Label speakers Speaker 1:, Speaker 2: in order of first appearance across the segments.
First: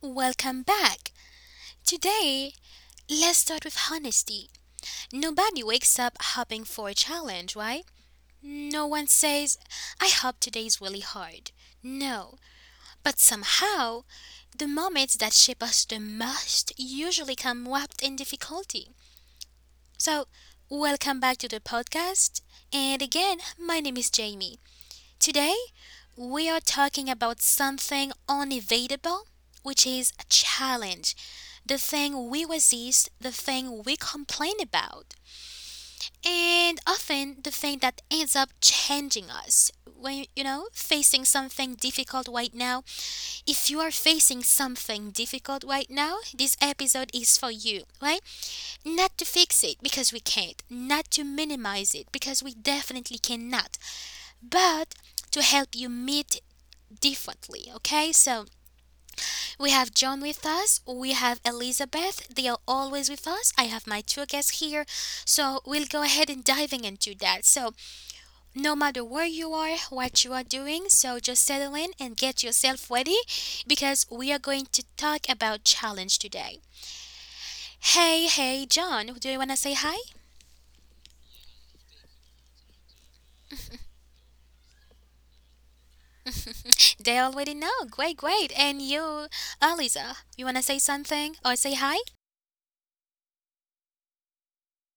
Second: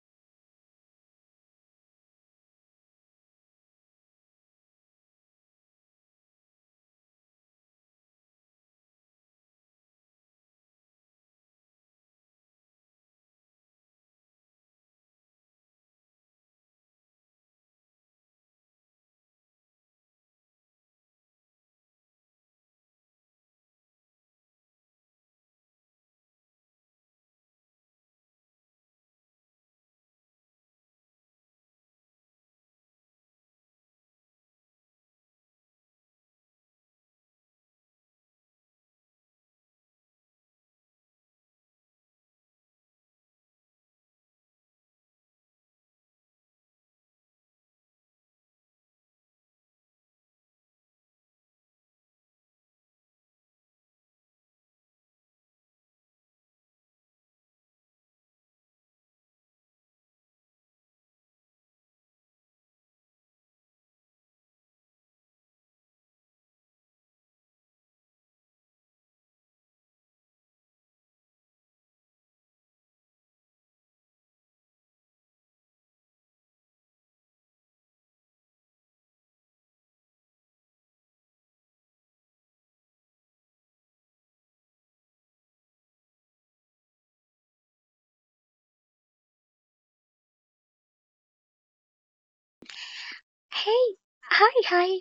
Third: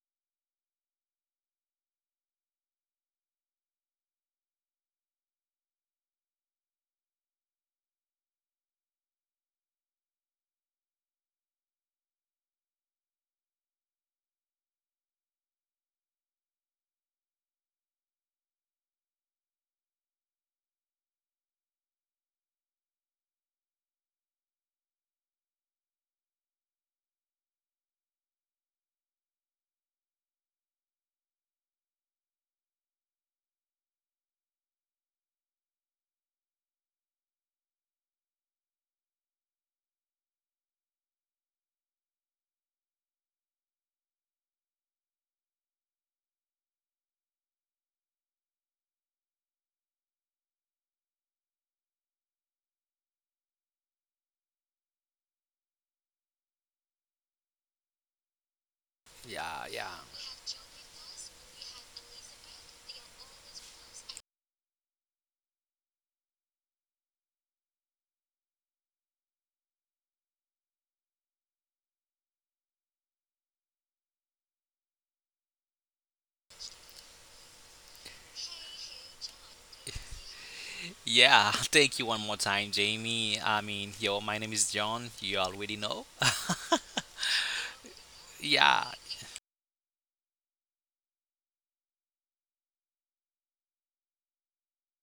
Speaker 1: welcome back. Today, let's start with honesty. Nobody wakes up hoping for a challenge, right? No one says, I hope today's really hard. No, but somehow, the moments that shape us the most usually come wrapped in difficulty. So, welcome back to the podcast. And again, my name is Jamie. Today, we are talking about something unavoidable, which is a challenge, the thing we resist, the thing we complain about, and often the thing that ends up changing us. When facing something difficult right now, if you are facing something difficult right now, this episode is for you, right? Not to fix it because we can't, not to minimize it because we definitely cannot, but to help you meet differently, okay? So,
Speaker 2: Yeah,
Speaker 1: we
Speaker 2: yeah.
Speaker 1: have John with us, we have Elizabeth, they are always with us. I have my two guests here, so we'll go ahead and diving into that. So, no matter where you are, what you are doing, so just settle in and get yourself ready because we are going to talk about challenge today. Hey, hey, John, do you want to say hi?
Speaker 2: Yeah, thank you one more time, Jamie. I mean, yo, my name is John. You already know.
Speaker 1: They already know. Great, great.
Speaker 2: Yeah,
Speaker 1: And you, Eliza, you want to say something or say hi?
Speaker 3: Hey, hi, hi.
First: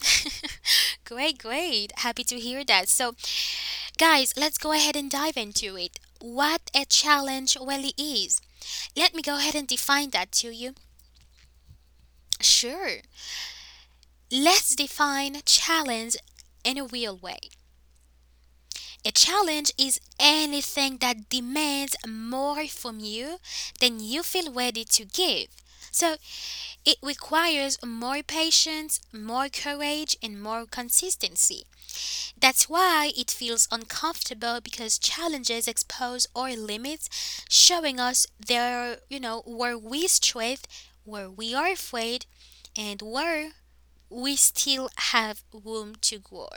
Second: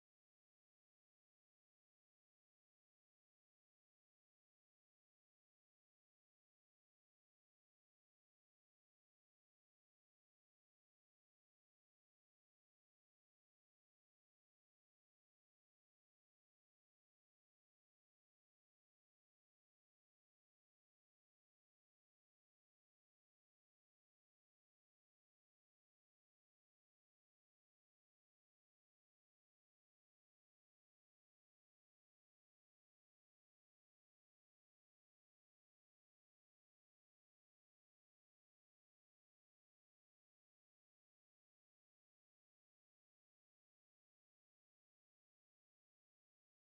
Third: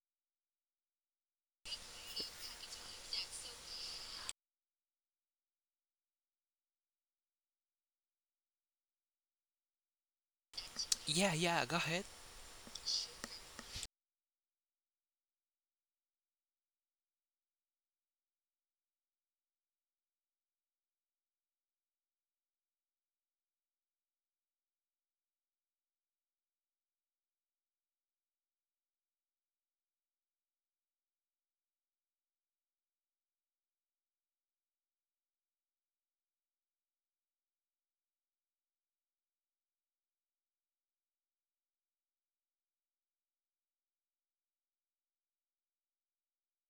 Speaker 1: Great, great. Happy to hear that. So, guys, let's go ahead and dive into it. What a challenge really is. Let me go ahead and define that to you.
Speaker 2: yeah, yeah, go ahead.
Speaker 1: Sure. Let's define challenge in a real way. A challenge is anything that demands more from you than you feel ready to give. So it requires more patience, more courage, and more consistency. That's why it feels uncomfortable because challenges expose our limits, showing us there, where we strength, where we are afraid, and where we still have room to grow.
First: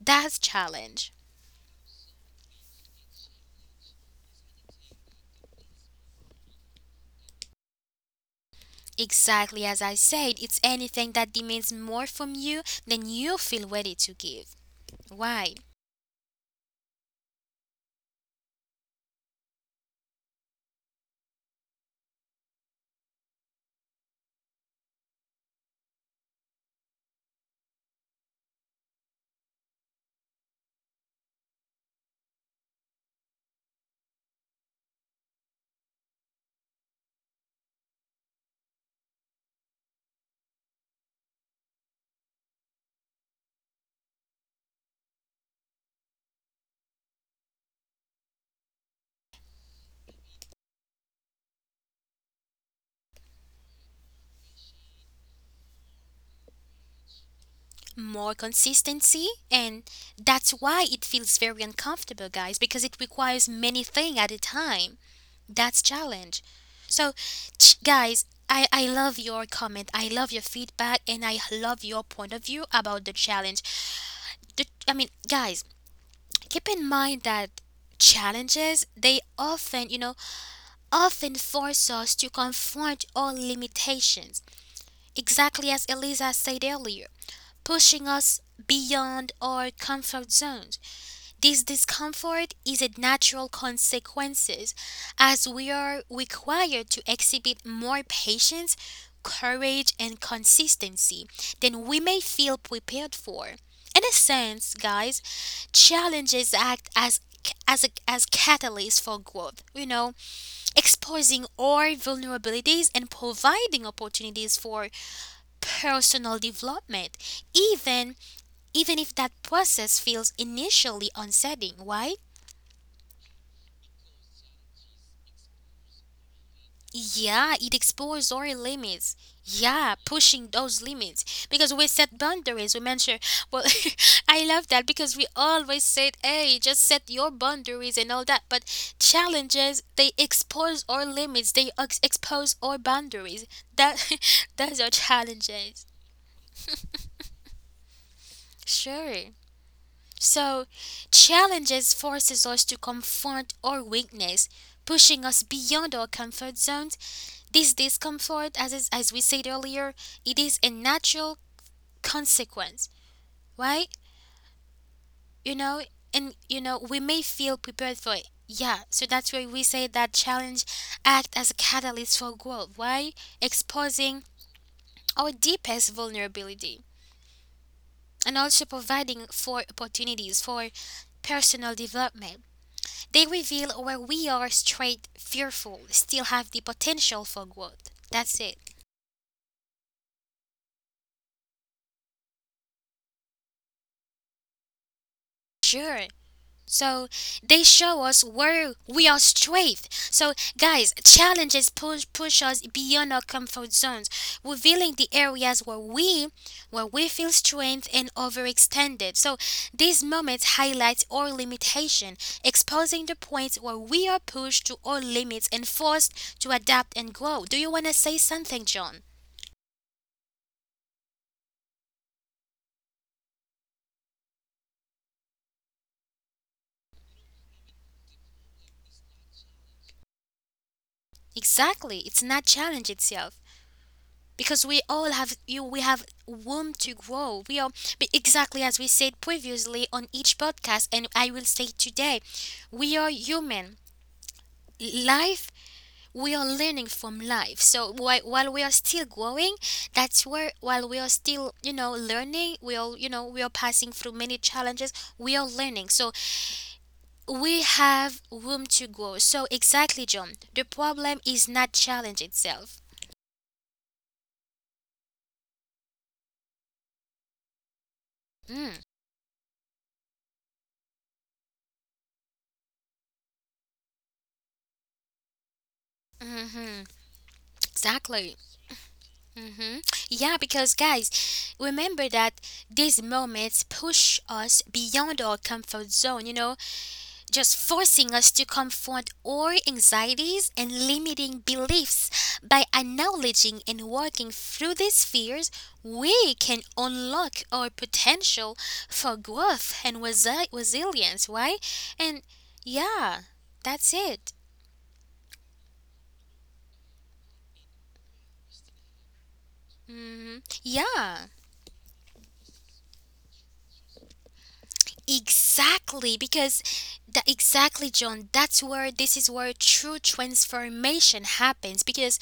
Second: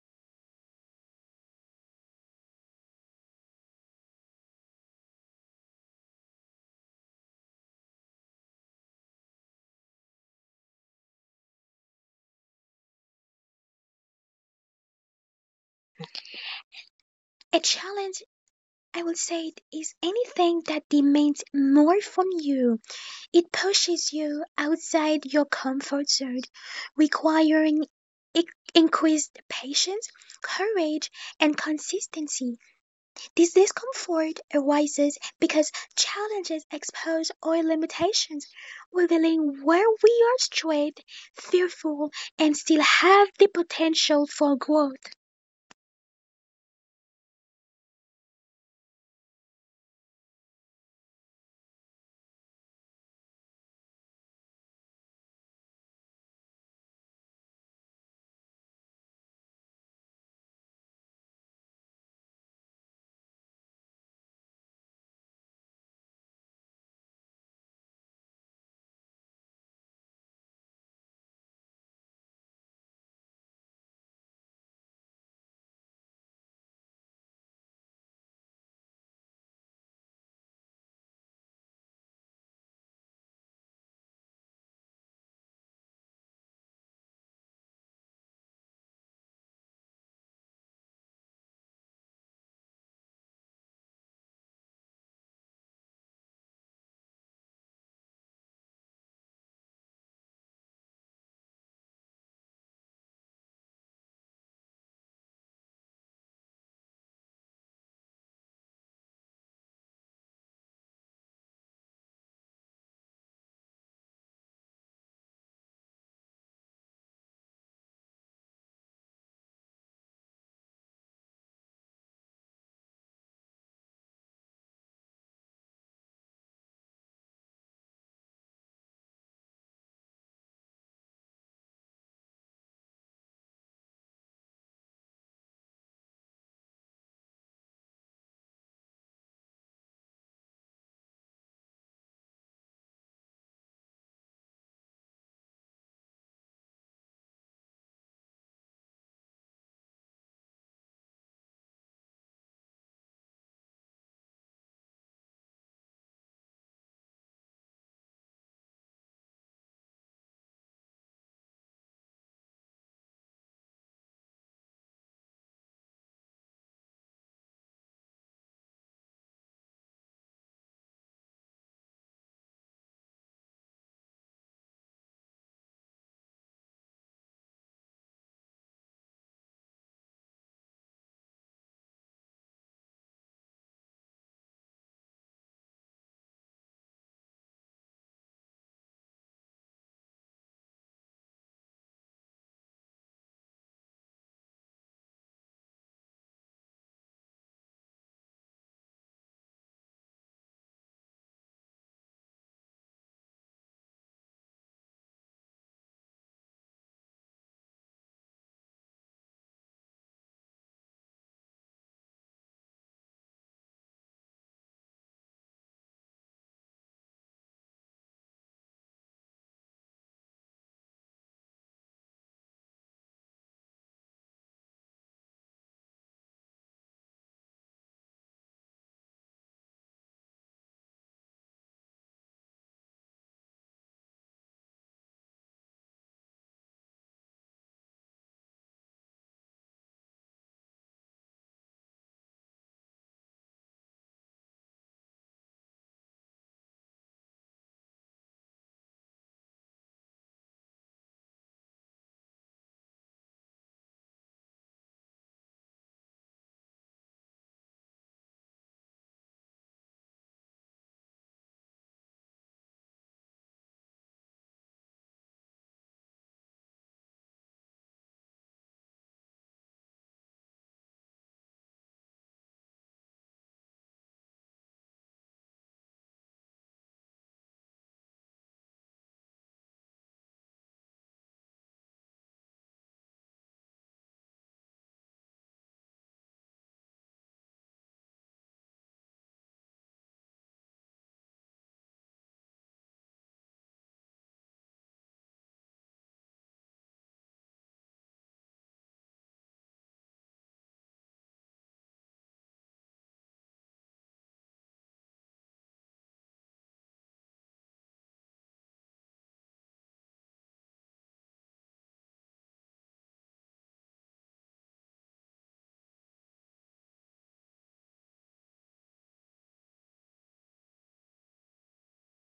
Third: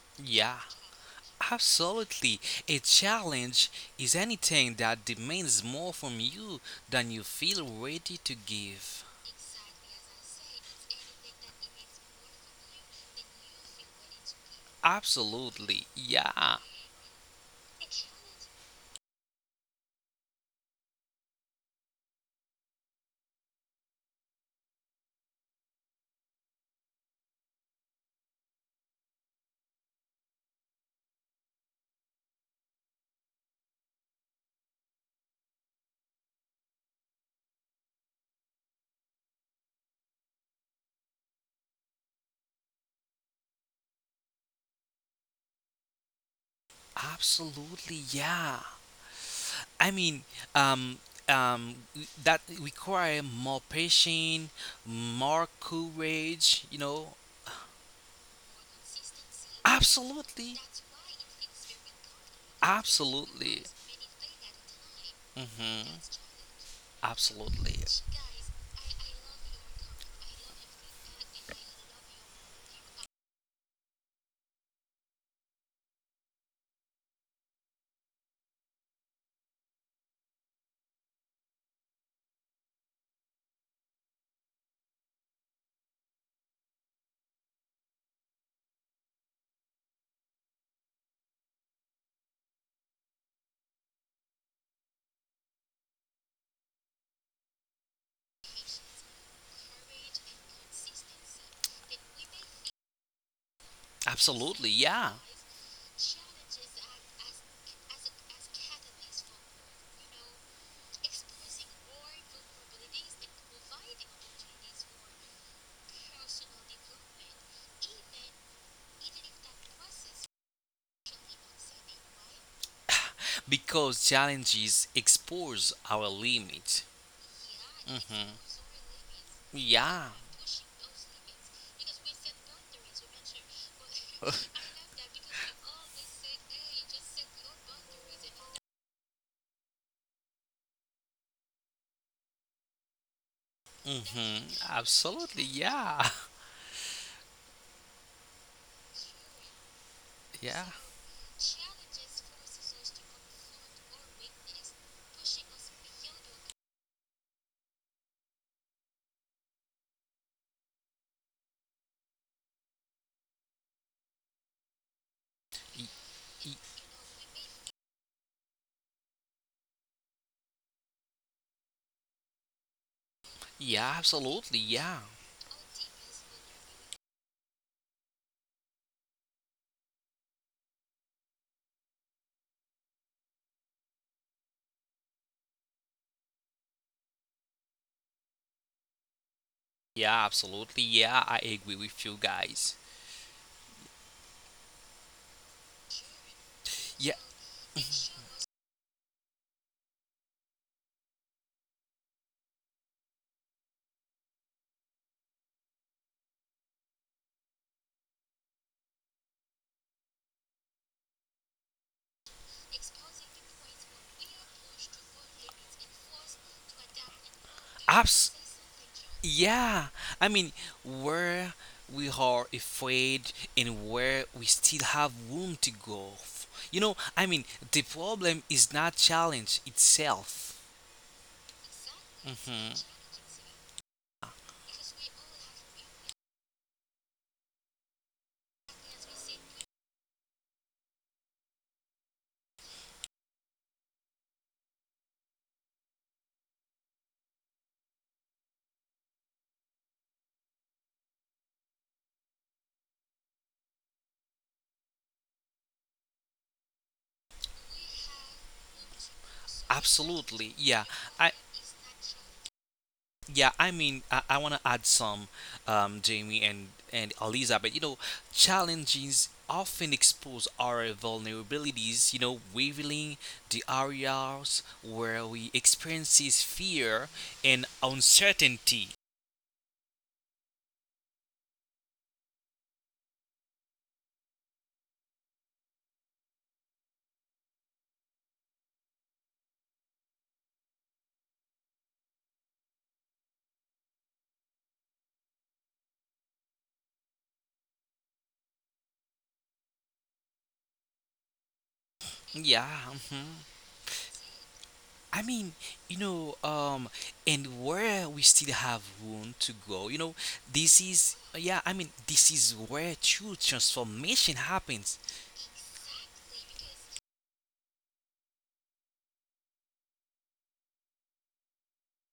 Speaker 1: That's
Speaker 2: Yeah,
Speaker 1: challenge.
Speaker 2: absolutely. A challenge is anything that demands more from you than you feel ready to give.
Speaker 1: Exactly as I said, it's anything that demands more from you than you feel ready to give. Why?
Speaker 2: Absolutely, yeah,
Speaker 3: A challenge, I would say, is anything that demands more from you. It pushes you outside your comfort zone, requiring i- increased patience, courage, and consistency. This discomfort arises because challenges expose our limitations, revealing where we are strained, fearful, and still have the potential for growth.
Speaker 2: absolutely, yeah. I mean, um, um, that require more patience, more courage.
Speaker 1: More consistency, and that's why
Speaker 2: Absolutely,
Speaker 1: it feels very uncomfortable, guys, because it requires many
Speaker 2: Absolutely.
Speaker 1: things at a time. That's challenge.
Speaker 2: Hmm.
Speaker 1: So,
Speaker 2: Absolutely.
Speaker 1: guys, I love your comment, I love your feedback, and I love your point of view about the challenge. I mean, guys, keep in mind that challenges, they often, often force us to confront our limitations, exactly as Eliza said earlier, pushing us beyond our comfort zones. This discomfort is a natural consequence as we are required to exhibit more patience, courage, and consistency than we may feel prepared for. In a sense,
Speaker 2: Absolutely.
Speaker 1: guys,
Speaker 2: Yeah.
Speaker 1: challenges act as a as catalyst for growth, you know, exposing our vulnerabilities and providing opportunities for personal development, even even if that process feels initially unsettling, right?
Speaker 2: Because challenges expose our limit.
Speaker 1: Yeah, it explores
Speaker 2: Hmm.
Speaker 1: our limits. Yeah,
Speaker 2: Yeah.
Speaker 1: pushing those limits because we set boundaries. We mention, well, I love that because we always said, hey, just set your boundaries and all that. But challenges, they expose our limits, they expose our boundaries. That,
Speaker 2: Hmm.
Speaker 1: those are
Speaker 2: Absolutely.
Speaker 1: challenges.
Speaker 2: Yeah.
Speaker 1: Sure. So,
Speaker 2: Yeah.
Speaker 1: challenges forces us to confront our weakness, pushing us beyond our comfort zones. This discomfort, as we said earlier, it is a natural consequence, right? You know, and you know we may feel prepared for it. Yeah, so that's why we say that challenge act as a catalyst for growth, why exposing
Speaker 2: Yeah, absolutely.
Speaker 1: our
Speaker 2: Yeah.
Speaker 1: deepest vulnerability and also providing for opportunities for personal development. They reveal where we are straight fearful, still have the potential for growth. That's it.
Speaker 2: Yeah, absolutely. Yeah, I agree with you guys.
Speaker 1: Sure. So
Speaker 2: Yeah.
Speaker 1: they show us where we are strength. So guys, challenges push us beyond our comfort zones, revealing the areas where we feel strength and overextended. So these moments highlight our limitation, exposing the points where we are pushed to our limits and forced to adapt and grow. Do you wanna say
Speaker 2: Abs
Speaker 1: something, John?
Speaker 2: yeah. I mean, where we are afraid and where we still have room to go. I mean, the problem is not challenge itself.
Speaker 1: Exactly. It's not
Speaker 2: Mhm.
Speaker 1: challenge itself because we all have you we have room to grow. We are, but exactly as we said previously on each podcast, and I will say today, we are human. Life, we are learning from life. So while we are still growing, that's where while we are still, you know, learning, we are, you know, we are passing through many challenges, we are learning. So we have room to grow. So exactly, John, the
Speaker 2: Absolutely. Yeah.
Speaker 1: problem
Speaker 2: I
Speaker 1: is not challenge itself.
Speaker 2: Yeah, I mean, I want to add some, Jamie and Elizabeth.
Speaker 1: Hmm.
Speaker 2: Challenges often expose our vulnerabilities, revealing the areas where we experiences
Speaker 1: Mm-hmm.
Speaker 2: fear and
Speaker 1: Exactly.
Speaker 2: uncertainty.
Speaker 1: Mm-hmm. Yeah, because guys, remember that these moments push us beyond our comfort zone, you know, just forcing us to confront our anxieties and limiting beliefs. By acknowledging and working through these fears, we can unlock our potential for growth and resilience, right? And
Speaker 2: Yeah.
Speaker 1: yeah,
Speaker 2: Mhm.
Speaker 1: that's it.
Speaker 2: I mean, you know, um, and where we still have room to grow. You know,
Speaker 1: Hmm.
Speaker 2: this is
Speaker 1: Yeah.
Speaker 2: yeah. I mean, this is where true transformation happens.
Speaker 1: Exactly, because that exactly, John. That's where this is where true transformation happens because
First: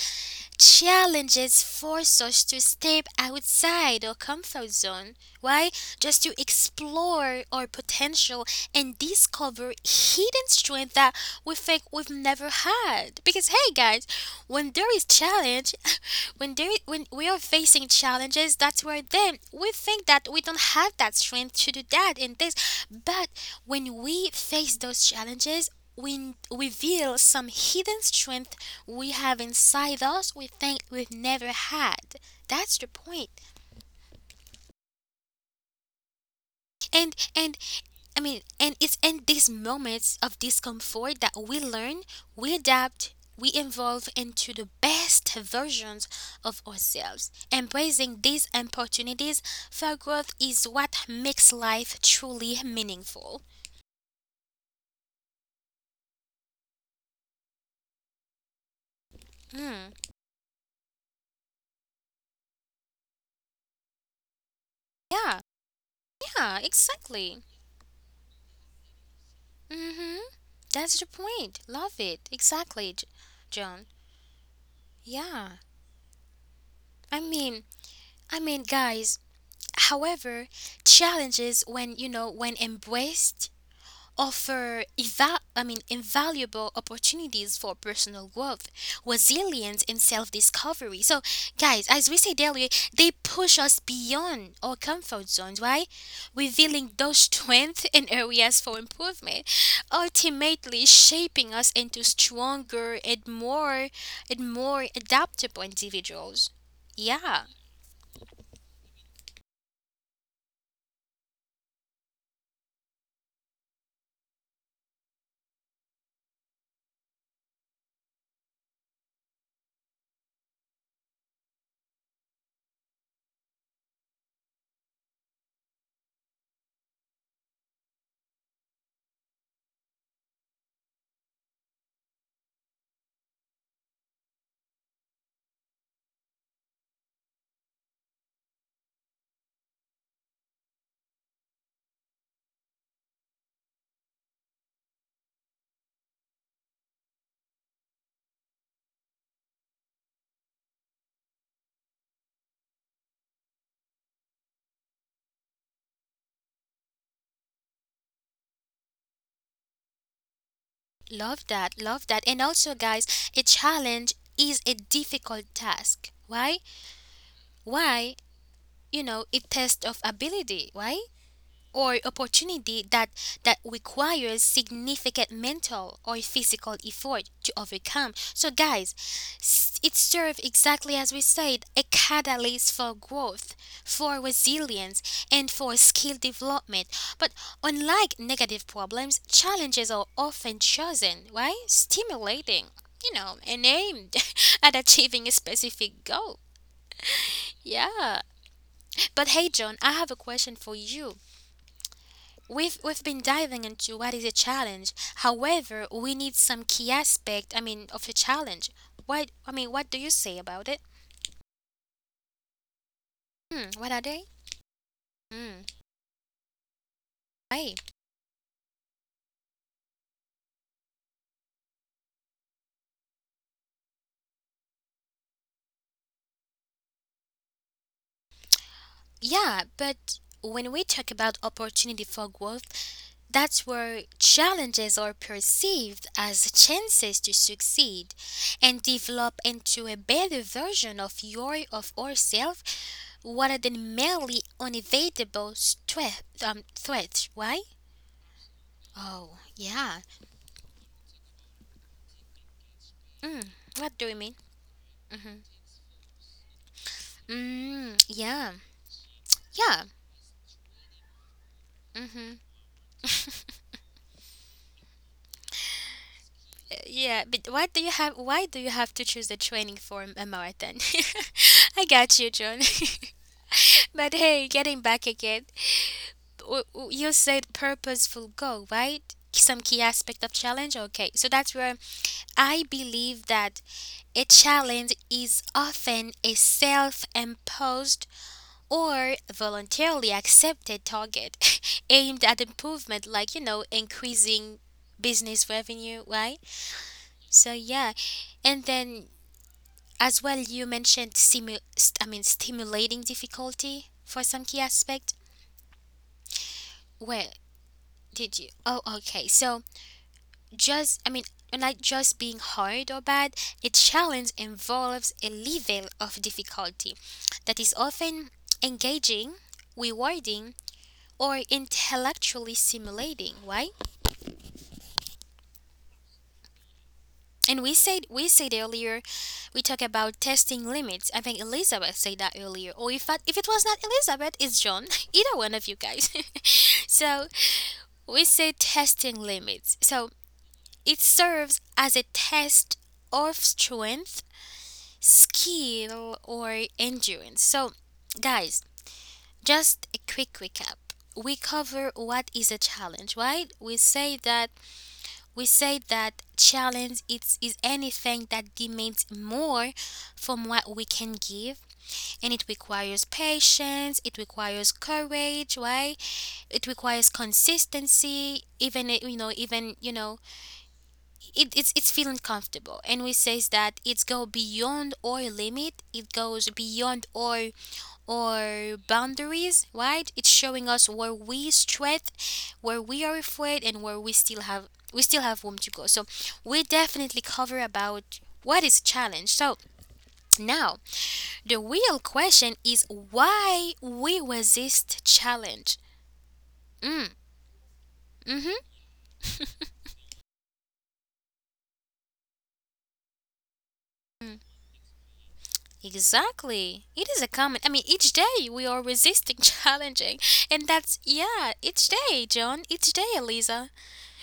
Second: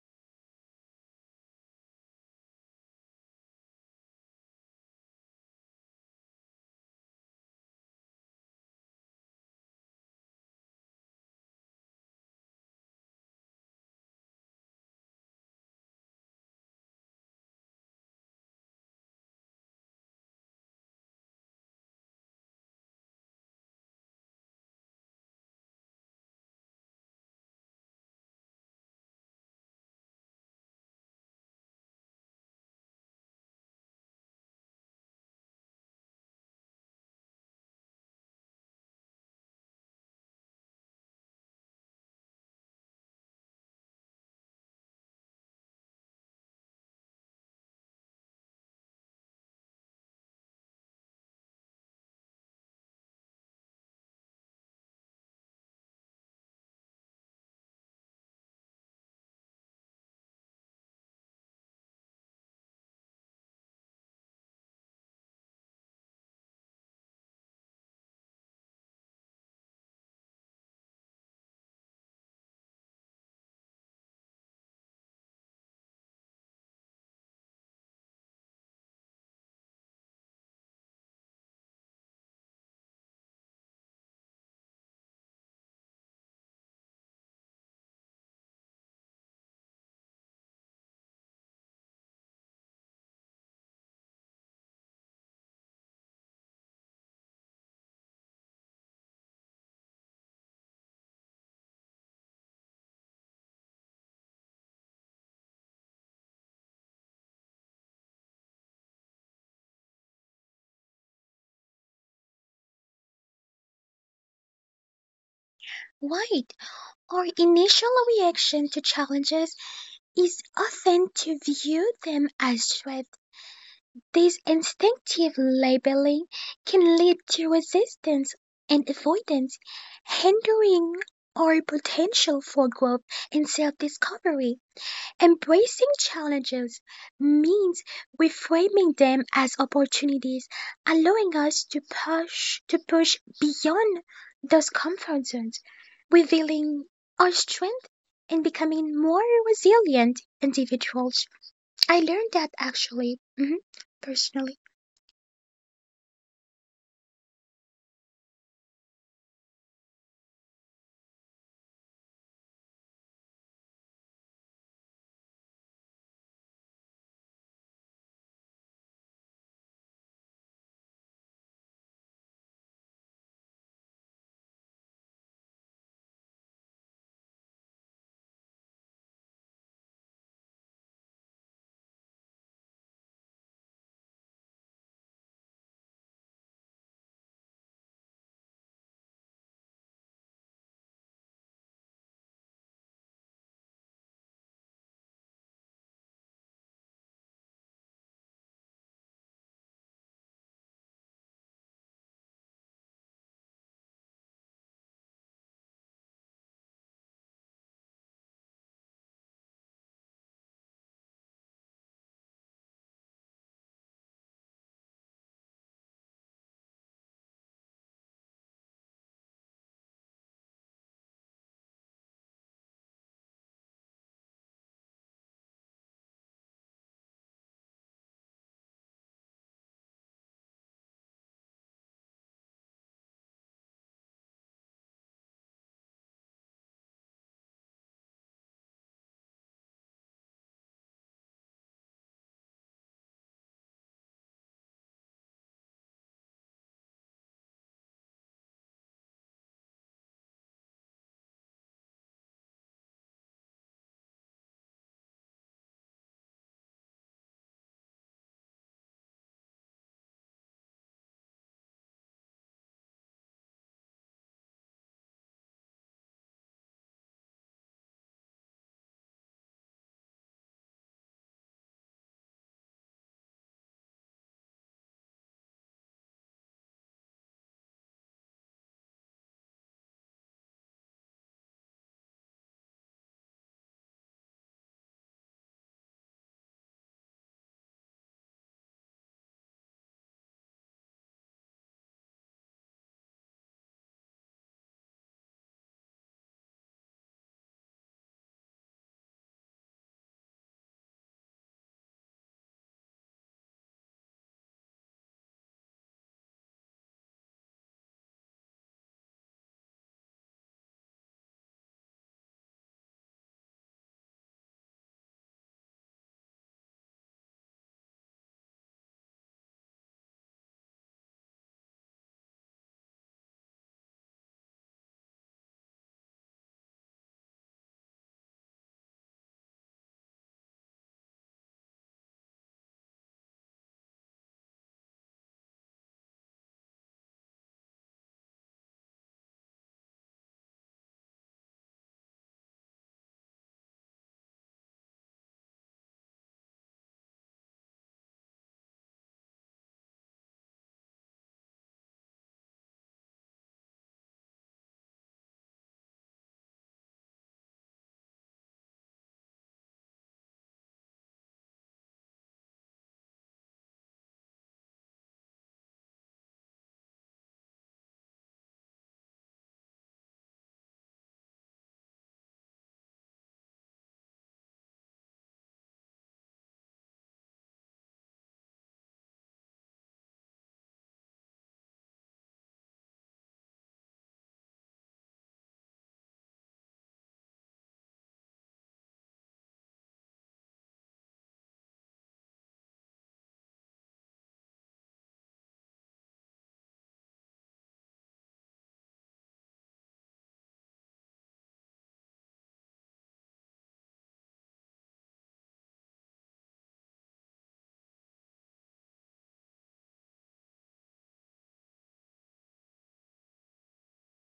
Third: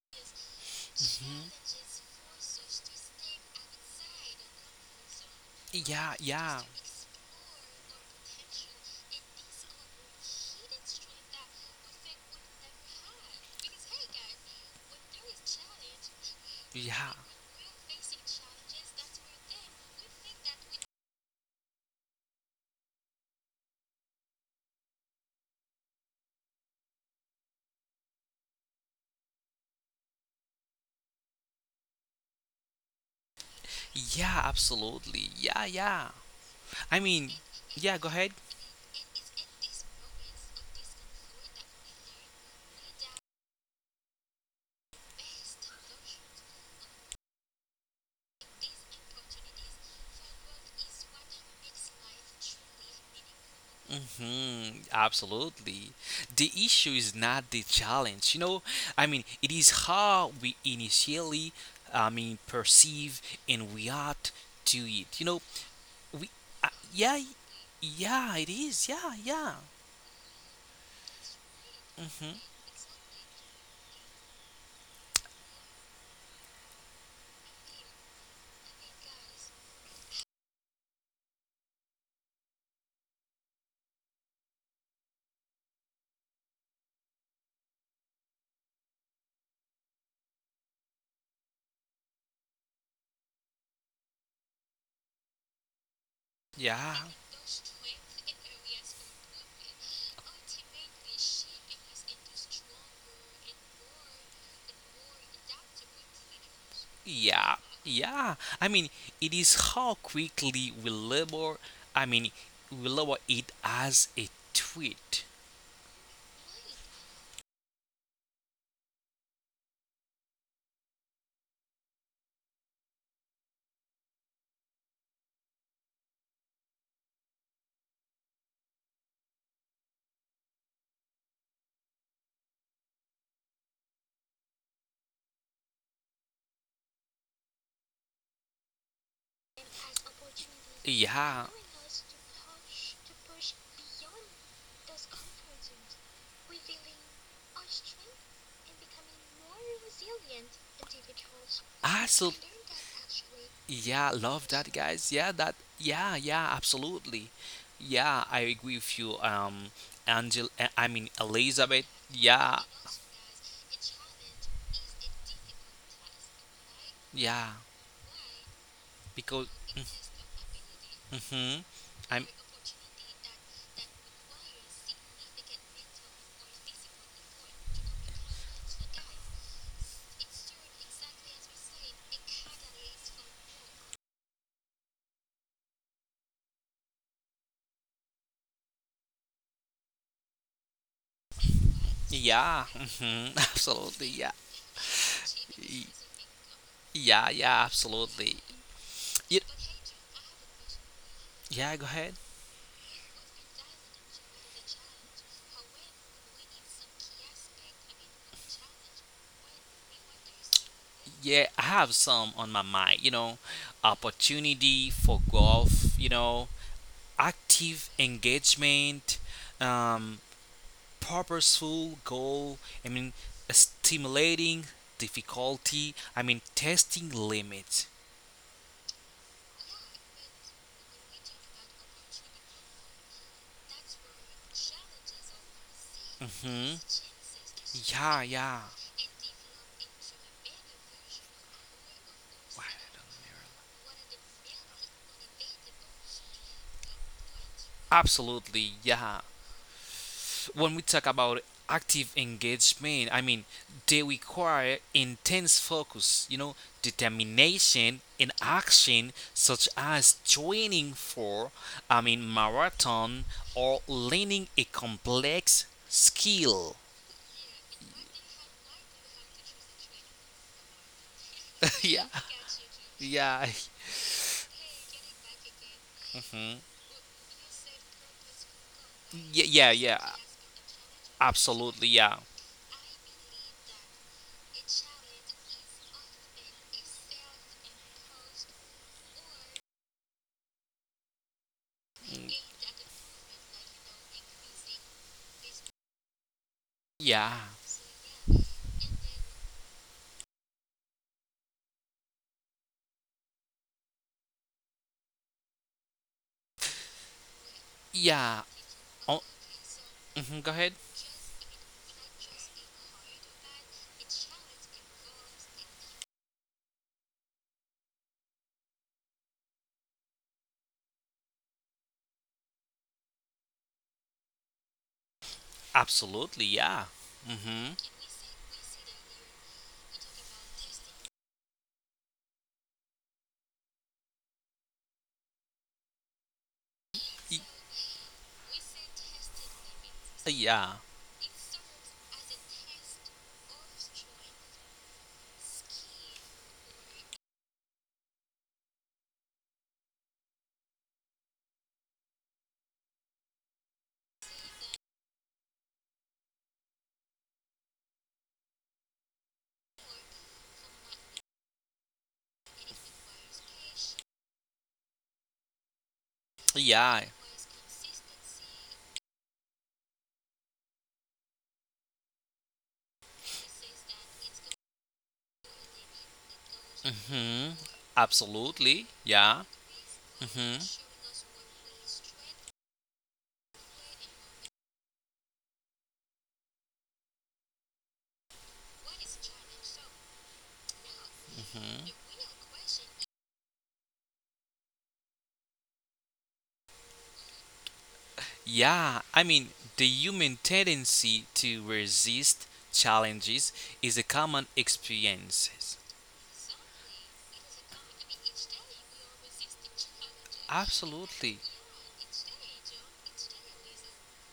Speaker 1: challenges force us to step outside our comfort zone. Why?
Speaker 2: Yeah,
Speaker 1: Just to
Speaker 2: yeah.
Speaker 1: explore our potential and discover hidden strength that we think we've never had. Because hey, guys, when there is challenge, when
Speaker 2: Yeah.
Speaker 1: we are facing challenges, that's where then we think that we don't have that strength to do that and this, but when we face those challenges we reveal some hidden strength we have inside us we think we've never had. That's the point.
Speaker 2: Yeah, absolutely. Yeah, yeah. I
Speaker 1: and
Speaker 2: mean,
Speaker 1: and
Speaker 2: yeah, go
Speaker 1: I
Speaker 2: ahead.
Speaker 1: mean, and it's in these moments of discomfort that we learn, we adapt, we evolve into the best versions of ourselves. Embracing these opportunities for growth is what makes life truly meaningful.
Speaker 2: Hmm. Absolutely. The issue is not the challenge. I mean, it is
Speaker 1: Hmm.
Speaker 2: how we initially, I mean, perceive and react to it.
Speaker 1: Yeah,
Speaker 2: we,
Speaker 1: yeah,
Speaker 2: uh, yeah,
Speaker 1: exactly.
Speaker 2: yeah, it is, yeah, yeah.
Speaker 1: Mm-hmm. That's the point. Love it.
Speaker 2: Mm-hmm.
Speaker 1: Exactly, John. Yeah. I mean, I mean, guys, however, challenges when, you know, when embraced offer I mean, invaluable opportunities for personal growth, resilience, and self discovery. So, guys, as we said earlier, they push us beyond our comfort zones, right? Revealing
Speaker 2: Yeah.
Speaker 1: those strengths and areas for improvement, ultimately shaping us into stronger and more adaptable individuals. Yeah,
Speaker 2: Yeah, yeah. I mean, it is how quickly we label. I mean, we label it as a tweet.
Speaker 3: Right. Our initial reaction to challenges is often to view them as threats. This instinctive labeling can lead to resistance and avoidance, hindering our potential for growth and self discovery. Embracing challenges means reframing them as opportunities, allowing
Speaker 2: Yeah,
Speaker 3: us to push beyond those comfort zones, revealing our strength and becoming more resilient individuals. I learned
Speaker 2: absolutely.
Speaker 3: that actually, mhm,
Speaker 2: Yeah, love
Speaker 3: personally.
Speaker 2: that, guys. Yeah, that. Yeah, yeah, absolutely. Yeah, I agree with you. Angel, I mean,
Speaker 1: love
Speaker 2: Elizabeth.
Speaker 1: that, love that. And
Speaker 2: Yeah,
Speaker 1: also, guys, a challenge is a difficult task. Why?
Speaker 2: yeah,
Speaker 1: Why? You know,
Speaker 2: because
Speaker 1: a test of ability, right?
Speaker 2: hmm
Speaker 1: Or
Speaker 2: I'm
Speaker 1: opportunity that requires significant mental or physical effort to overcome. So guys, it serves, exactly as we said, a catalyst for growth, for resilience, and for skill development. But unlike negative problems, challenges are often chosen, right?
Speaker 2: yeah,
Speaker 1: Stimulating, you
Speaker 2: hmm
Speaker 1: know, and
Speaker 2: absolutely,
Speaker 1: aimed
Speaker 2: yeah.
Speaker 1: at achieving a
Speaker 2: Y-
Speaker 1: specific goal.
Speaker 2: yeah, yeah,
Speaker 1: Yeah,
Speaker 2: absolutely.
Speaker 1: but
Speaker 2: Y-
Speaker 1: hey, John, I have a question for you.
Speaker 2: yeah, go ahead,
Speaker 1: We've been diving into what is a challenge. However, we need some key aspect. I mean, of a challenge. What I mean, what do you say about it?
Speaker 2: yeah, I have some on my mind.
Speaker 1: Hmm, what are they?
Speaker 2: Opportunity for
Speaker 1: Hmm,
Speaker 2: growth.
Speaker 1: hey,
Speaker 2: Active engagement, um, purposeful goal, I mean, stimulating difficulty, I mean, testing limits.
Speaker 1: yeah, but when we talk about opportunity for growth, that's where challenges are perceived as
Speaker 2: Hmm.
Speaker 1: chances to succeed
Speaker 2: Yeah, yeah.
Speaker 1: and develop into a better version of your of ourselves. What are the merely unavoidable threats? Why?
Speaker 2: Absolutely, yeah.
Speaker 1: Oh, yeah.
Speaker 2: When we talk about active engagement, I mean,
Speaker 1: Mm, what
Speaker 2: they
Speaker 1: do you mean?
Speaker 2: require
Speaker 1: Mm-hmm.
Speaker 2: intense focus,
Speaker 1: Mm,
Speaker 2: determination and
Speaker 1: yeah.
Speaker 2: action, such
Speaker 1: Yeah.
Speaker 2: as joining for, I mean,
Speaker 1: Mm-hmm.
Speaker 2: marathon or learning a complex skill.
Speaker 1: Yeah, but why do you have to choose a training for a marathon? I
Speaker 2: Yeah.
Speaker 1: got you, John.
Speaker 2: Yeah.
Speaker 1: But hey, getting back again,
Speaker 2: Mhm.
Speaker 1: you said purposeful goal, right?
Speaker 2: Yeah.
Speaker 1: Some
Speaker 2: Yeah.
Speaker 1: key
Speaker 2: Yeah.
Speaker 1: aspect of challenge. Okay, so that's where
Speaker 2: Absolutely. Yeah.
Speaker 1: I believe that a challenge is often a self imposed or voluntarily accepted target aimed at improvement, like, you know, increasing business revenue, right?
Speaker 2: Yeah.
Speaker 1: So, yeah. And then, as well, you mentioned, I mean, stimulating difficulty for some key aspect. Where
Speaker 2: Yeah.
Speaker 1: did you? Oh,
Speaker 2: Oh,
Speaker 1: okay. So,
Speaker 2: mhm. Go ahead.
Speaker 1: just I mean, not just being hard or bad, a challenge involves a level of difficulty that is often engaging, rewarding, or intellectually stimulating, right?
Speaker 2: Absolutely, yeah.
Speaker 1: And
Speaker 2: Mhm.
Speaker 1: we said earlier we talk about testing limits. I think Elizabeth said that earlier. Or if that, if it was not Elizabeth, it's John. Either one of you guys. So
Speaker 2: Y-
Speaker 1: we say testing limits. So
Speaker 2: Yeah.
Speaker 1: it serves as a test of strength, skill, or endurance. So, guys, just a quick recap. We cover what is a challenge, right? We say that challenge it's is anything that demands more from what we can give, and it requires patience, it requires courage, right? It
Speaker 2: Yeah.
Speaker 1: requires consistency, even you know, it's feeling comfortable, and we says that it's go beyond our limit, it goes beyond
Speaker 2: Mhm. Absolutely,
Speaker 1: our
Speaker 2: yeah.
Speaker 1: boundaries, right? It's
Speaker 2: Mhm.
Speaker 1: showing us where we strength, where we are afraid, and where we still have room to go. So we definitely cover about what is challenge. So now the
Speaker 2: Mhm.
Speaker 1: real question is why we resist challenge. Mhm.
Speaker 2: Yeah, I mean, the human tendency to resist challenges is a common experience.
Speaker 1: Exactly. It is a common. I mean, each day we are resisting challenging. And that's,
Speaker 2: Absolutely.
Speaker 1: yeah, each day, John, each day, Eliza.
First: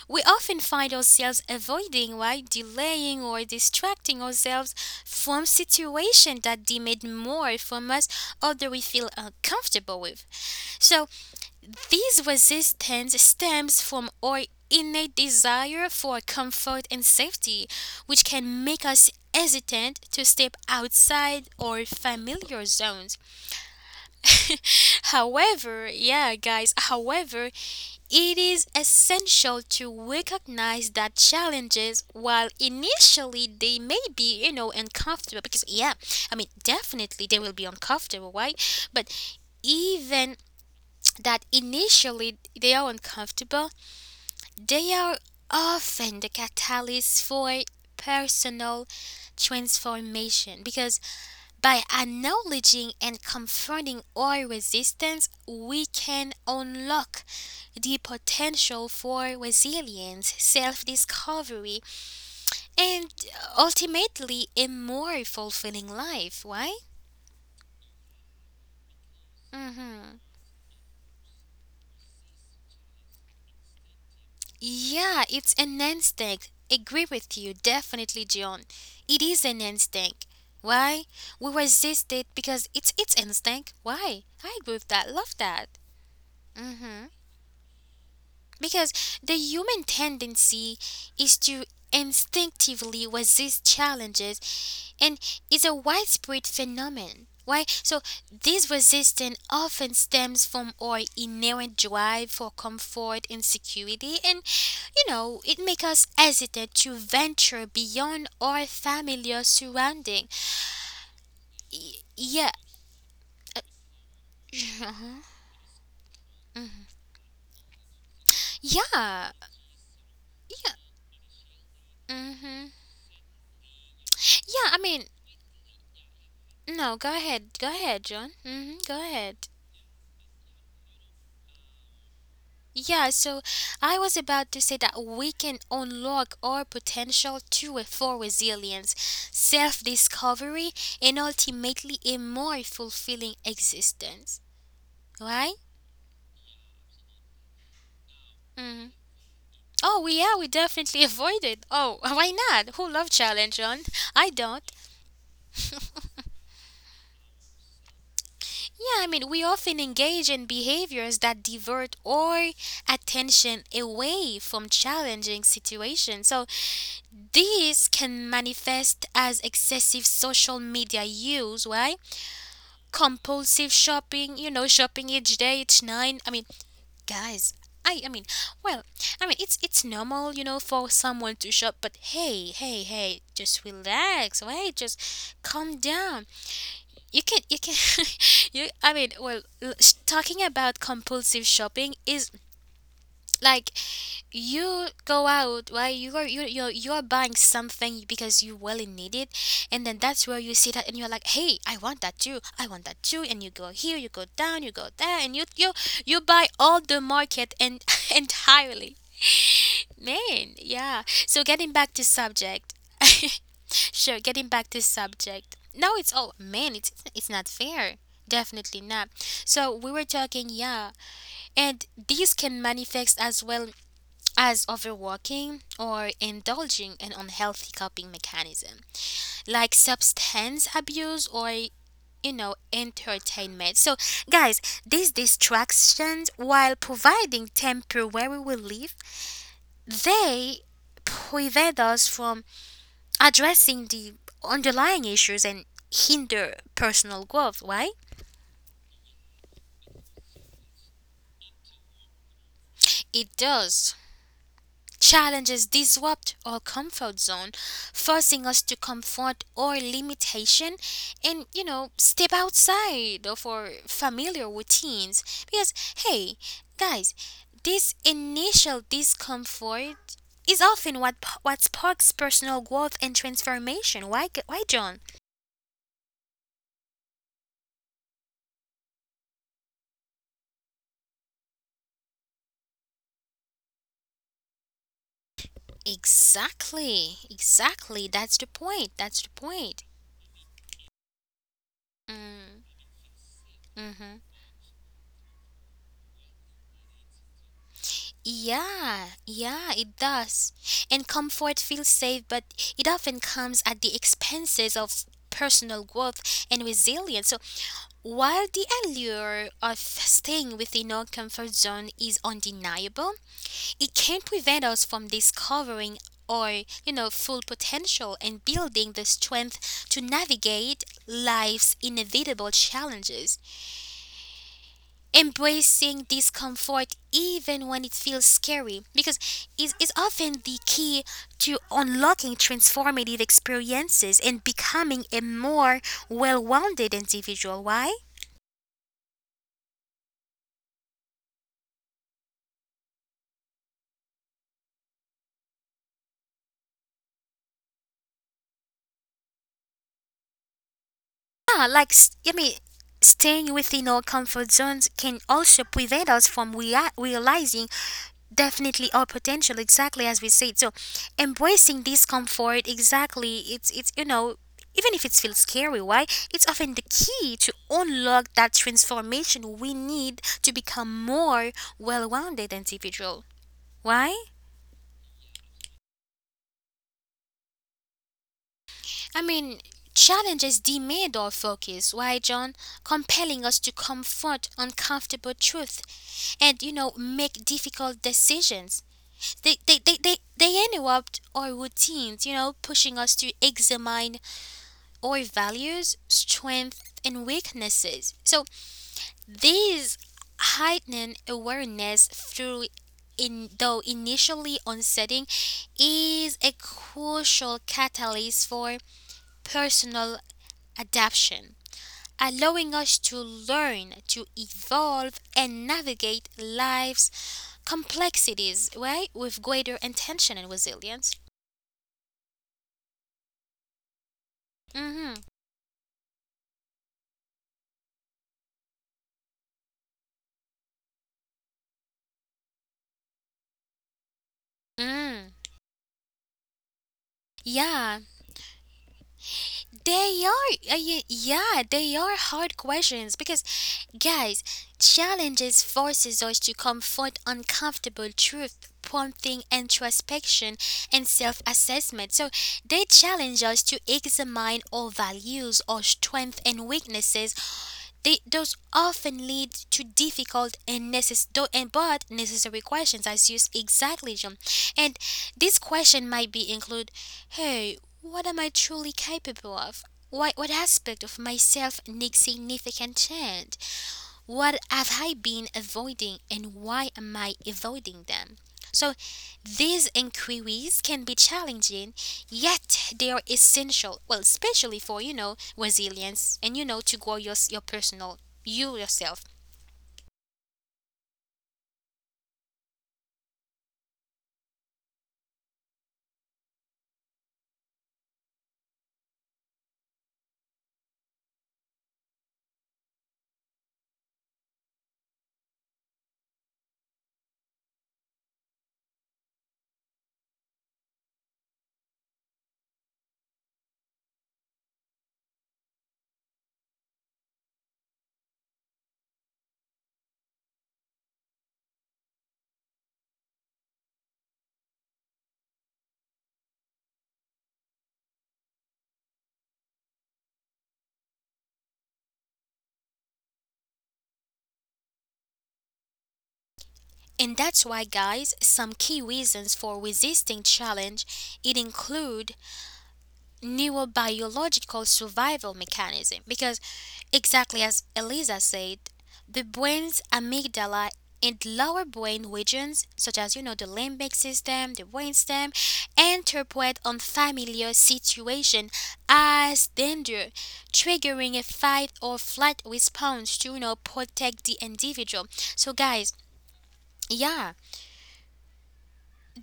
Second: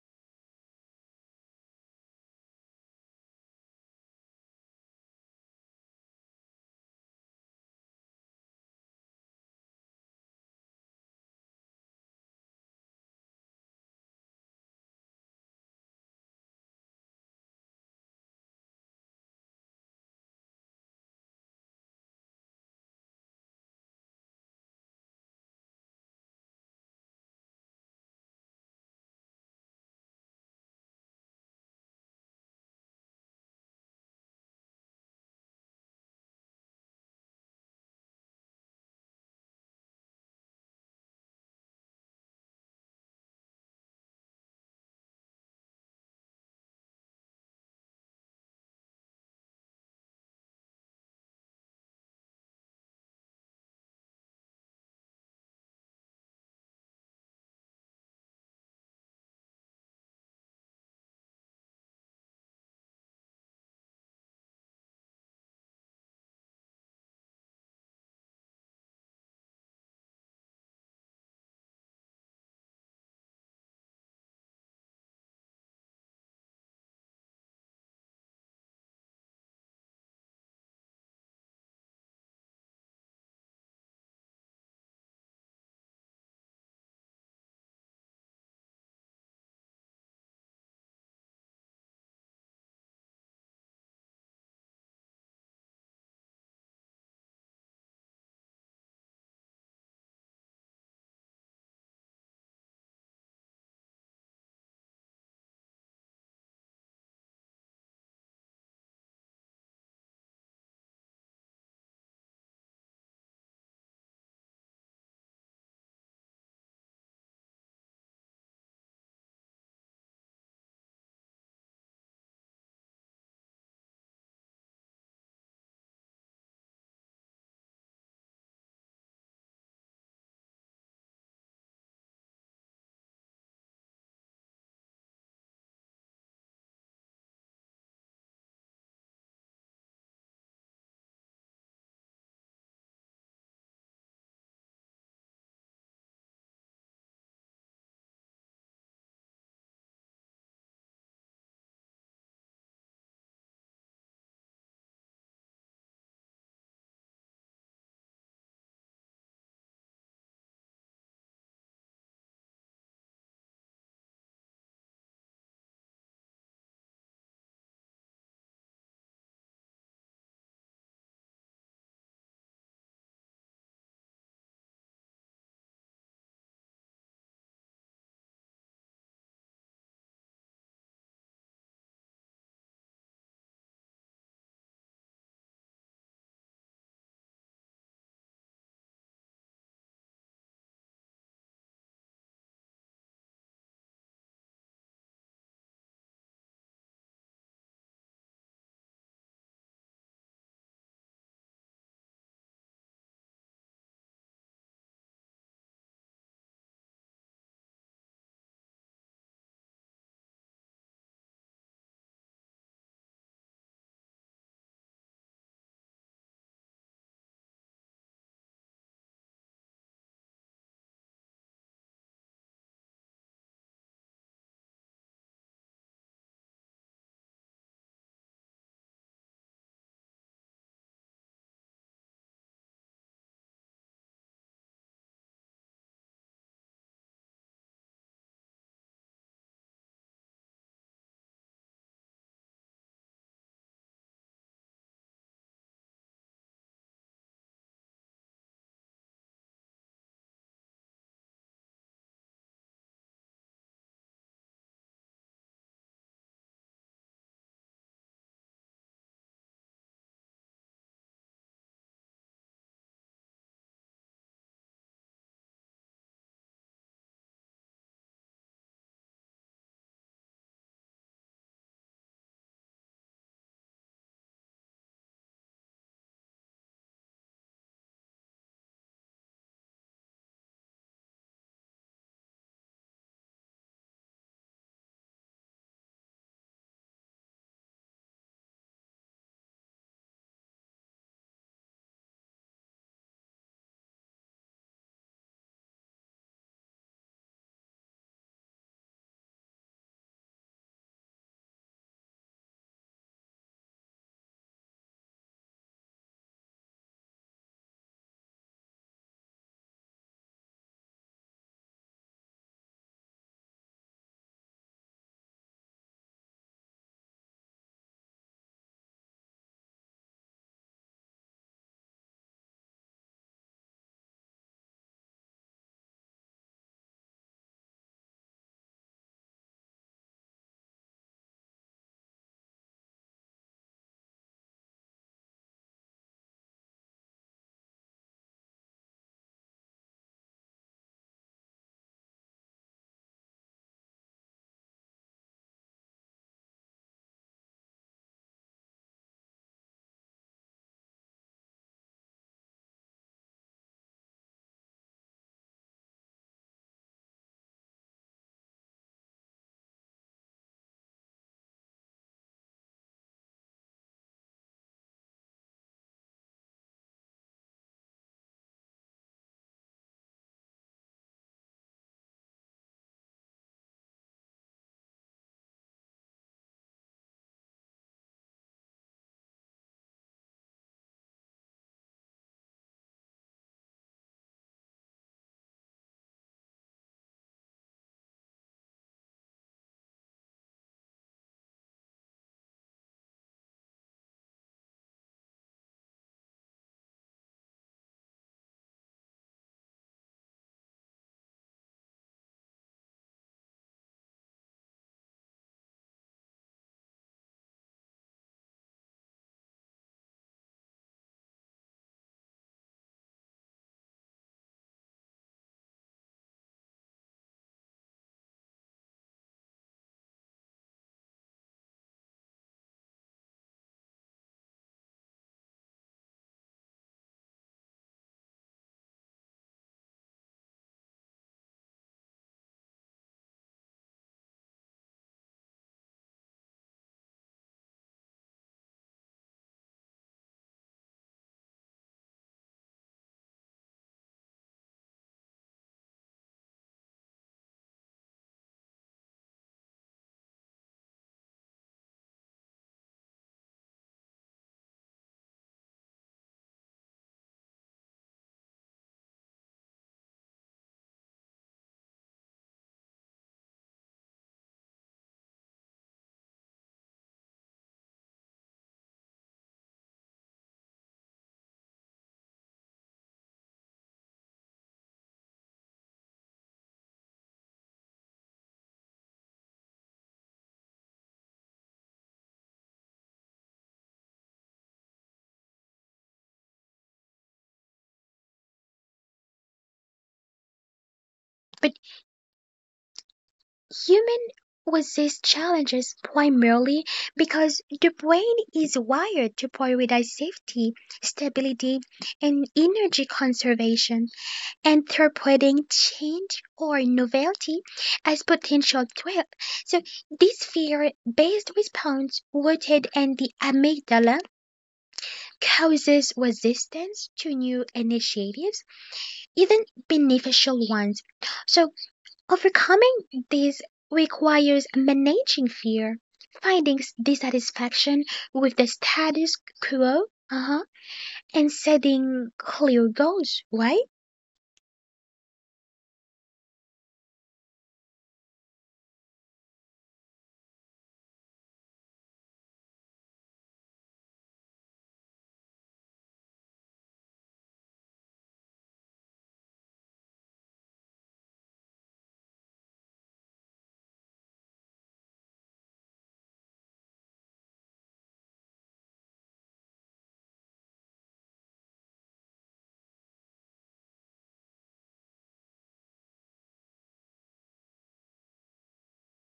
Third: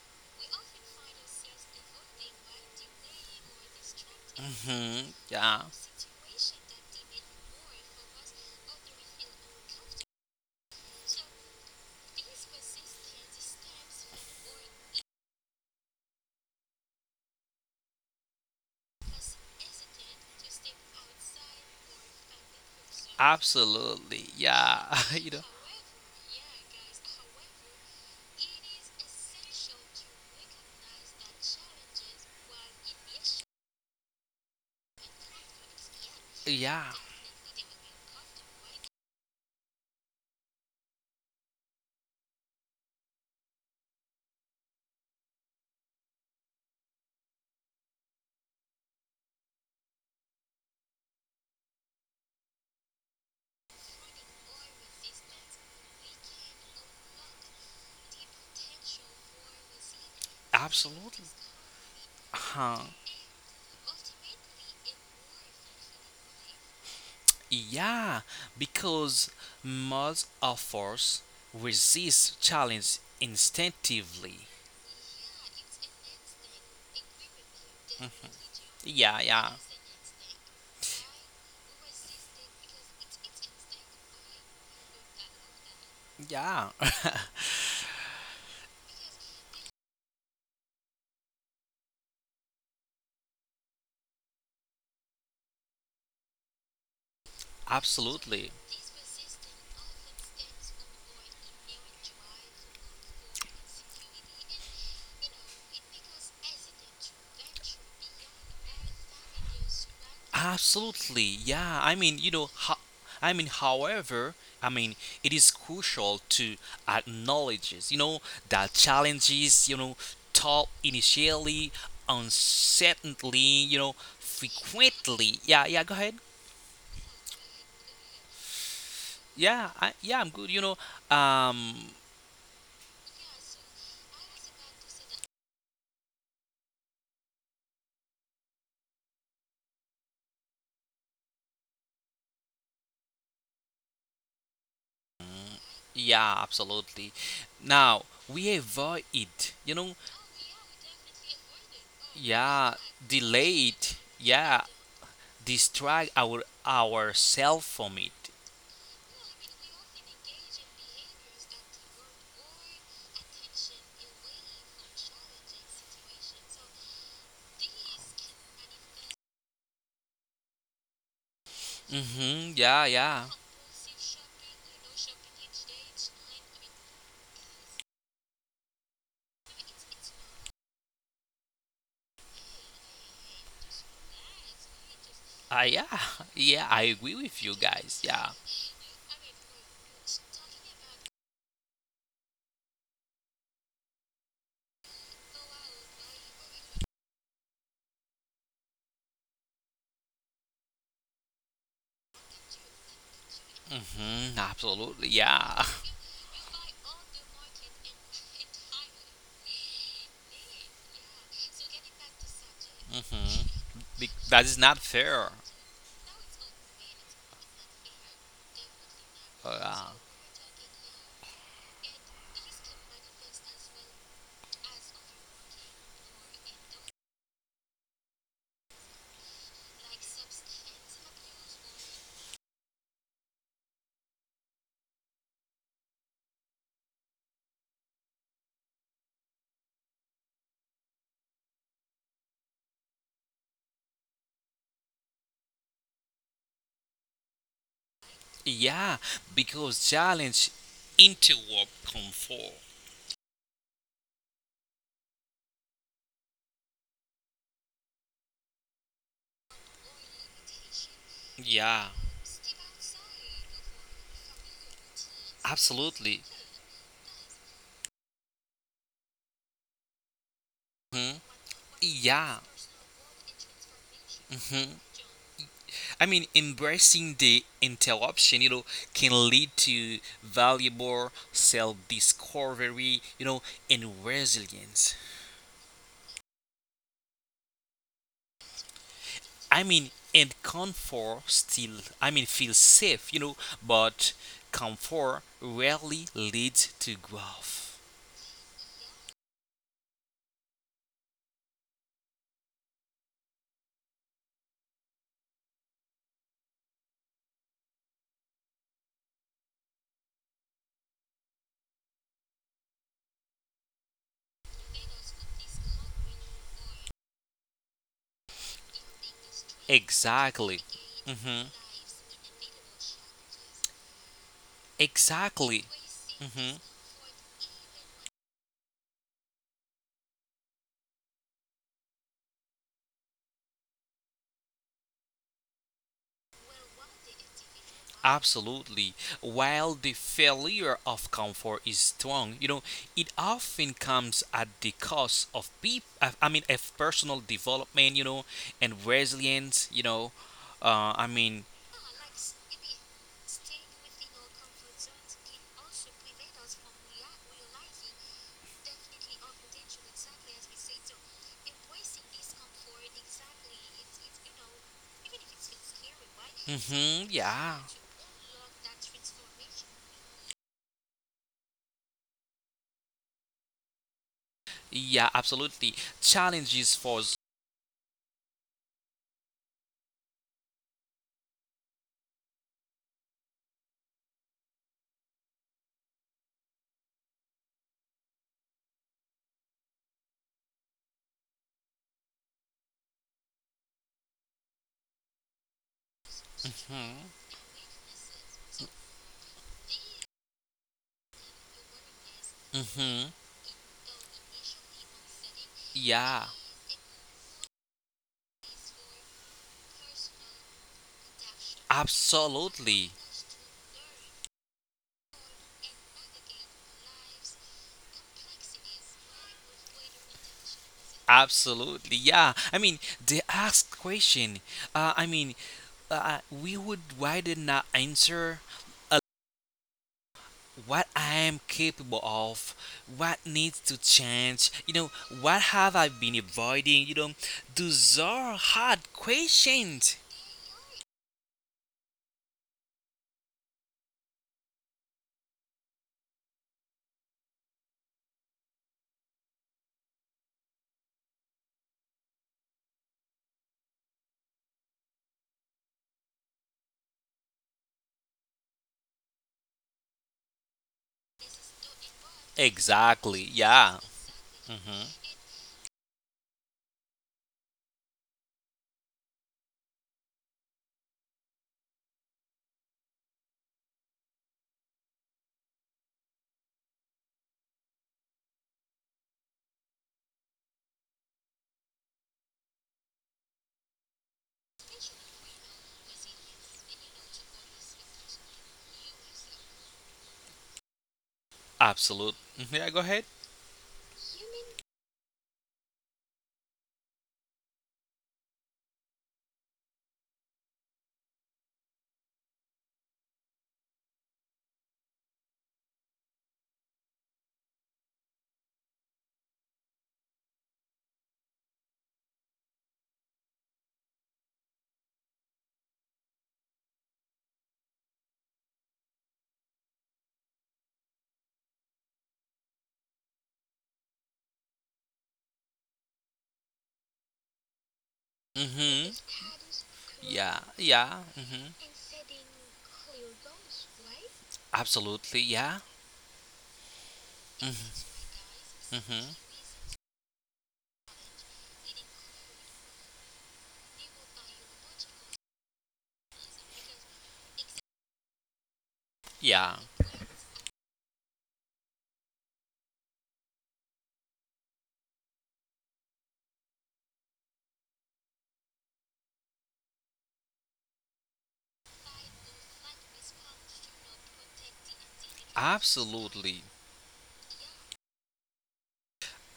Speaker 1: We often find ourselves avoiding, right? Delaying or distracting ourselves
Speaker 2: Mhm.
Speaker 1: from
Speaker 2: Yeah.
Speaker 1: situations that demand more from us or that we feel uncomfortable with. So, this resistance stems from our innate desire for comfort and safety, which can make us hesitant to step outside our familiar zones.
Speaker 2: Absolutely. Yeah. you know.
Speaker 1: Yeah, guys, however, it is essential to recognize that challenges, while initially they may be, uncomfortable, because, yeah, I mean,
Speaker 2: Yeah.
Speaker 1: definitely they will be uncomfortable, right? But even that initially they are uncomfortable, they are often the catalyst for personal transformation, because by acknowledging and confronting our resistance, we can unlock the potential for resilience, self
Speaker 2: Absolutely.
Speaker 1: discovery,
Speaker 2: Huh.
Speaker 1: and ultimately a more fulfilling life. Why?
Speaker 2: Yeah, because
Speaker 1: Mm hmm
Speaker 2: most of us resist challenge instinctively.
Speaker 1: Yeah, it's an instinct. Agree with you, definitely, John. It
Speaker 2: Yeah,
Speaker 1: is
Speaker 2: yeah.
Speaker 1: an instinct. Why? We resist it because it's instinct. Why? I agree with that. Love that.
Speaker 2: Yeah,
Speaker 1: Mm hmm Because the human tendency is to instinctively resist challenges and is a widespread phenomenon. Why? So
Speaker 2: absolutely.
Speaker 1: this resistance often stems from our inherent drive for comfort and security, and, you know, it makes us hesitant to venture beyond our familiar surrounding.
Speaker 2: Absolutely. Yeah. I
Speaker 1: Y-
Speaker 2: mean,
Speaker 1: yeah.
Speaker 2: I mean, however, I mean,
Speaker 1: Mhm.
Speaker 2: it is crucial to
Speaker 1: Mm.
Speaker 2: acknowledge, that
Speaker 1: Yeah.
Speaker 2: challenges,
Speaker 1: Yeah.
Speaker 2: top initially,
Speaker 1: Hmm.
Speaker 2: uncertainly,
Speaker 1: Yeah, I mean,
Speaker 2: frequently. Yeah, yeah, go ahead.
Speaker 1: no, go ahead. Go ahead, John. Go ahead.
Speaker 2: Yeah, yeah, I'm good. Um,
Speaker 1: Yeah, so I was about to say that we can unlock our potential to a for resilience, self discovery, and ultimately a more fulfilling existence. Right?
Speaker 2: Yeah, absolutely. Now we
Speaker 1: Mm-hmm.
Speaker 2: avoid it.
Speaker 1: Oh, we, yeah, we definitely avoid it. Oh, why not? Who
Speaker 2: Yeah,
Speaker 1: love challenge, John?
Speaker 2: delay it.
Speaker 1: I don't.
Speaker 2: Yeah, distract our ourselves from it.
Speaker 1: Yeah, I mean, we often engage in behaviors that divert our attention away from challenging situations. So, this can manifest as excessive social media use, right?
Speaker 2: Mhm. Yeah, yeah.
Speaker 1: Compulsive shopping, shopping each day, each night. I mean, guys, I mean, well, I mean it's normal, for someone to shop, but hey, hey, hey, just relax, wait, just calm down.
Speaker 2: Yeah, yeah. I
Speaker 1: you can
Speaker 2: agree
Speaker 1: you
Speaker 2: with
Speaker 1: can
Speaker 2: you guys. Yeah.
Speaker 1: You, I mean, well, talking about compulsive shopping is like, you go out, right? You're buying something because you really need it, and then that's where you see that and you're like, hey, I want that too, I want that too, and you go here, you go down,
Speaker 2: Mhm.
Speaker 1: you go there, and
Speaker 2: Absolutely.
Speaker 1: you you
Speaker 2: Yeah.
Speaker 1: you buy all the market and entirely, man. Yeah, so getting back to subject.
Speaker 2: Mhm.
Speaker 1: Sure, getting back
Speaker 2: That
Speaker 1: to
Speaker 2: is not
Speaker 1: subject.
Speaker 2: fair.
Speaker 1: No, it's all, man. It's not fair. Definitely not. So we were
Speaker 2: Uh,
Speaker 1: talking, yeah, and these can manifest as well as overworking or indulging in unhealthy coping mechanism, like substance abuse or, you know, entertainment. So, guys, these distractions, while providing temporary relief, they prevent us from addressing the underlying issues and hinder personal growth, right?
Speaker 2: yeah, because challenge interrupt comfort.
Speaker 1: It does. Challenges disrupt our comfort zone, forcing us to confront our limitation and, you know,
Speaker 2: Yeah,
Speaker 1: step outside of our familiar routines. Because, hey,
Speaker 2: absolutely.
Speaker 1: guys, this initial discomfort is often what
Speaker 2: Mhm.
Speaker 1: what sparks personal
Speaker 2: Yeah.
Speaker 1: growth and transformation. Why, why, John?
Speaker 2: Hmm. I mean, embracing the interruption, can lead to valuable self discovery, and resilience.
Speaker 1: Exactly, exactly. That's the point. That's the point.
Speaker 2: I mean, and comfort still, I mean,
Speaker 1: Mm.
Speaker 2: feel safe,
Speaker 1: Mm-hmm.
Speaker 2: but comfort rarely leads to growth.
Speaker 1: Yeah, yeah, it does. And comfort feels safe, but it often comes at the expenses of personal growth and resilience. So, while the allure of staying within our comfort zone is undeniable, it can't prevent us from discovering our, you know, full potential and building the strength to navigate
Speaker 2: Exactly. Hmm.
Speaker 1: life's inevitable challenges.
Speaker 2: Exactly.
Speaker 1: Embracing
Speaker 2: Hmm.
Speaker 1: discomfort even when it feels scary, because it is often the key to unlocking transformative experiences and becoming a more well-rounded individual. Why?
Speaker 2: Absolutely. While the failure of comfort is strong, it often comes at the cost of people. I mean, of personal development, and resilience. I mean,
Speaker 1: Yeah, like I mean, staying within our comfort zones can also prevent us from realizing definitely our potential. Exactly as we said. So, embracing discomfort, exactly, it's you know, even if it feels scary, why? It's often the
Speaker 2: hmm.
Speaker 1: key to unlock that transformation we need to become more well-rounded individual. Why?
Speaker 2: Yeah, absolutely. Challenges for.
Speaker 1: I mean, challenges demand our focus. Why, John? Compelling us to confront uncomfortable truth and, you know, make difficult decisions. They interrupt our routines, you know, pushing us to examine our values, strengths, and weaknesses. So, these heightened awareness through,
Speaker 2: Mm-hmm.
Speaker 1: in though initially unsettling, is
Speaker 2: Yeah,
Speaker 1: a crucial catalyst for personal adaption, allowing us
Speaker 2: absolutely.
Speaker 1: to learn, to evolve, and navigate life's complexities, right? With greater intention and resilience.
Speaker 2: Absolutely, yeah. I mean, they ask question.
Speaker 1: Hmm.
Speaker 2: I mean, we would rather not answer uh, what I am capable of, what needs to change.
Speaker 1: Mm.
Speaker 2: What have I been avoiding?
Speaker 1: Yeah,
Speaker 2: Those are hard questions.
Speaker 1: they are, yeah, they are hard questions because, guys, challenges forces us to confront uncomfortable truth, prompting introspection and self-assessment. So they challenge us to examine our values, our strengths and weaknesses, they, those often lead to difficult and, and but necessary questions,
Speaker 2: Exactly,
Speaker 1: as you
Speaker 2: yeah.
Speaker 1: exactly, John.
Speaker 2: Hmm.
Speaker 1: And this question might be include, hey, what am I truly capable of? Why, what aspect of myself needs significant change? What have I been avoiding and why am I avoiding them? So, these inquiries can be challenging, yet they are essential. Well, especially for, you know, resilience and, you know, to grow your personal you yourself.
Speaker 3: But
Speaker 2: Absolute. Mhm. Yeah, go ahead.
Speaker 3: humans resist challenges primarily because the brain is wired to prioritize safety, stability, and energy conservation, interpreting change or novelty as potential threat. So this fear based response, rooted in the amygdala, causes resistance to new initiatives, even beneficial ones. So overcoming this requires managing fear, finding dissatisfaction with the
Speaker 2: Hmm.
Speaker 3: status quo,
Speaker 2: Yeah,
Speaker 3: uh-huh,
Speaker 2: yeah. Hmm.
Speaker 3: and setting clear goals, right?
Speaker 2: Absolutely, yeah.
Speaker 1: And that's why,
Speaker 2: Hmm.
Speaker 1: guys, some key
Speaker 2: Hmm.
Speaker 1: reasons for resisting challenge it include neurobiological survival mechanism, because exactly as Eliza said, the
Speaker 2: Yeah.
Speaker 1: brain's amygdala and lower brain regions, such as, you know, the limbic system, the brainstem, interpret unfamiliar situation as danger, triggering a fight or flight response to, you know, protect the individual. So, guys,
Speaker 2: Absolutely.
Speaker 1: yeah,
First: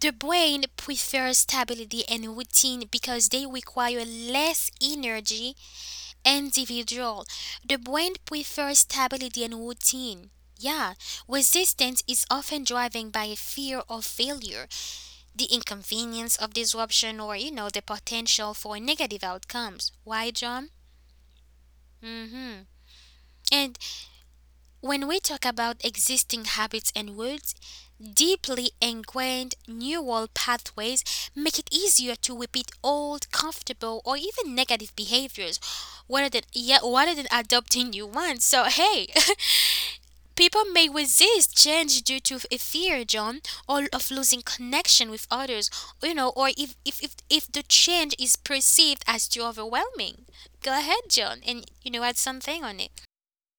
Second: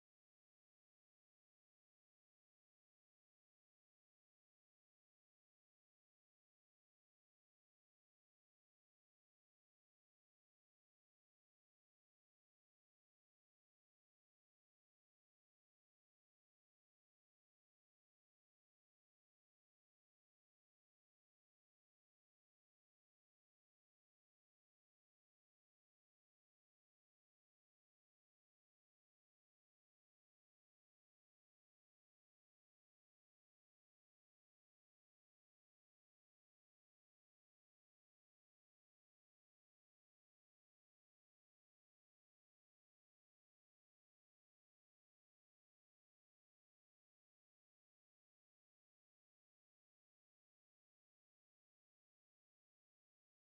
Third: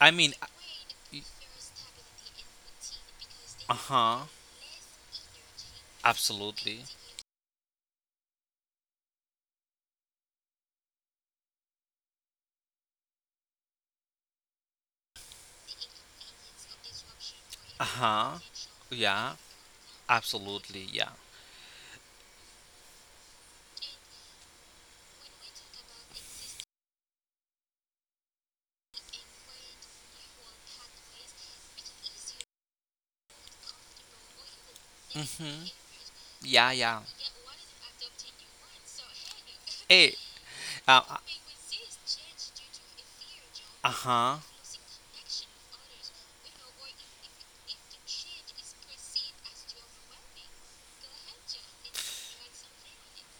Speaker 2: I mean,
Speaker 1: brain prefers stability and routine because they
Speaker 2: uh
Speaker 1: require
Speaker 2: huh.
Speaker 1: less energy.
Speaker 2: Absolutely.
Speaker 1: Individual. The brain prefers stability and routine. Yeah, resistance is often driven by a fear of failure, the inconvenience of disruption, or, you know, the
Speaker 2: Uh huh.
Speaker 1: potential for negative
Speaker 2: Yeah.
Speaker 1: outcomes. Why, John?
Speaker 2: Absolutely. Yeah.
Speaker 1: Mm hmm. And when we talk about existing habits and words, deeply ingrained neural pathways make it easier to repeat old, comfortable, or even negative behaviors
Speaker 2: Mhm.
Speaker 1: rather than, yeah,
Speaker 2: Yeah.
Speaker 1: rather than
Speaker 2: Yeah.
Speaker 1: adopting new ones. So, hey,
Speaker 2: Hey.
Speaker 1: people may
Speaker 2: Uh.
Speaker 1: resist change due to a fear, John, or of
Speaker 2: Uh
Speaker 1: losing
Speaker 2: huh.
Speaker 1: connection with others, you know, or if, the change is perceived as too overwhelming. Go ahead, John, and, you know, add something on it.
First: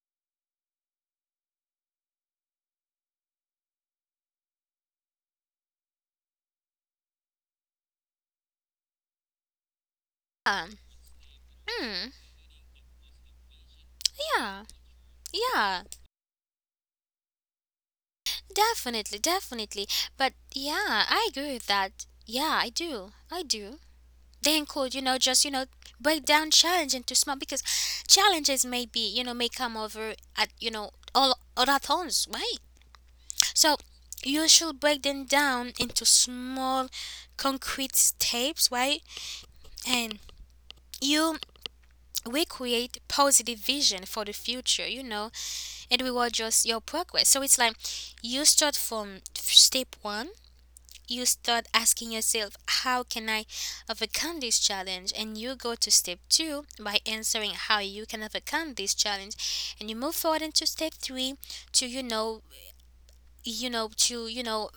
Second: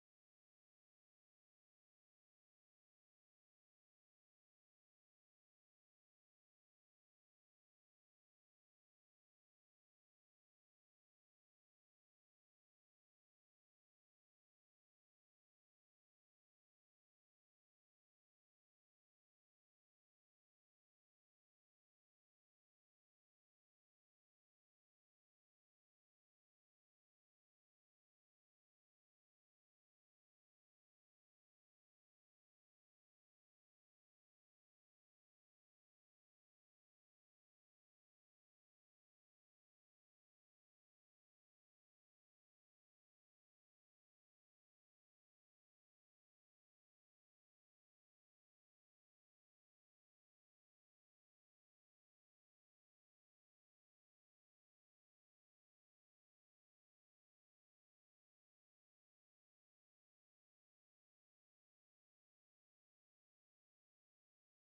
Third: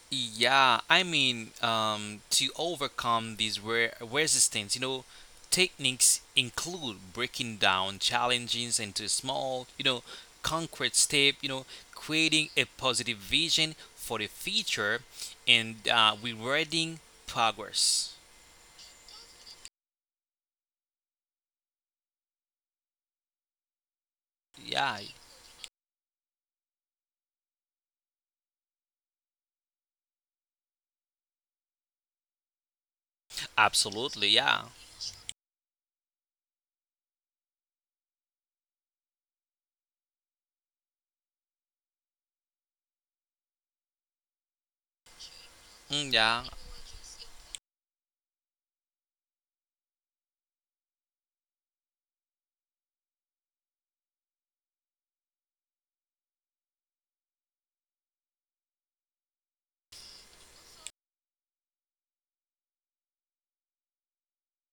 Speaker 2: Yeah, I mean, to overcome these resistance, techniques include breaking down challenges into small,
Speaker 1: Um,
Speaker 2: concrete step.
Speaker 1: hmm,
Speaker 2: Creating a positive vision for the
Speaker 1: yeah.
Speaker 2: future and
Speaker 1: Yeah,
Speaker 2: rewarding progress.
Speaker 1: definitely, definitely. But yeah, I agree with that. Yeah, I do. I do. They
Speaker 2: Yeah.
Speaker 1: include, you know, just, you know, break down challenge into small, because challenges may be, you know, may come over at, you know, all other tones, right? So
Speaker 2: Absolutely,
Speaker 1: you
Speaker 2: yeah.
Speaker 1: should break them down into small concrete steps, right? And you, we create positive vision for the future, you know, and we
Speaker 2: Mm,
Speaker 1: will
Speaker 2: yeah.
Speaker 1: just your progress. So it's like you start from step one. You start asking yourself, how can I overcome this challenge? And you go to step two by answering how you can overcome this challenge. And you move forward into step three to, you know, to, you know,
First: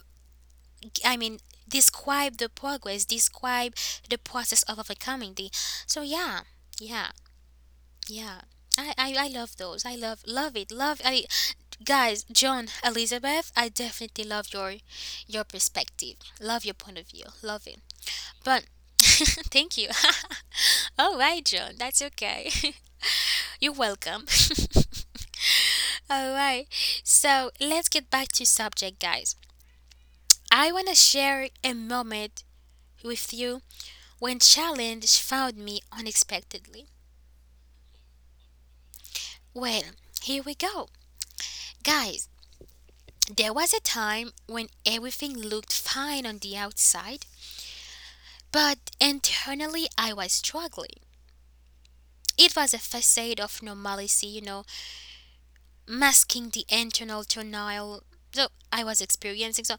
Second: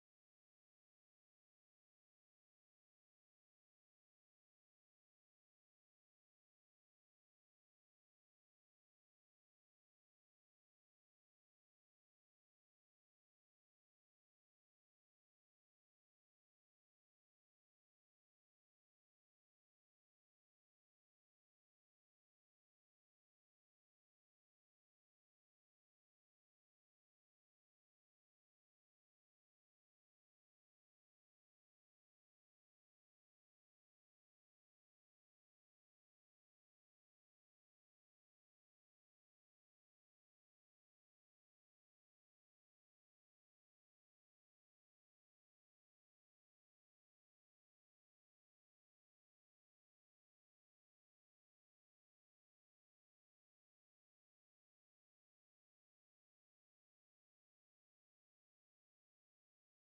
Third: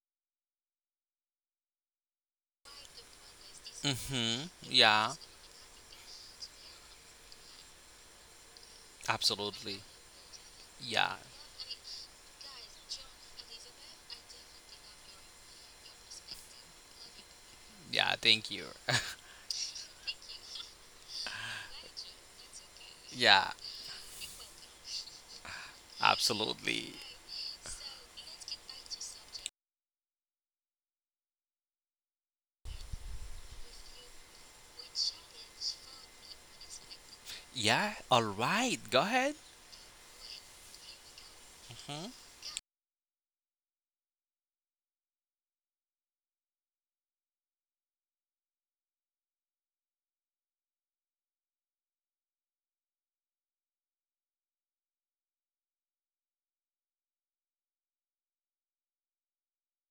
Speaker 1: I mean, describe the progress, describe the
Speaker 2: Mhm.
Speaker 1: process of
Speaker 2: Yeah.
Speaker 1: overcoming the. So, yeah, yeah, yeah. I love
Speaker 2: Absolutely.
Speaker 1: those. I love it. Love
Speaker 2: Yeah.
Speaker 1: I Guys, John, Elizabeth, I definitely love your perspective. Love your point of view. Love it.
Speaker 2: Yeah, thank
Speaker 1: But
Speaker 2: you.
Speaker 1: thank you. All right, John, that's okay.
Speaker 2: Yeah,
Speaker 1: You're welcome. All right.
Speaker 2: absolutely.
Speaker 1: So, let's get back to subject, guys. I want to share a moment with you when challenge found me unexpectedly.
Speaker 2: Yeah, all right. Go ahead.
Speaker 1: Well, here we go.
Speaker 2: Hmm?
Speaker 1: Guys, there was a time when everything looked fine on the outside, but internally I was struggling. It was a facade of normalcy, you know, masking the internal turmoil so I was experiencing. So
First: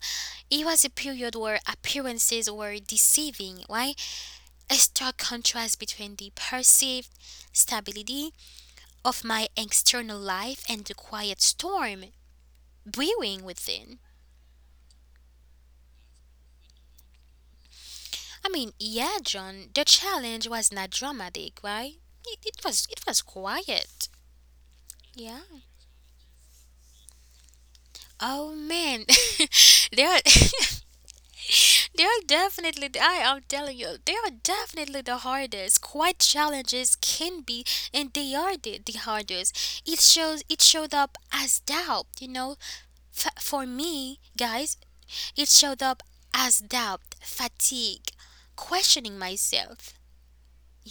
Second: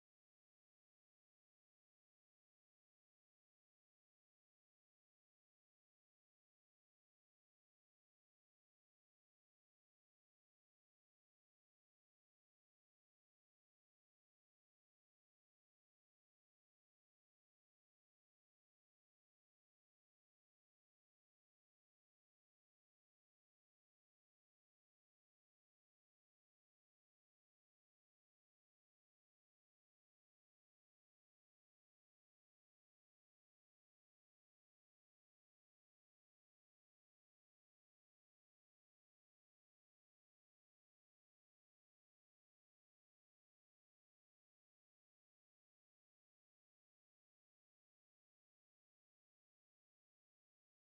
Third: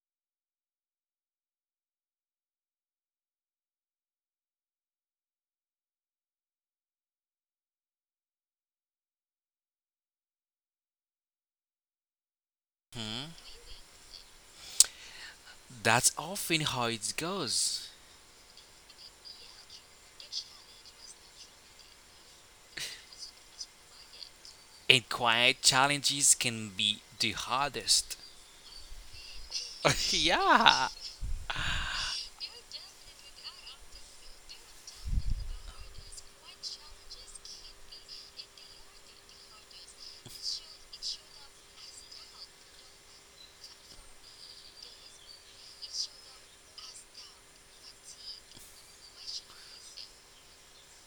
Speaker 1: it was a period where appearances were deceiving, right? A stark contrast between the perceived stability of my external life and the quiet storm brewing within.
Speaker 2: That's often how it goes.
Speaker 1: I mean, yeah, John, the challenge was not dramatic, right? It was quiet.
Speaker 2: And
Speaker 1: Yeah.
Speaker 2: quiet challenges can be the hardest.
Speaker 1: Oh, man, there. Are
Speaker 2: Yeah.
Speaker 1: they are definitely, I am telling you, they are definitely the hardest. Quite challenges can be, and they are the hardest. It shows, it showed up as doubt, you know. For me, guys, it showed up as doubt, fatigue, questioning myself.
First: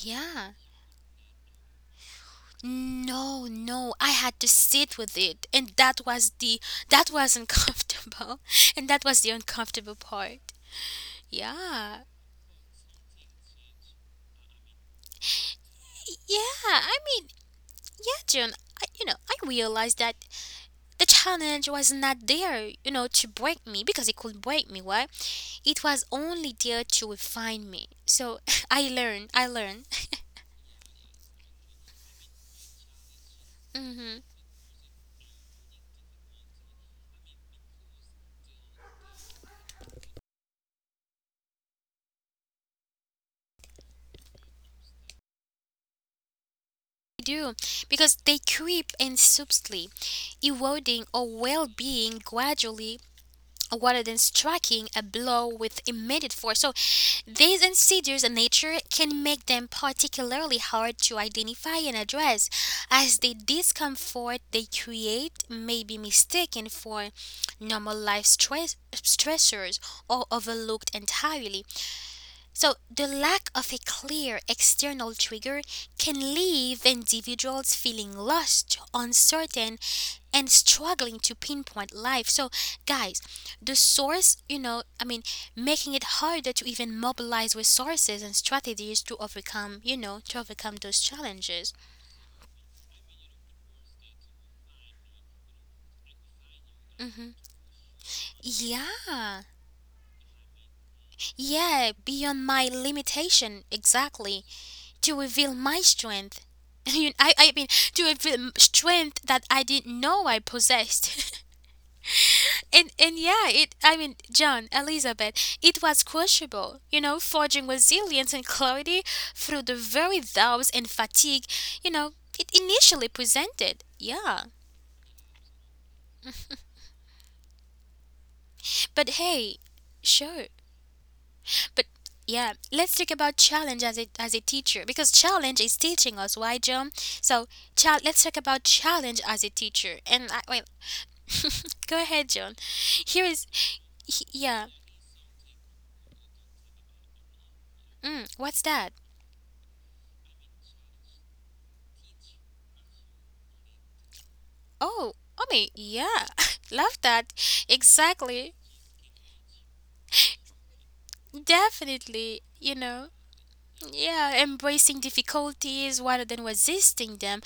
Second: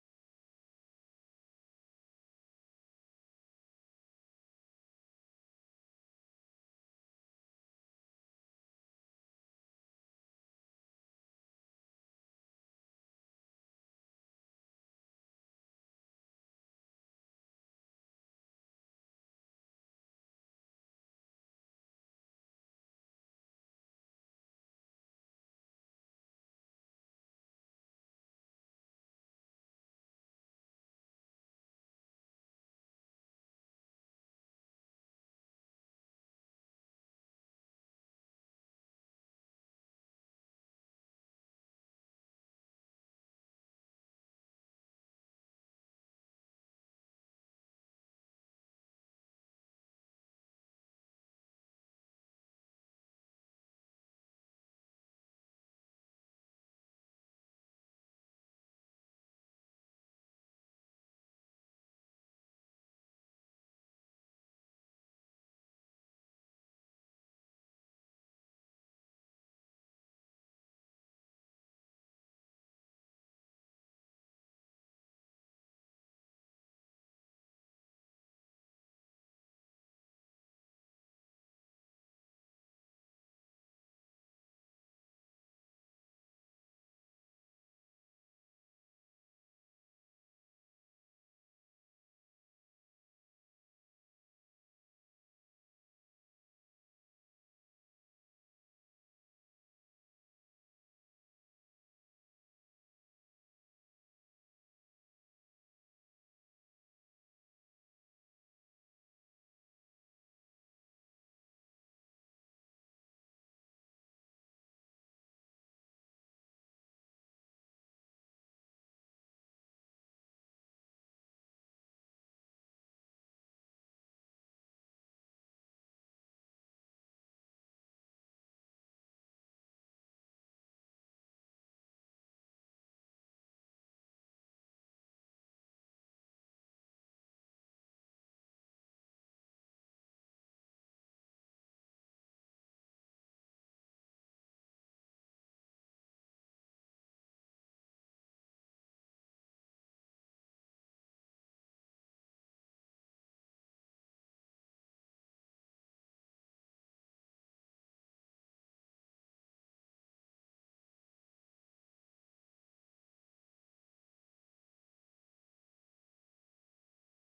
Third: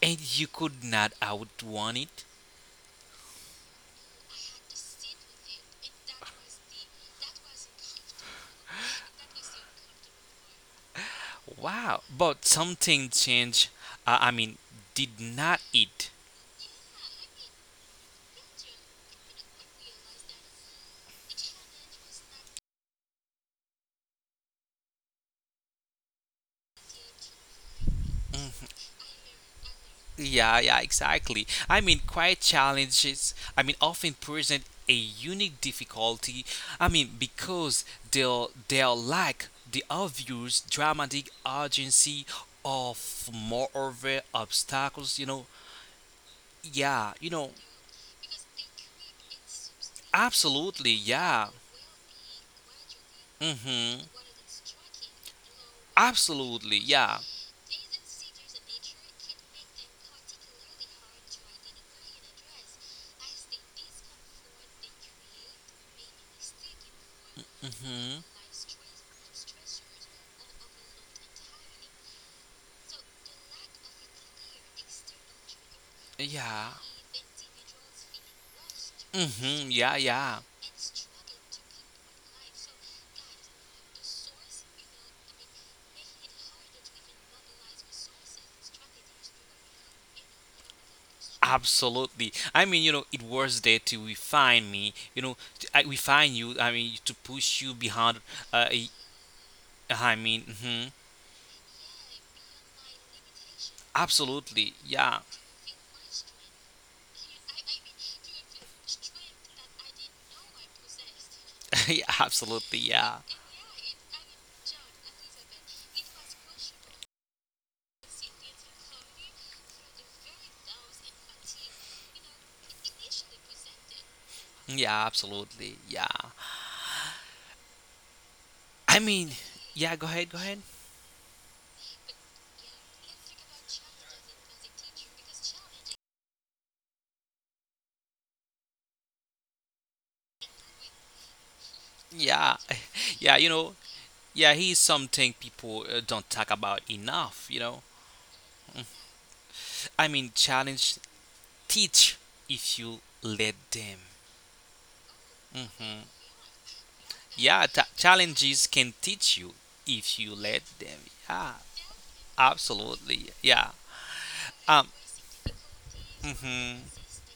Speaker 2: And you could not outrun it.
Speaker 1: No, no, I had to sit with it, and that was the, that was uncomfortable, and that was the uncomfortable part. Yeah.
Speaker 2: Wow. But something changed. I mean, did not it?
Speaker 1: Yeah, I mean, yeah, June, I realized that the challenge was not there, you know, to break me because it could break me, right? It was only there to refine me. So I learned, I learned.
Speaker 2: Yeah, yeah, exactly. I mean, quiet challenges, I mean,
Speaker 1: hmm
Speaker 2: often present a unique difficulty. I mean, because they'll lack the obvious dramatic urgency of moreover obstacles, Yeah,
Speaker 1: I do. Because they creep in subtly,
Speaker 2: absolutely,
Speaker 1: eroding our
Speaker 2: yeah.
Speaker 1: well being gradually rather
Speaker 2: Mm-hmm.
Speaker 1: than striking a blow with immediate force. So,
Speaker 2: Absolutely, yeah.
Speaker 1: these insidious nature can make them particularly hard to identify and address, as the discomfort they create may be mistaken for normal life
Speaker 2: Mm-hmm.
Speaker 1: stressors or overlooked entirely. So, the lack of a clear external trigger can
Speaker 2: Yeah.
Speaker 1: leave individuals feeling lost, uncertain,
Speaker 2: Mm-hmm. Yeah,
Speaker 1: and
Speaker 2: yeah.
Speaker 1: struggling to pinpoint life. So, guys, the source, you know, I mean, making it harder to even mobilize resources and strategies to overcome, you know, to overcome those challenges.
Speaker 2: Absolutely. I mean, it was there to refine me, to I refine you, I mean, to
Speaker 1: Hmm.
Speaker 2: push you behind, uh, y-
Speaker 1: Yeah,
Speaker 2: I mean, mhm,
Speaker 1: yeah, beyond my limitation, exactly,
Speaker 2: absolutely.
Speaker 1: to
Speaker 2: Yeah.
Speaker 1: reveal my strength. I, mean, to reveal strength that I didn't know I possessed.
Speaker 2: Yeah, absolutely.
Speaker 1: And
Speaker 2: Yeah.
Speaker 1: yeah, it I mean, John, Elizabeth, it was crushable, you know, forging resilience and clarity through the very doubts and fatigue, you know, it initially presented. Yeah.
Speaker 2: Yeah, absolutely. Yeah. I
Speaker 1: But
Speaker 2: mean,
Speaker 1: hey,
Speaker 2: yeah, go ahead, go
Speaker 1: sure.
Speaker 2: ahead.
Speaker 1: But yeah, let's talk about challenge as a teacher because challenge is teaching us, why, John? So, chal let's talk about challenge as a teacher. And well, go ahead, John.
Speaker 2: Yeah.
Speaker 1: Here
Speaker 2: Yeah,
Speaker 1: is he-
Speaker 2: yeah,
Speaker 1: yeah.
Speaker 2: he's something people don't talk about enough.
Speaker 1: Mm, what's that?
Speaker 2: I mean, challenge, teach if you let them.
Speaker 1: Oh, I mean,
Speaker 2: Mm-hmm.
Speaker 1: yeah, love that.
Speaker 2: Yeah, ta
Speaker 1: Exactly.
Speaker 2: challenges can teach you if you let them. Yeah,
Speaker 1: Definitely.
Speaker 2: absolutely. Yeah.
Speaker 1: Yeah,
Speaker 2: Um.
Speaker 1: embracing difficulties rather than
Speaker 2: Hmm.
Speaker 1: resisting them.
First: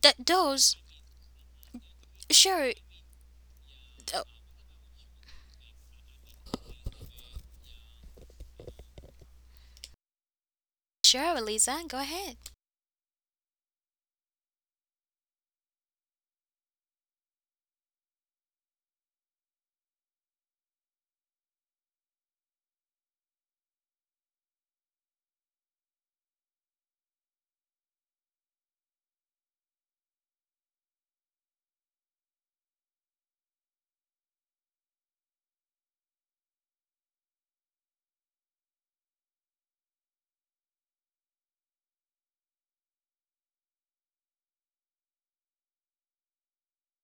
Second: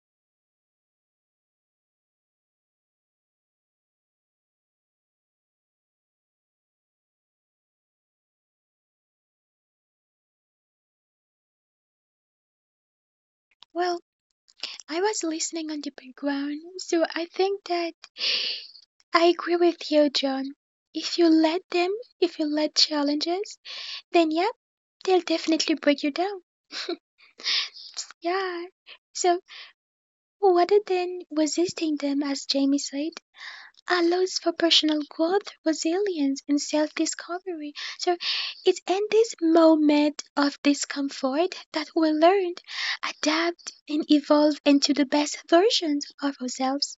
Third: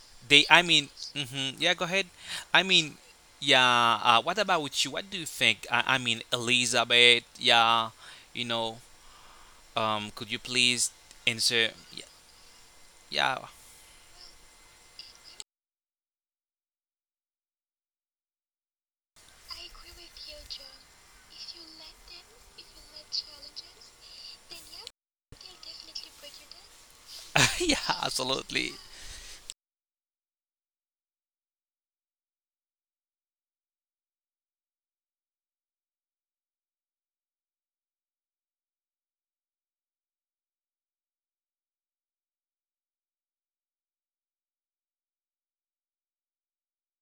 Speaker 1: That
Speaker 2: They. I
Speaker 1: those
Speaker 2: mean. Hmm. Yeah. Go ahead. I
Speaker 1: sure
Speaker 2: mean. Yeah.
Speaker 1: th-
Speaker 2: What about you? What do you think? I mean, Elizabeth. Yeah. You know. Could you please
Speaker 1: sure,
Speaker 2: answer?
Speaker 1: Lisa, go
Speaker 2: Yeah.
Speaker 1: ahead.
Speaker 2: Yeah.
Speaker 3: Well, I was listening on the background, so I think that I agree with you, John. If you let them, if you let challenges, then yeah, they'll definitely break you down.
Speaker 2: Yeah.
Speaker 3: Yeah.
Speaker 2: Absolutely.
Speaker 3: So rather than resisting them, as Jamie said, allows for personal growth, resilience, and self discovery. So it's in this moment of discomfort that we learn, adapt, and evolve into the best versions of ourselves.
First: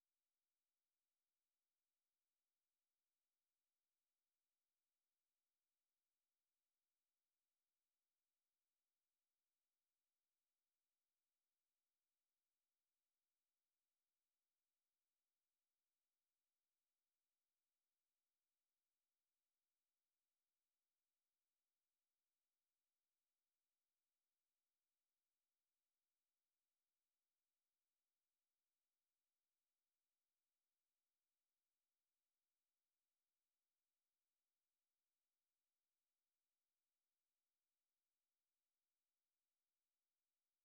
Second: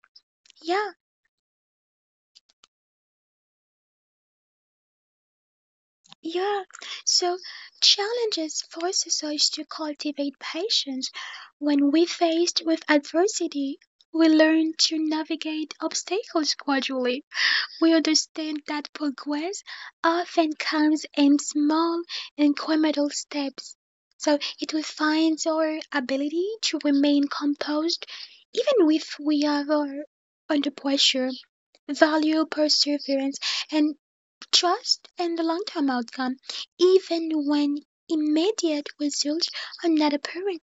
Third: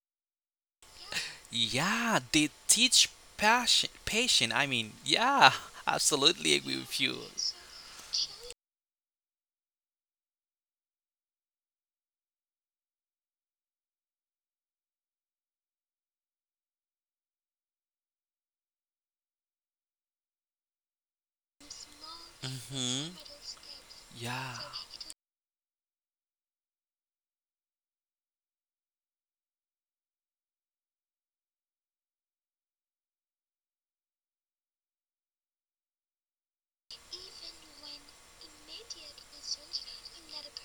Speaker 3: Yeah,
Speaker 2: Yeah. They teach passion. Patient. I mean. Yeah. Absolutely
Speaker 3: yeah.
Speaker 2: agree with you.
Speaker 3: So challenges forces us to cultivate patience. When we faced with adversity, we learn to navigate obstacles gradually. We understand that progress often comes in small incremental
Speaker 2: Hmm.
Speaker 3: steps. So
Speaker 2: Yeah.
Speaker 3: it refines our ability to remain composed even if we are under pressure, value perseverance and trust in the long term outcome, even when immediate results are not apparent.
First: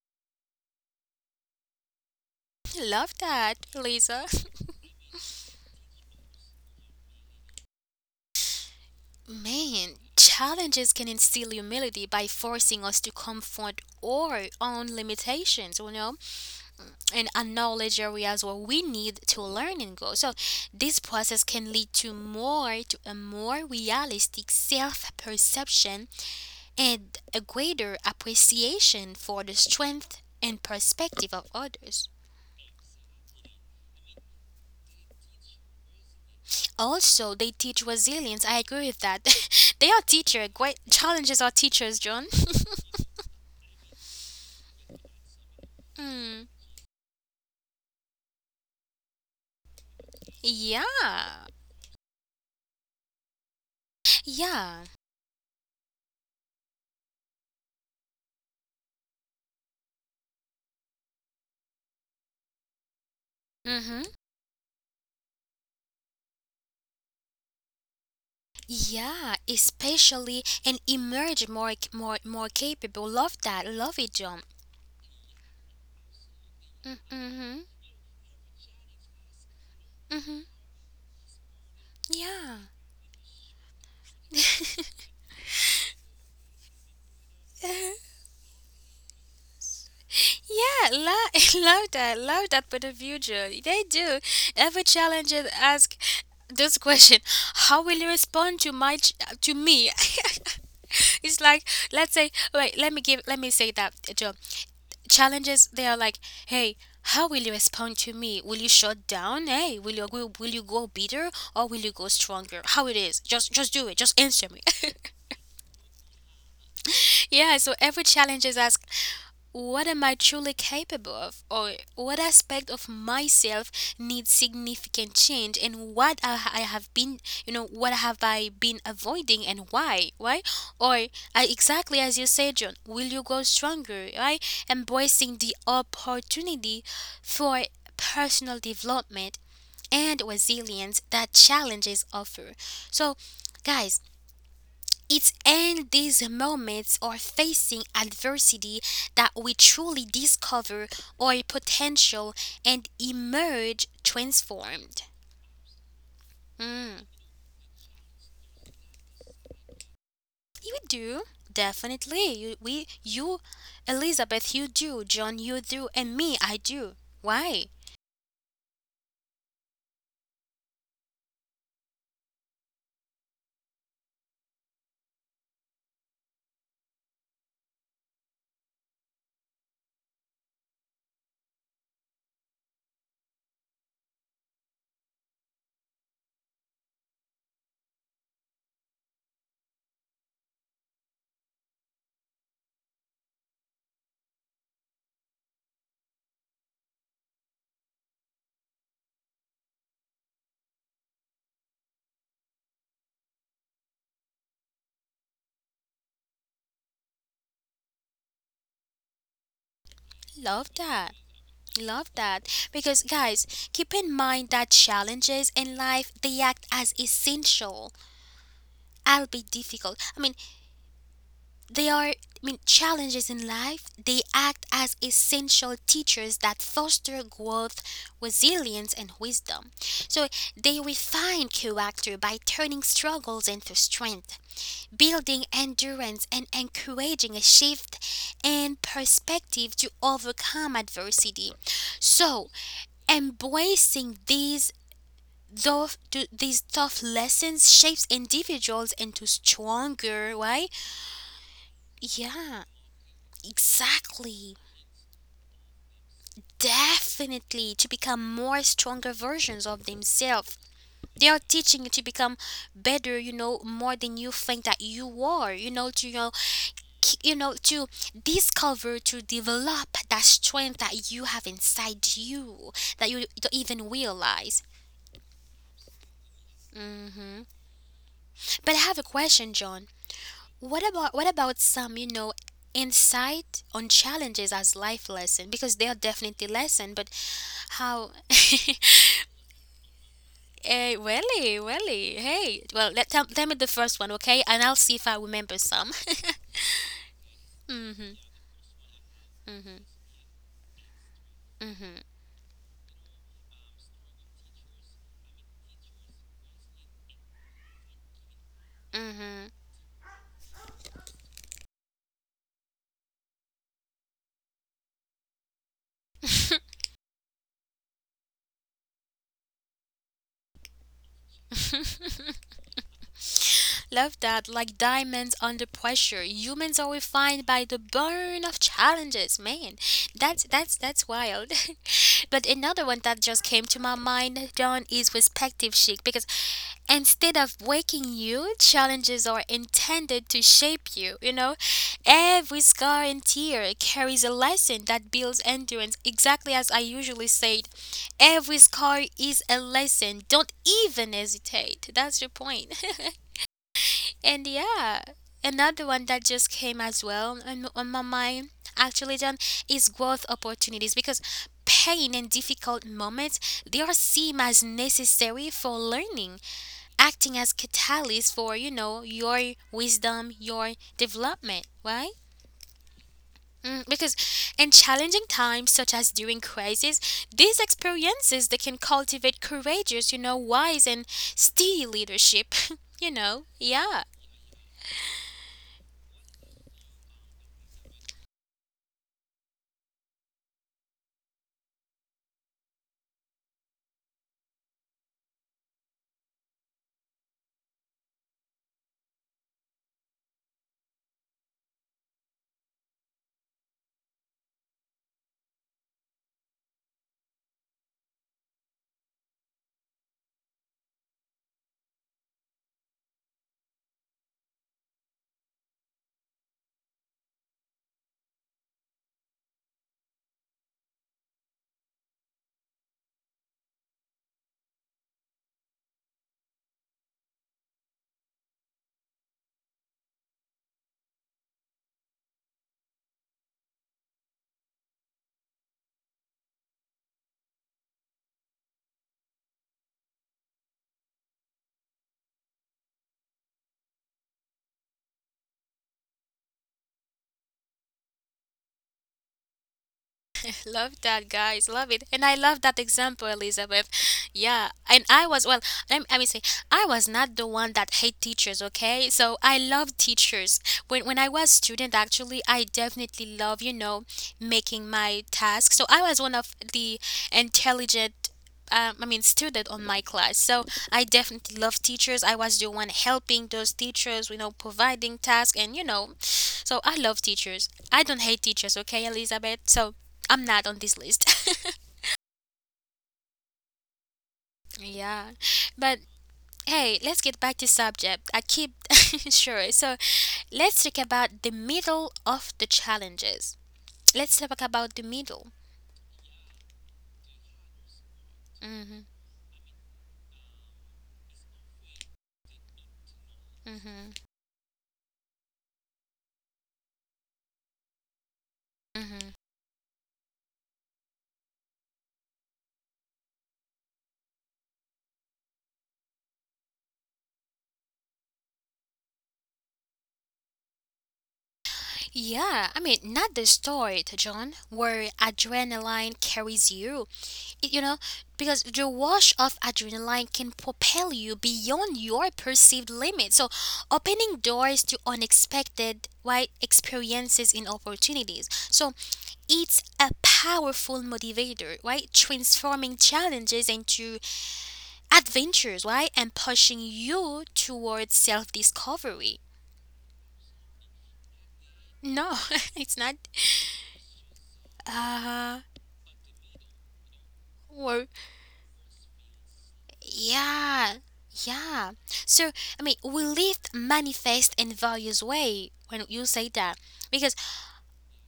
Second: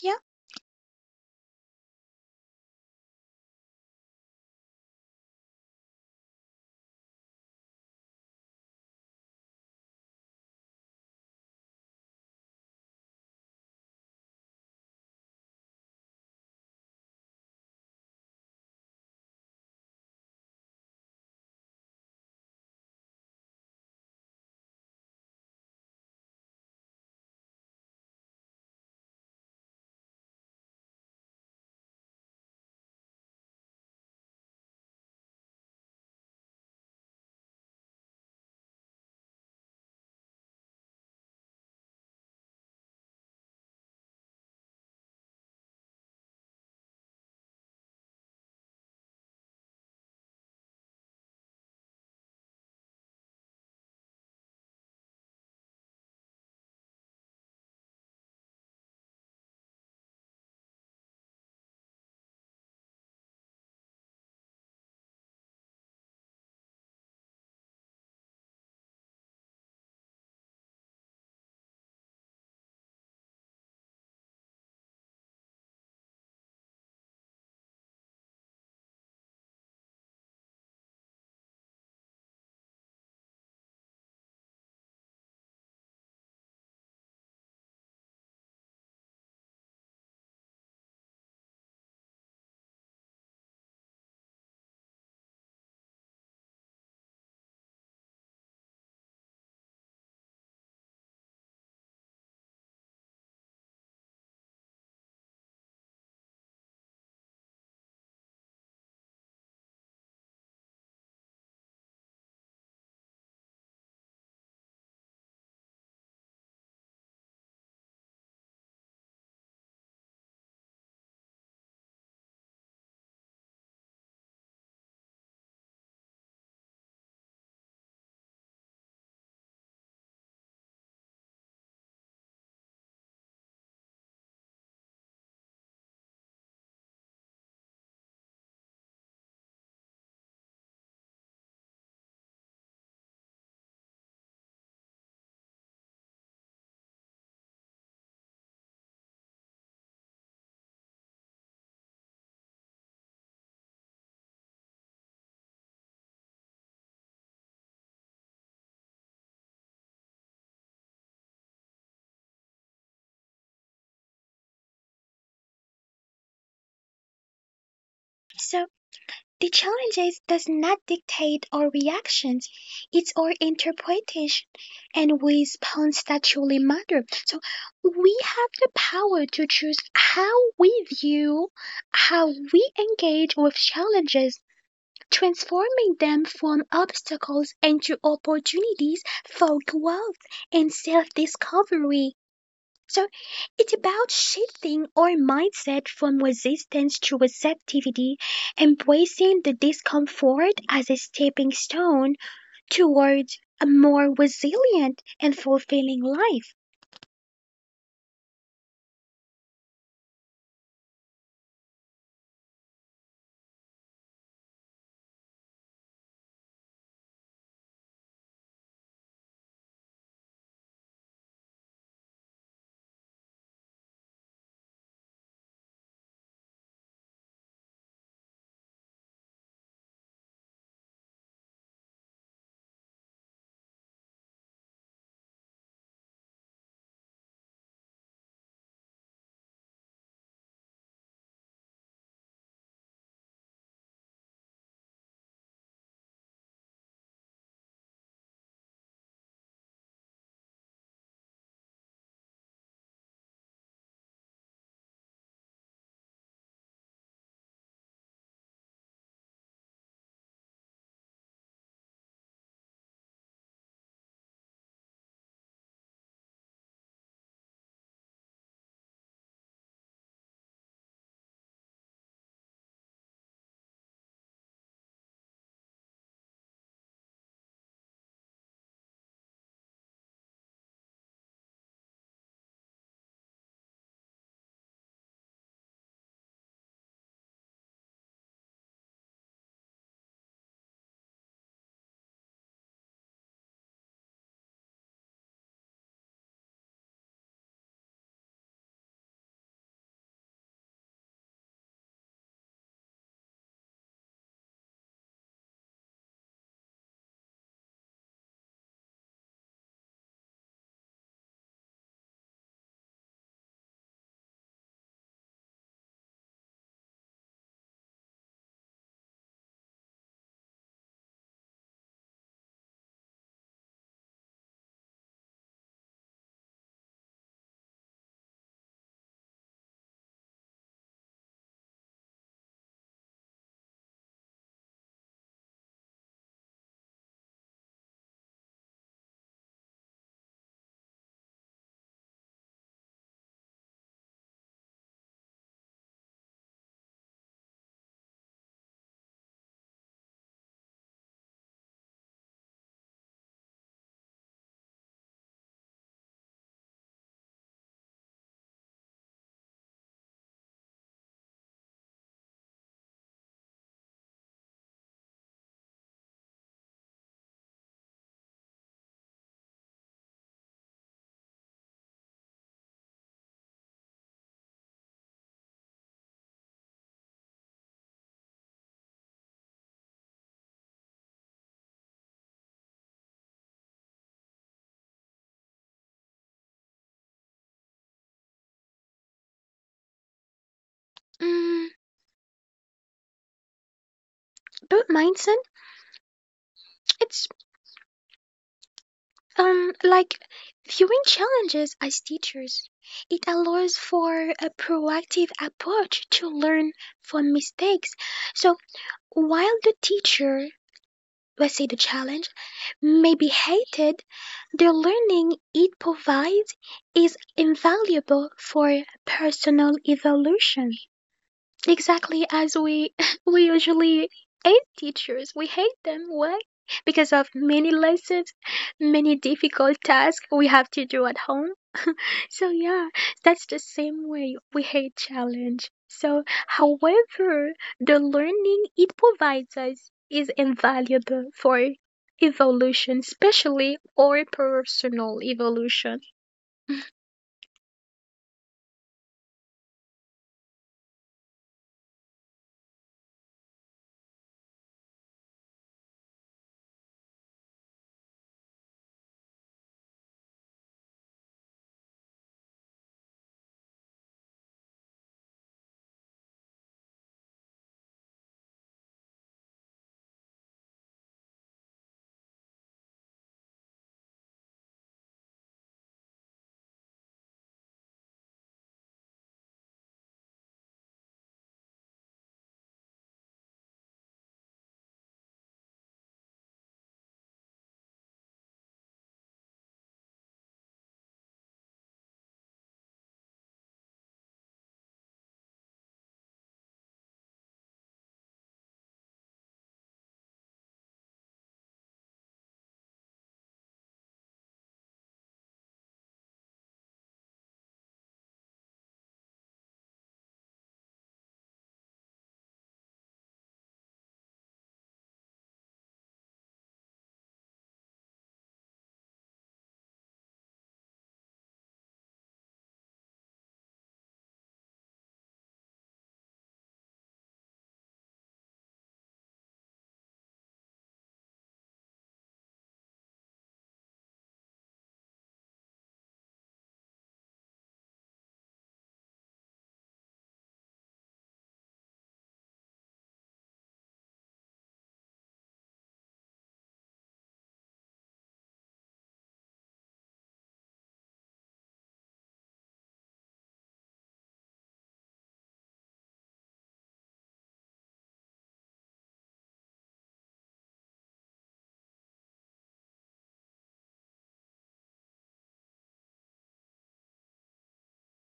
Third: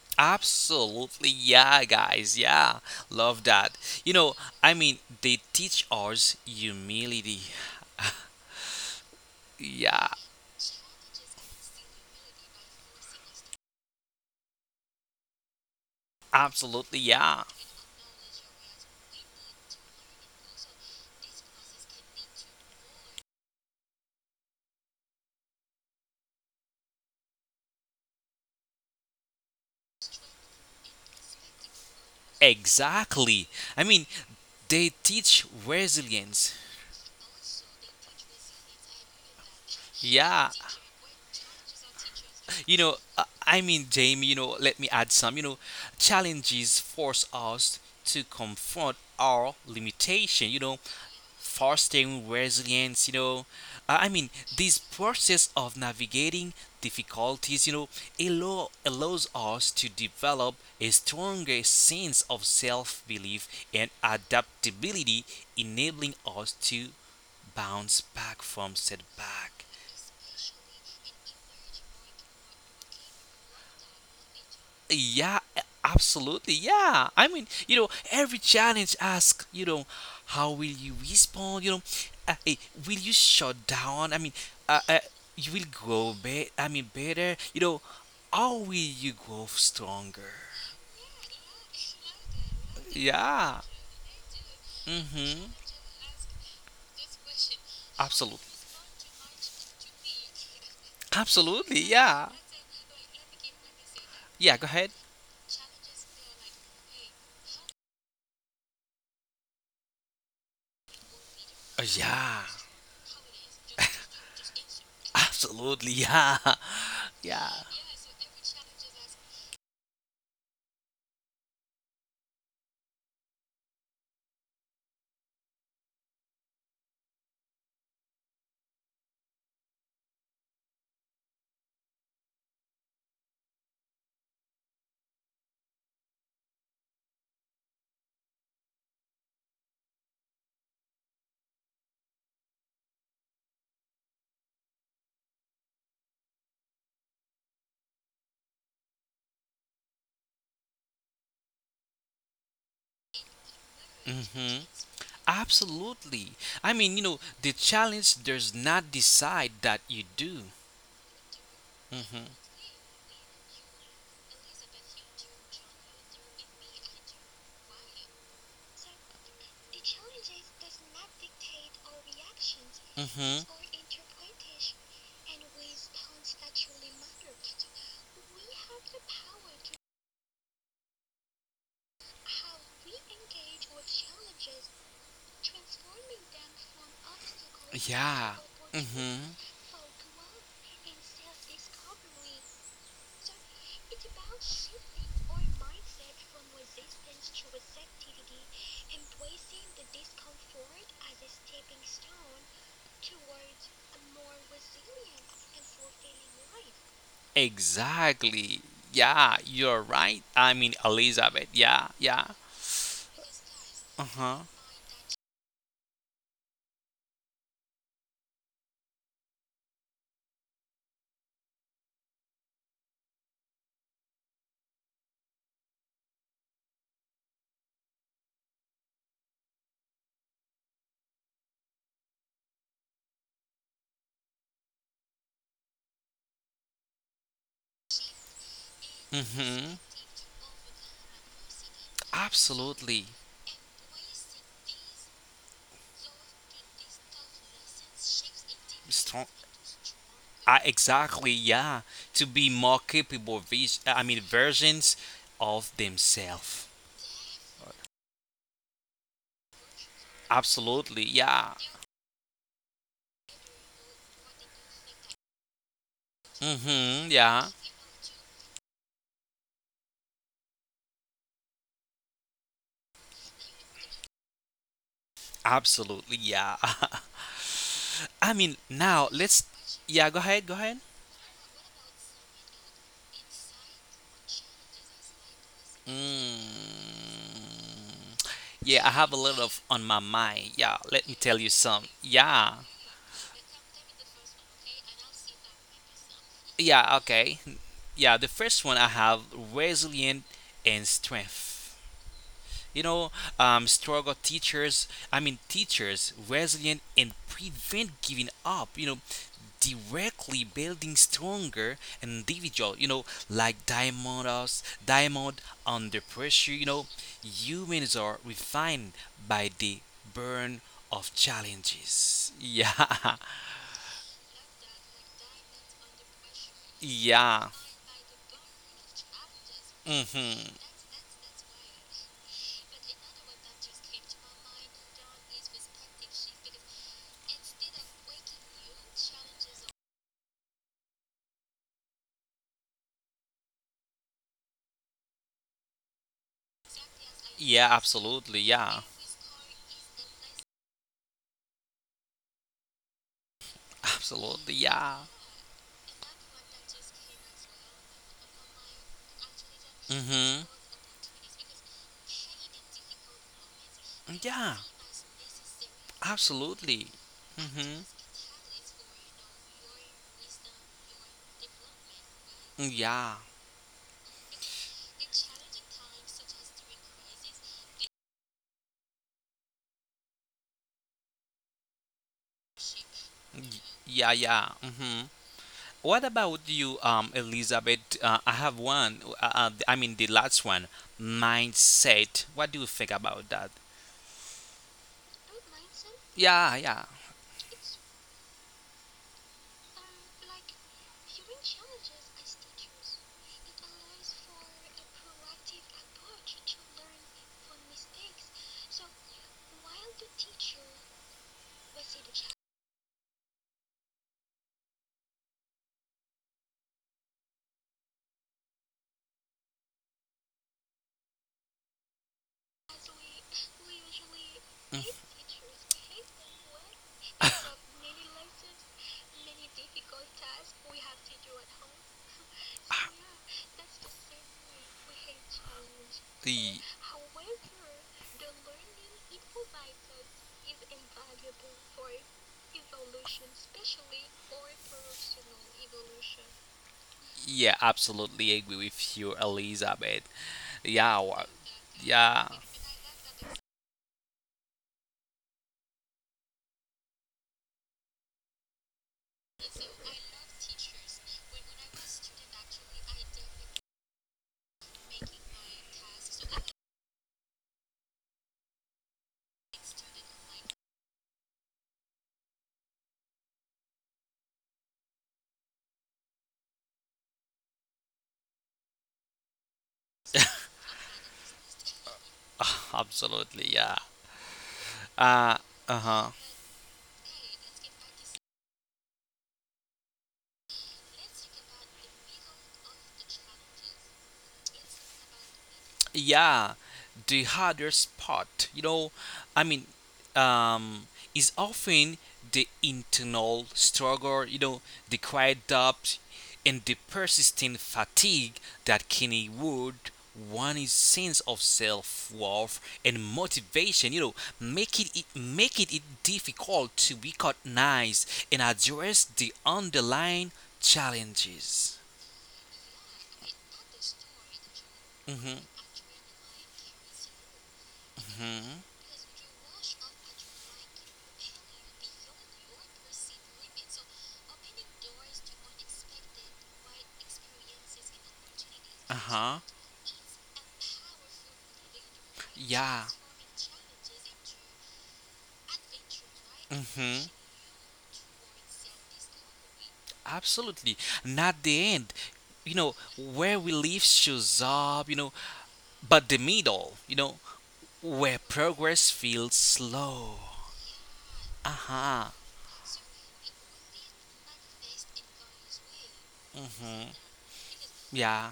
Speaker 3: Yeah.
Speaker 2: Absolutely, yeah, guys, yeah,
Speaker 1: Love
Speaker 2: love
Speaker 1: that,
Speaker 2: that. You
Speaker 1: Lisa.
Speaker 2: know, I mean, they teach us humility.
Speaker 1: Man,
Speaker 2: Yeah,
Speaker 1: challenges can instill humility by forcing us to confront our own limitations,
Speaker 2: absolutely,
Speaker 1: and
Speaker 2: yeah,
Speaker 1: acknowledge areas where we need to learn and grow. So this process can lead to a more realistic self-perception and a greater appreciation for the strength and perspective of others.
Speaker 2: exactly. I mean, they teach resilience.
Speaker 1: Also, they teach resilience. I agree with that. They are
Speaker 2: Yeah,
Speaker 1: teacher. Great challenges are teachers, John.
Speaker 2: I mean, Jamie, let me add some.
Speaker 1: Hmm.
Speaker 2: Challenges force us to confront our limitation.
Speaker 1: Yeah.
Speaker 2: Fostering resilience. I mean, this
Speaker 1: Yeah.
Speaker 2: process of navigating difficulties, allows us to develop a stronger sense of self belief and
Speaker 1: Mhm.
Speaker 2: adaptability, enabling us to bounce back from
Speaker 1: Yeah,
Speaker 2: setback.
Speaker 1: especially and emerge more capable. Love that. Love it, John.
Speaker 2: Yeah, absolutely. Yeah. I mean,
Speaker 1: Mhm.
Speaker 2: every challenge asks,
Speaker 1: Mhm.
Speaker 2: how will you respond? Uh, eh,
Speaker 1: Yeah.
Speaker 2: will you shut down? I mean, uh, uh, you will grow better. I mean, better. How will you grow stronger?
Speaker 1: Yeah, love that. Love that for the future.
Speaker 2: Yeah.
Speaker 1: They do. Every challenge
Speaker 2: Mm-hmm.
Speaker 1: is ask this question: how will you
Speaker 2: Absolutely.
Speaker 1: respond to to me? It's like
Speaker 2: Absolutely.
Speaker 1: let's
Speaker 2: Yeah.
Speaker 1: say wait. Let me give. Let me say that, John.
Speaker 2: Yeah. Go ahead.
Speaker 1: Challenges, they are like: hey, how will you respond to me? Will you shut down? Hey, will you go bitter or will you go
Speaker 2: Yeah.
Speaker 1: stronger? How it is? Just do it. Just answer me.
Speaker 2: Absolutely. Yeah. Yeah.
Speaker 1: Yeah, so every challenge is asked: what am I truly capable of? Or what aspect of myself needs significant change? And what I have been, you know, what have I been avoiding and why? Why? Or exactly as you said, John, will you grow stronger? Right? Embracing the opportunity for personal development and resilience that challenges offer. So, guys, it's in these moments or facing adversity that we truly discover our potential and emerge
Speaker 2: Hmm.
Speaker 1: transformed.
Speaker 2: Absolutely. I mean,
Speaker 1: Mm,
Speaker 2: the challenge does not decide that you do.
Speaker 1: you do.
Speaker 2: Hmm.
Speaker 1: Definitely. You, Elizabeth, you do. John, you do. And me, I do. Why?
Speaker 3: So the challenges does not dictate our reactions, it's our
Speaker 2: Hmm.
Speaker 3: interpretation and response that truly matter. So we have the power to choose how we view, how we engage with challenges, transforming them from obstacles into
Speaker 2: Yeah.
Speaker 3: opportunities
Speaker 2: Mhm.
Speaker 3: for growth and self discovery. So it's about shifting our mindset from resistance to receptivity, embracing the discomfort as a stepping stone towards a more resilient and fulfilling life.
Speaker 2: Exactly. Yeah, you're right. I mean,
Speaker 1: Love that.
Speaker 2: Elizabeth. Yeah,
Speaker 1: Love
Speaker 2: yeah.
Speaker 1: that. Because, guys, keep in
Speaker 2: Uh-huh.
Speaker 1: mind that challenges in life, they act as essential, albeit difficult. I mean, I mean, challenges in life. They act as essential teachers that foster growth, resilience, and wisdom. So they refine character by turning struggles into strength, building endurance, and encouraging a shift in
Speaker 2: Mm-hmm.
Speaker 1: perspective to overcome adversity. So
Speaker 2: Absolutely.
Speaker 1: embracing these though these tough lessons shapes individuals
Speaker 2: Strong.
Speaker 1: into stronger,
Speaker 2: I
Speaker 1: right?
Speaker 2: exactly, yeah. To be
Speaker 1: Yeah.
Speaker 2: more capable I mean
Speaker 1: Exactly.
Speaker 2: versions of themselves.
Speaker 1: Definitely to become more stronger versions of themselves.
Speaker 2: Absolutely,
Speaker 1: They are
Speaker 2: yeah.
Speaker 1: teaching you to become better, more than you think that you are, you know, to you know,
Speaker 2: Mm-hmm,
Speaker 1: k- you
Speaker 2: yeah.
Speaker 1: know, to discover, to develop that strength that you have inside you that you don't even realize.
Speaker 2: Absolutely, yeah.
Speaker 1: Mm.
Speaker 2: I mean,
Speaker 1: But I have a
Speaker 2: now let's.
Speaker 1: question, John.
Speaker 2: Yeah, go ahead, go ahead.
Speaker 1: What about some, insight on challenges as life lesson? Because they are definitely lesson,
Speaker 2: Mm.
Speaker 1: but how.
Speaker 2: Yeah, I have a lot of on my mind. Yeah,
Speaker 1: Hey,
Speaker 2: let me tell you
Speaker 1: Welly,
Speaker 2: some.
Speaker 1: Welly.
Speaker 2: Yeah,
Speaker 1: Hey, well, tell me the first one, okay? And I'll see if I remember some.
Speaker 2: yeah, okay. Yeah,
Speaker 1: Mm-hmm.
Speaker 2: the first one I have resilient and strength. You know, struggle teachers, I mean, teachers, resilient and prevent giving up,
Speaker 1: Mm-hmm.
Speaker 2: directly building stronger individual, like diamond us, diamond under pressure, humans are refined by the burn of challenges. Yeah.
Speaker 1: Love that. Like diamonds under pressure, humans are
Speaker 2: Yeah.
Speaker 1: refined by the burn of challenges. Man,
Speaker 2: Hmm.
Speaker 1: that's wild. But another one that just came to my mind, John, is perspective chic because instead of breaking you, challenges are intended to shape you. Every scar and tear carries a lesson that builds endurance. Exactly as I usually say,
Speaker 2: Yeah, absolutely.
Speaker 1: every
Speaker 2: Yeah.
Speaker 1: scar is a lesson. Don't even hesitate. That's your point. And
Speaker 2: Absolutely. Yeah.
Speaker 1: yeah, another one that just came as well on my mind, actually, John, is growth
Speaker 2: Mm-hmm.
Speaker 1: opportunities because pain and difficult moments they are seen
Speaker 2: Yeah,
Speaker 1: as necessary for learning,
Speaker 2: absolutely.
Speaker 1: acting as
Speaker 2: Mm-hmm.
Speaker 1: catalyst for your wisdom, your development, right?
Speaker 2: Yeah,
Speaker 1: Mm, because in challenging times such as during crisis, these experiences they can cultivate courageous, wise and steady leadership. Yeah.
Speaker 2: yeah, yeah. Mm-hmm. What about you, Elizabeth? I have one. I mean, the last one,
Speaker 3: Mm,
Speaker 2: mindset. What do you think about that?
Speaker 3: but mindset,
Speaker 2: Yeah, yeah.
Speaker 3: it's like viewing challenges as teachers. It allows for a proactive approach to learn from mistakes. So while the teacher, let's say the challenge, may be hated, the learning it provides is invaluable for personal evolution. Exactly as we we usually hate teachers. We hate them. Why? Because of many lessons, many difficult tasks we have to do at home, so yeah, that's the same way we hate challenge. So
Speaker 2: The
Speaker 3: however, the learning it provides us is invaluable for evolution, especially our personal evolution.
Speaker 2: yeah, absolutely agree with you, Elizabeth. Yeah,
Speaker 1: Love that, guys. Love it. And
Speaker 2: yeah,
Speaker 1: I love that example, Elizabeth. Yeah. And well, let me say, I was not the one that hate teachers, okay? So I love teachers. When I was student, actually, I definitely love, making my tasks. So I was one of the intelligent I mean, student on my class. So I definitely love teachers. I was the one helping those teachers, providing tasks, and so I love teachers. I don't hate teachers, okay, Elizabeth? So I'm not on this list.
Speaker 2: absolutely, yeah.
Speaker 1: Yeah,
Speaker 2: Uh, uh
Speaker 1: but
Speaker 2: huh.
Speaker 1: hey, let's get back to subject. I keep Sure. So let's talk about the middle of the challenges. Let's talk about the middle.
Speaker 2: Yeah, the harder spot,
Speaker 1: Mhm.
Speaker 2: I mean, um is often the internal struggle, the quiet doubt and the persistent fatigue that can
Speaker 1: Mhm.
Speaker 2: erode one's sense of self-worth and motivation, making it difficult to recognize and address the underlying challenges.
Speaker 1: Yeah, I mean, not the start, John, where adrenaline carries you. It, you know,
Speaker 2: Hmm.
Speaker 1: because the wash of adrenaline can propel you beyond your perceived limits. So, opening doors to unexpected, right, experiences and opportunities.
Speaker 2: Uh
Speaker 1: So,
Speaker 2: huh.
Speaker 1: it's a powerful motivator, right?
Speaker 2: Yeah.
Speaker 1: Transforming challenges into adventures, right? And pushing
Speaker 2: Mm-hmm.
Speaker 1: you towards self discovery.
Speaker 2: Absolutely. Not the end.
Speaker 1: No, it's not.
Speaker 2: Where we live shows up,
Speaker 1: Uh,
Speaker 2: but the middle,
Speaker 1: or.
Speaker 2: where progress feels slow.
Speaker 1: Yeah,
Speaker 2: Uh
Speaker 1: yeah.
Speaker 2: huh.
Speaker 1: So I mean, we live manifest in various way when you say that
Speaker 2: Mm-hmm.
Speaker 1: because
Speaker 2: Yeah,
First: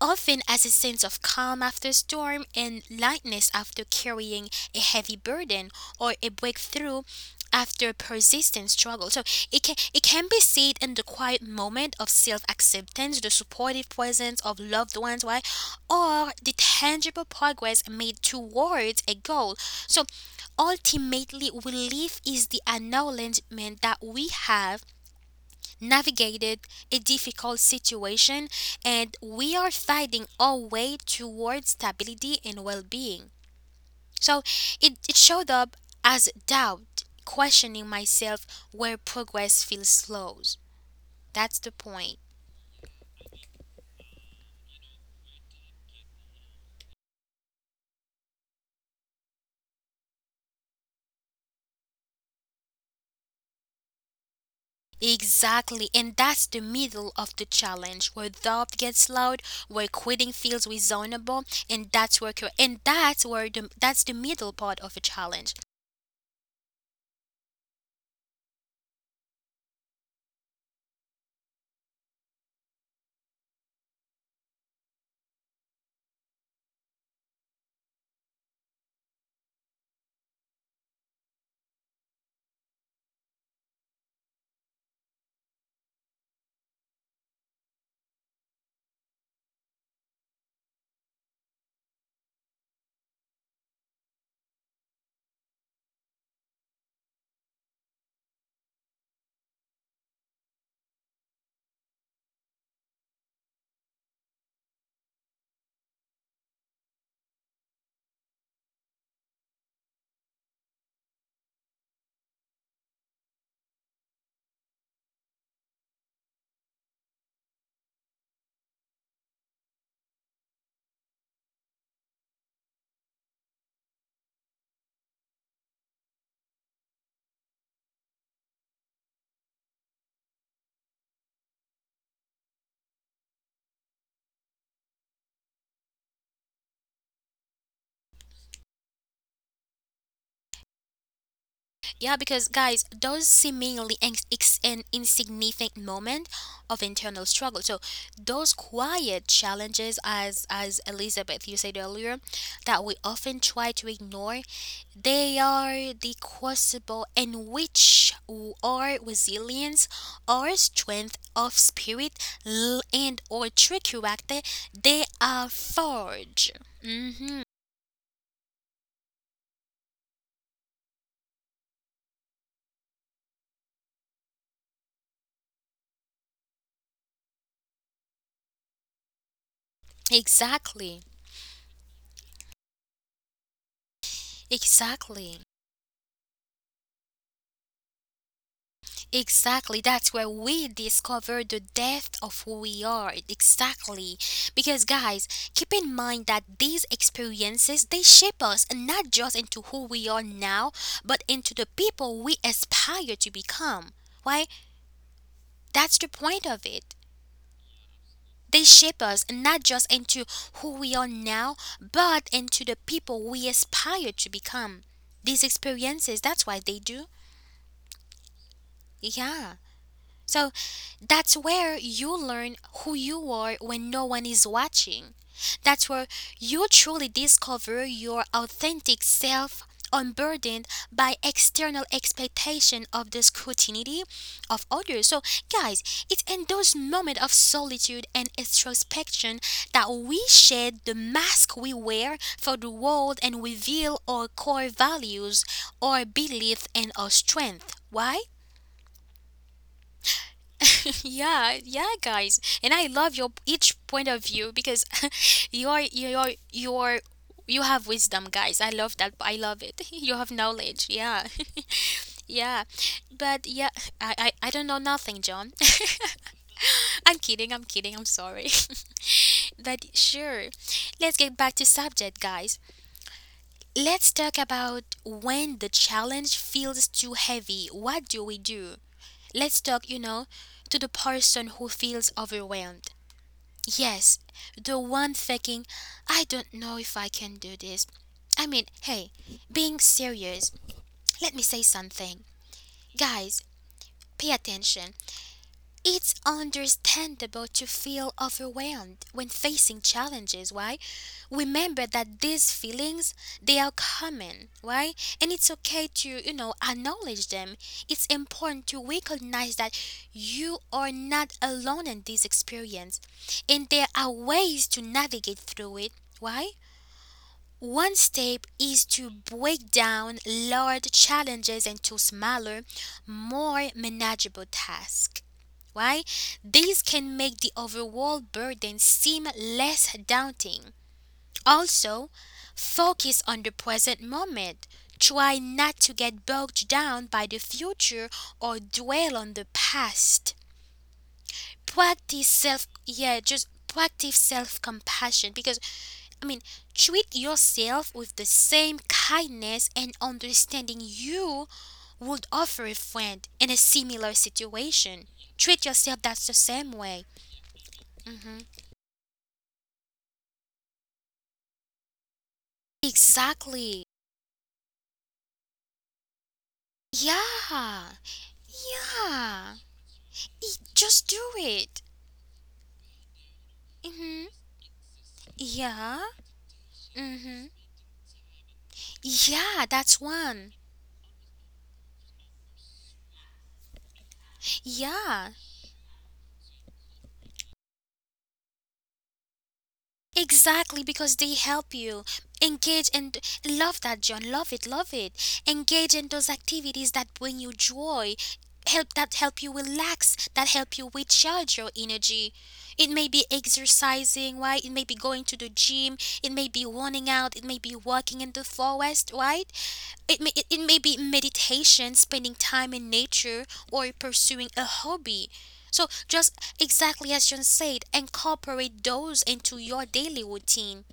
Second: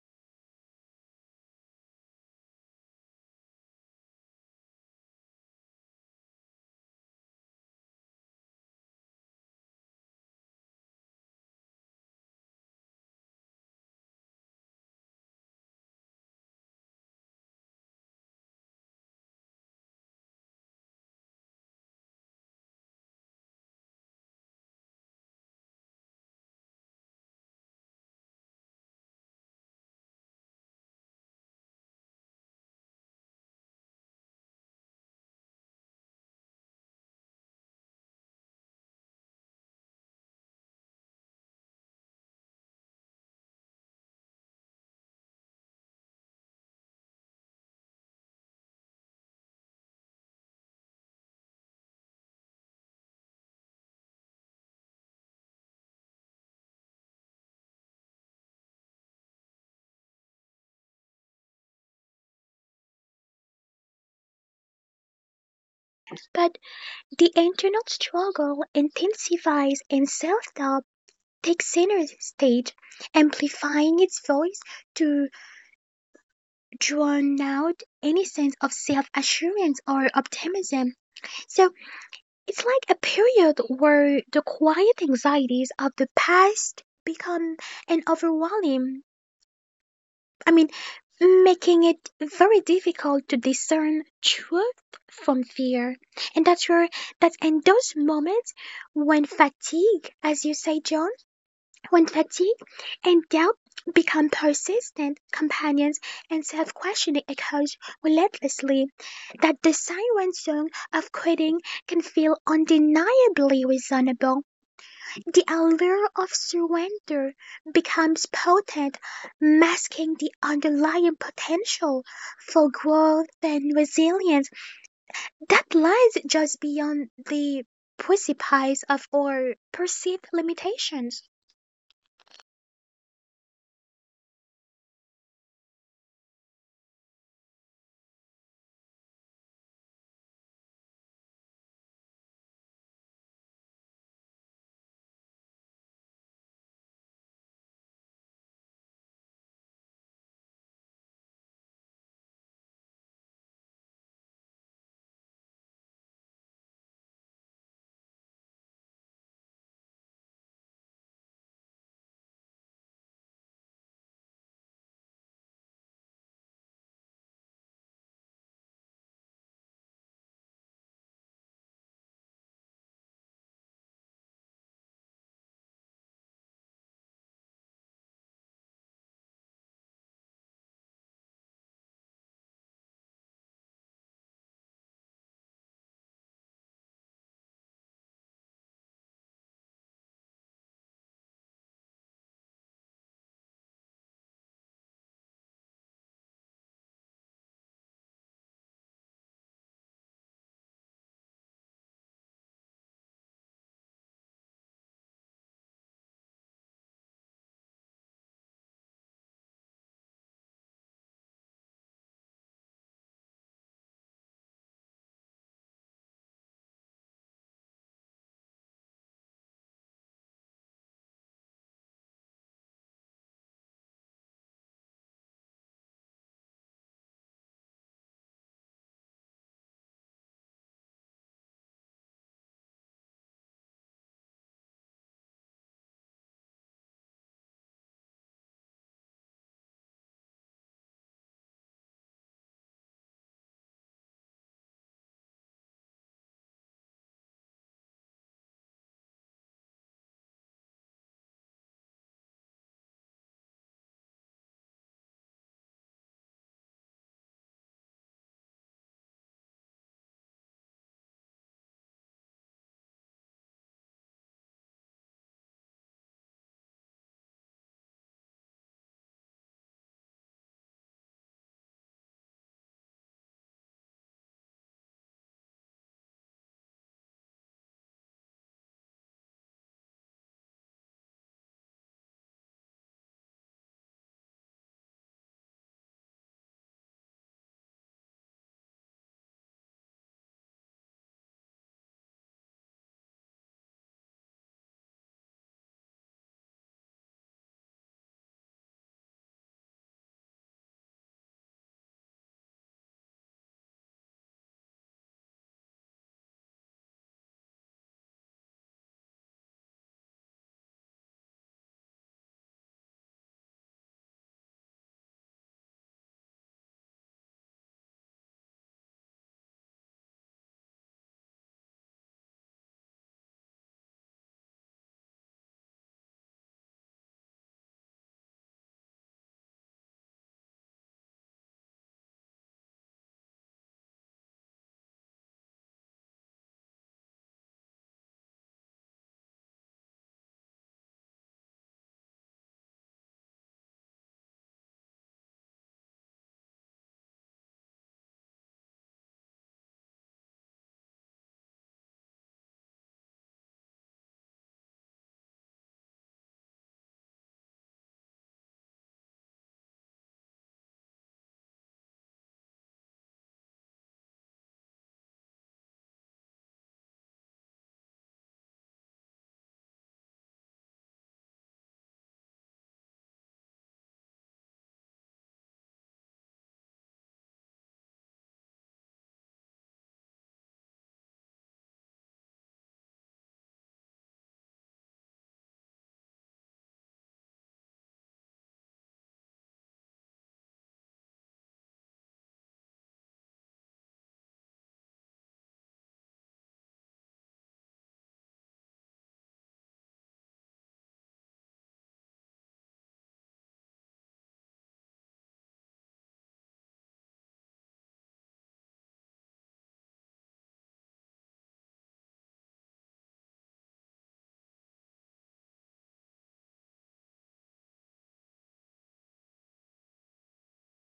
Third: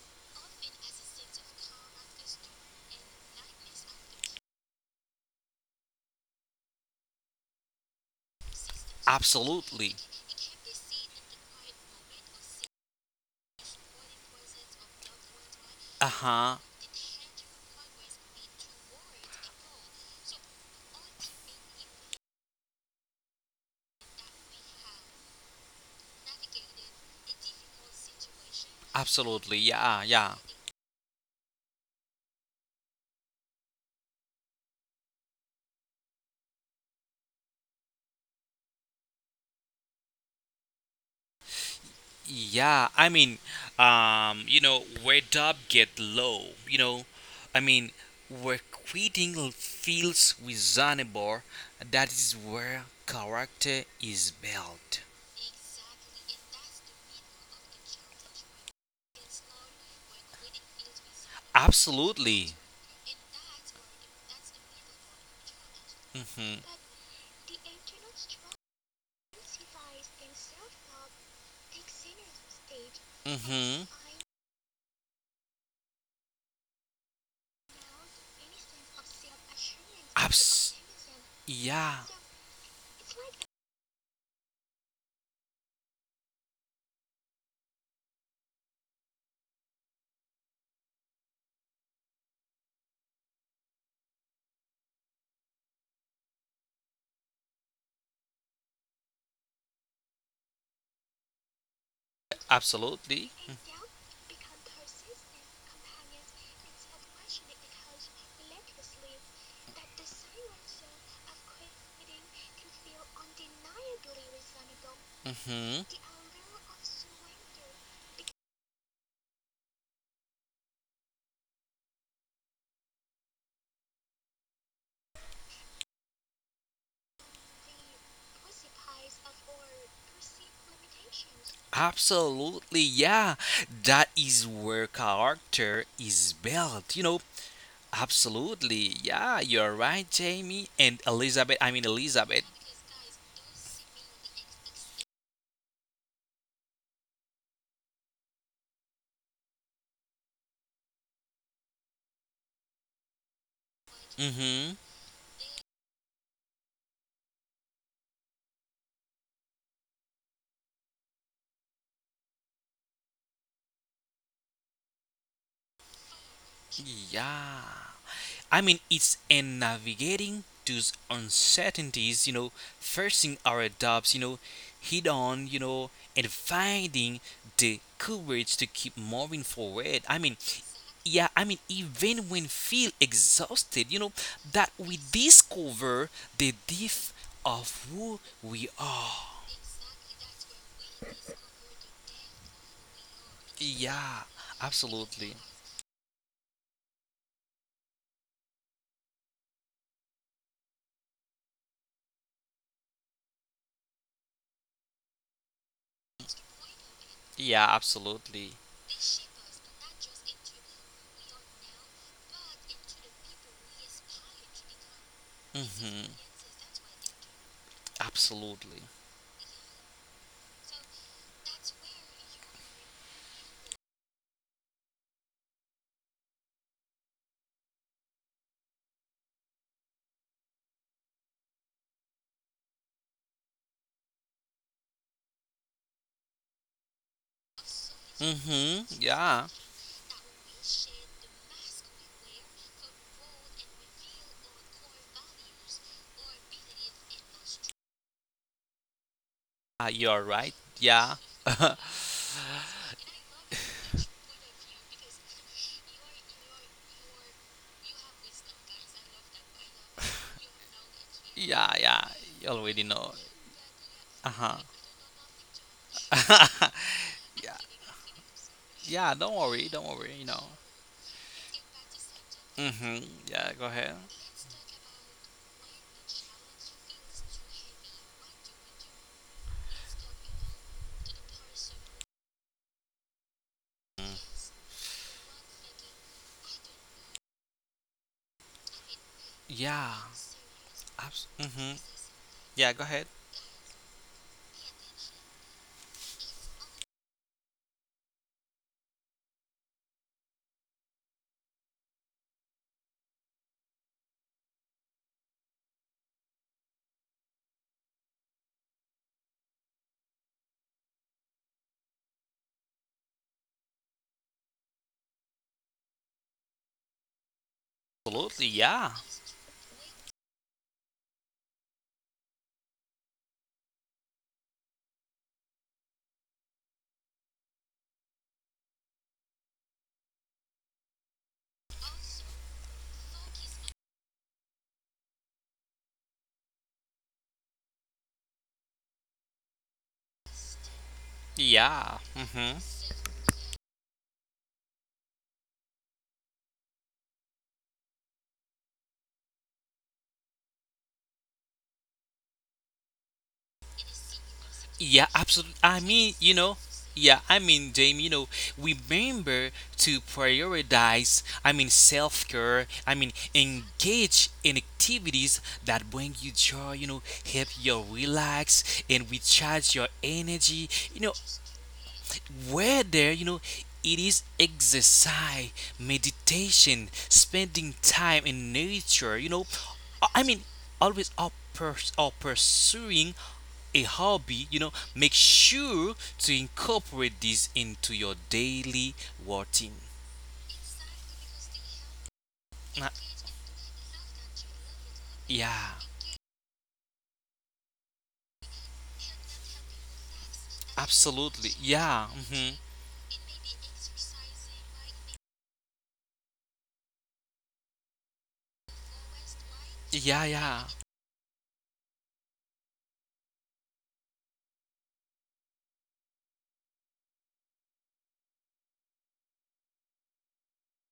Speaker 1: often as a sense of calm after storm and lightness after carrying a heavy burden or a breakthrough after persistent struggle. So it can
Speaker 2: absolutely.
Speaker 1: it can be seen in the quiet moment of self-acceptance, the supportive presence of loved ones, right?
Speaker 2: Uh
Speaker 1: Or the
Speaker 2: huh.
Speaker 1: tangible progress made towards a goal. So ultimately relief is the acknowledgement that we have navigated a difficult situation and
Speaker 2: Absolutely,
Speaker 1: we are
Speaker 2: yeah,
Speaker 1: fighting
Speaker 2: yeah,
Speaker 1: our way towards stability and well being. So it showed up as doubt, questioning myself where progress feels slow. That's the point.
Speaker 2: yeah. I mean, where dub get low, I mean, where quitting feels reasonable, that is where character is built.
Speaker 1: Exactly, and that's the middle of the challenge where doubt gets loud, where quitting feels reasonable, and that's where cur-
Speaker 2: Absolutely.
Speaker 1: and that's where the, that's the middle part of a challenge.
Speaker 3: But
Speaker 2: Mhm.
Speaker 3: the internal struggle intensifies and self doubt takes center stage,
Speaker 2: Mhm.
Speaker 3: amplifying its voice to drown out any sense of self assurance or
Speaker 2: Abs.
Speaker 3: optimism. So
Speaker 2: Yeah.
Speaker 3: it's like a period where the quiet anxieties of the past become an overwhelming, I mean, making it very difficult to discern truth from fear. And that's in those moments when fatigue, as you say, John, when fatigue and
Speaker 2: Absolutely.
Speaker 3: doubt become persistent companions and self questioning occurs relentlessly. That the siren shown of quitting can feel undeniably reasonable. The
Speaker 2: Hmm.
Speaker 3: allure of surrender becomes potent, masking the underlying potential for growth and resilience that lies just beyond the precipice of our perceived limitations.
Speaker 2: Absolutely, yeah. That is where character is built, absolutely, yeah. You're right, Jamie and Elizabeth. I mean,
Speaker 1: Yeah,
Speaker 2: Elizabeth.
Speaker 1: because guys, those seemingly an insignificant moment of internal struggle. So those quiet challenges, as Elizabeth you said earlier, that we often try to ignore,
Speaker 2: Hmm.
Speaker 1: they are the crucible in which our resilience, our strength of spirit, and our true character, they are forged. Hmm.
Speaker 2: Yeah. I mean, it's in navigating those uncertainties, facing our doubts, head on, and finding the courage to keep moving forward. I mean,
Speaker 1: Exactly.
Speaker 2: yeah, I mean, even when feel exhausted, that we
Speaker 1: Exactly.
Speaker 2: discover the depth of who we are.
Speaker 1: Exactly. That's where we discover the depth of who we are. Exactly.
Speaker 2: Yeah,
Speaker 1: Because guys,
Speaker 2: absolutely.
Speaker 1: keep in mind that these experiences they shape us and not just into who we are now, but into the people we aspire to become. Why? That's the point of it.
Speaker 2: Yeah, absolutely.
Speaker 1: They shape us and not just into who we are now, but into the people we aspire to become. These
Speaker 2: Mm-hmm,
Speaker 1: experiences, that's why they do.
Speaker 2: absolutely.
Speaker 1: Yeah. So that's where you learn who you are when no one is watching. That's where you truly discover your authentic self unburdened by external expectation of the scrutiny of others. So guys, it's in those moments of solitude and
Speaker 2: Mm-hmm,
Speaker 1: introspection
Speaker 2: yeah.
Speaker 1: that we shed the mask we wear for the world and reveal our core values, our belief and our strength. Why?
Speaker 2: Ah, you're right. Yeah.
Speaker 1: Yeah, yeah, guys, and I love your each point of view because you're you're you're you have wisdom, guys. I love that. I love it. You have knowledge. Yeah,
Speaker 2: Yeah, yeah, you
Speaker 1: yeah,
Speaker 2: already know.
Speaker 1: but yeah, I
Speaker 2: Uh
Speaker 1: don't know nothing, John.
Speaker 2: huh.
Speaker 1: I'm kidding.
Speaker 2: Yeah,
Speaker 1: I'm kidding. I'm sorry.
Speaker 2: yeah. Don't worry,
Speaker 1: But
Speaker 2: don't worry. You know.
Speaker 1: sure, let's get back to subject, guys.
Speaker 2: Mhm. Yeah, go ahead.
Speaker 1: Let's talk about when the challenge feels too heavy. What do we do? Let's talk. To the person who feels overwhelmed. Yes, the one thinking, I don't know if I can do this. I mean, hey, being
Speaker 2: Yeah.
Speaker 1: serious,
Speaker 2: Abs-
Speaker 1: let me say
Speaker 2: mhm.
Speaker 1: something.
Speaker 2: Yeah, go ahead.
Speaker 1: Guys, pay attention. It's understandable to feel overwhelmed when facing challenges, why? Remember that these feelings, they are common, why? And it's okay to, acknowledge them. It's important to recognize that you are not alone in this experience and there are ways to navigate through it, why? One
Speaker 2: Absolutely.
Speaker 1: step is
Speaker 2: Yeah.
Speaker 1: to break down large challenges into smaller, more manageable tasks. Why? These can make the overall burden seem less daunting. Also, focus on the present moment. Try not to get bogged down by the future or dwell on the past.
Speaker 2: Yeah.
Speaker 1: Practice
Speaker 2: Mhm.
Speaker 1: self yeah, just practice self-compassion because I mean, treat yourself with the same kindness and understanding you would offer a friend in a similar situation.
Speaker 2: Yeah, absolutely.
Speaker 1: Treat
Speaker 2: I
Speaker 1: yourself
Speaker 2: mean,
Speaker 1: that's the
Speaker 2: you know.
Speaker 1: same way.
Speaker 2: Yeah, I mean, Jamie,
Speaker 1: Hmm.
Speaker 2: remember to prioritize, I mean, self care, I mean,
Speaker 1: Exactly.
Speaker 2: engage in activities that bring you joy, help you
Speaker 1: Yeah.
Speaker 2: relax and
Speaker 1: Yeah.
Speaker 2: recharge your energy, you
Speaker 1: Just do
Speaker 2: know,
Speaker 1: it.
Speaker 2: whether you know it
Speaker 1: Hmm.
Speaker 2: is exercise,
Speaker 1: Yeah.
Speaker 2: meditation,
Speaker 1: Hmm.
Speaker 2: spending time in nature,
Speaker 1: Yeah, that's
Speaker 2: I mean,
Speaker 1: one.
Speaker 2: always are, are pursuing a hobby, make
Speaker 1: Yeah.
Speaker 2: sure to incorporate this into your daily routine.
Speaker 1: Exactly, because they help you
Speaker 2: Uh.
Speaker 1: engage. And love that, John. Love it, love it.
Speaker 2: Yeah,
Speaker 1: Engage in those activities that bring you joy, help that help you relax, that help you
Speaker 2: absolutely.
Speaker 1: recharge your
Speaker 2: Yeah,
Speaker 1: energy.
Speaker 2: mhm.
Speaker 1: It may be exercising, right? It may be going to the gym, it may be running out, it may be walking in the forest, right? It
Speaker 2: Yeah,
Speaker 1: may, it, it
Speaker 2: yeah,
Speaker 1: may be meditation, spending time in nature, or pursuing a hobby. So, just exactly as John said, incorporate those into your daily routine.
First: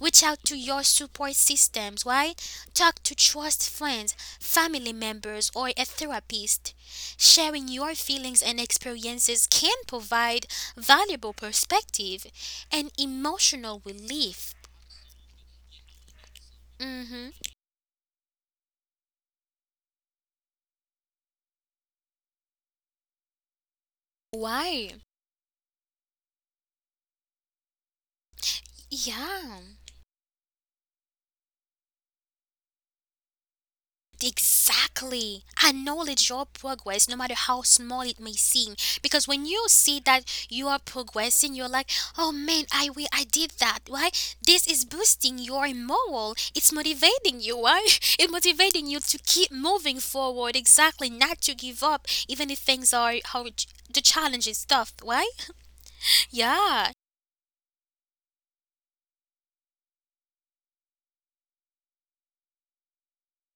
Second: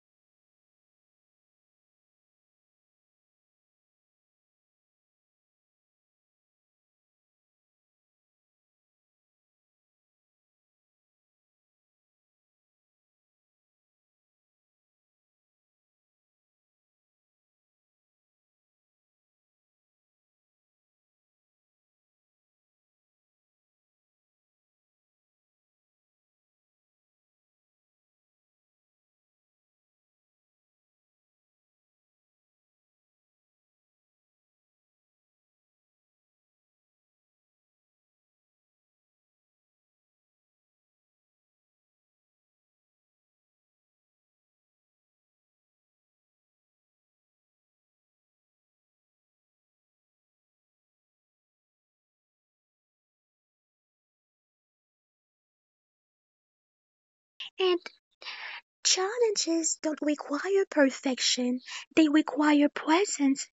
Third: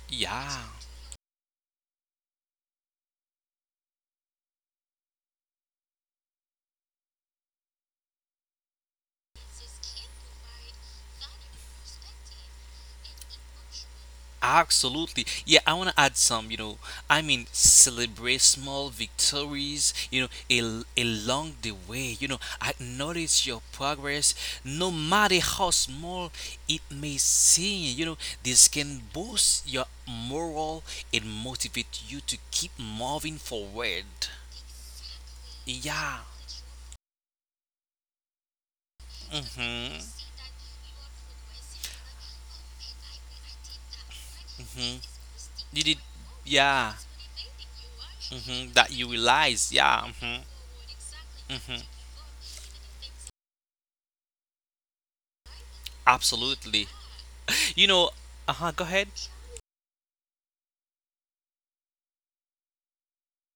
Speaker 1: Reach out to
Speaker 2: yeah.
Speaker 1: your support systems, right? Talk to trust friends, family members, or a therapist. Sharing your feelings and experiences can provide valuable perspective and emotional relief.
Speaker 2: Absolutely. Yeah, I want to add some, I
Speaker 1: Hmm.
Speaker 2: mean, celebrate small victories, along the way, acknowledge your progress, no
Speaker 1: Why?
Speaker 2: matter how small it may seem, this can
Speaker 1: Yeah.
Speaker 2: boost your morale and motivate you to keep moving forward.
Speaker 1: Exactly.
Speaker 2: Yeah.
Speaker 1: Acknowledge your progress, no matter how small it may seem. Because when you see
Speaker 2: Mm-hmm.
Speaker 1: that you are progressing, you're like, oh man, I will, I did that, right? This is
Speaker 2: Hmm.
Speaker 1: boosting your
Speaker 2: You did,
Speaker 1: moral. It's
Speaker 2: yeah.
Speaker 1: motivating you, right? It's
Speaker 2: Hmm.
Speaker 1: motivating
Speaker 2: That
Speaker 1: you
Speaker 2: you
Speaker 1: to keep
Speaker 2: realize,
Speaker 1: moving
Speaker 2: yeah. Hmm.
Speaker 1: forward, exactly, not to give up, even if things are how the challenge is tough, right?
Speaker 2: Absolutely.
Speaker 1: Yeah.
Speaker 3: And
Speaker 2: You know, uh huh, go ahead.
Speaker 3: challenges don't require perfection, they require presence.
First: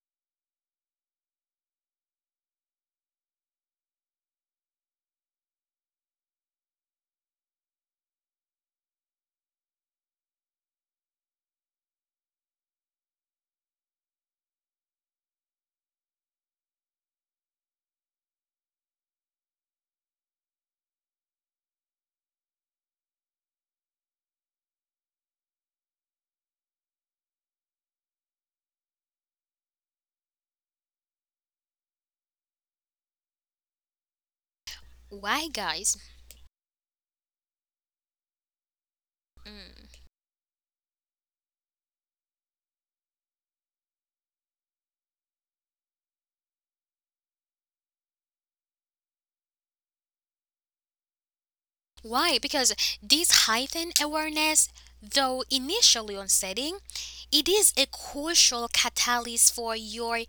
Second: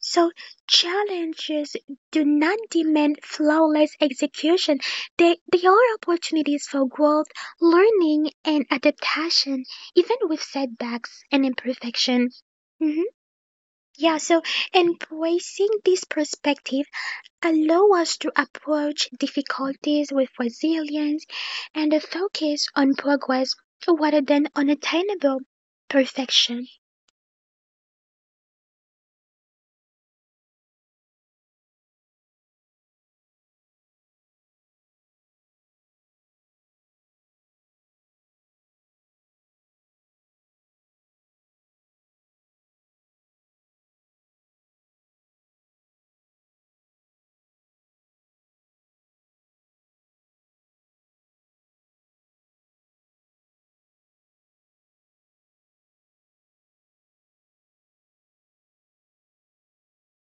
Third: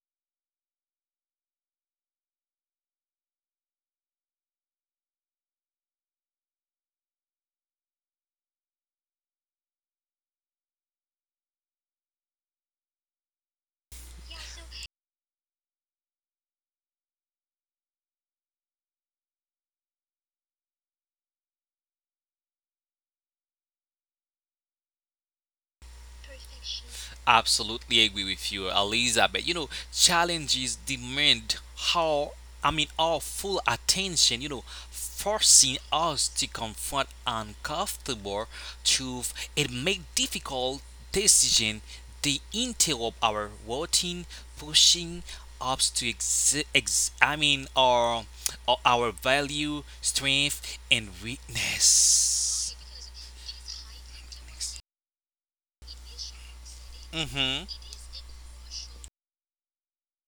Speaker 3: So challenges do not demand flawless execution. They are opportunities for growth, learning and adaptation, even with setbacks and imperfection. Mhm. Yeah, so embracing this perspective allow us to approach difficulties with resilience and a focus on progress rather than unattainable perfection.
Speaker 2: Absolutely agree with you, Elizabeth. Challenges demand how I mean our full attention,
Speaker 1: Why,
Speaker 2: forcing
Speaker 1: guys?
Speaker 2: us to confront uncomfortable truth and
Speaker 1: Mm.
Speaker 2: make difficult decision. They interrupt our routine, pushing us to I mean our value, strength and
Speaker 1: Why? Because
Speaker 2: weakness.
Speaker 1: this heightened awareness, though initially unsettling, it
Speaker 2: Mhm.
Speaker 1: is a crucial catalyst for your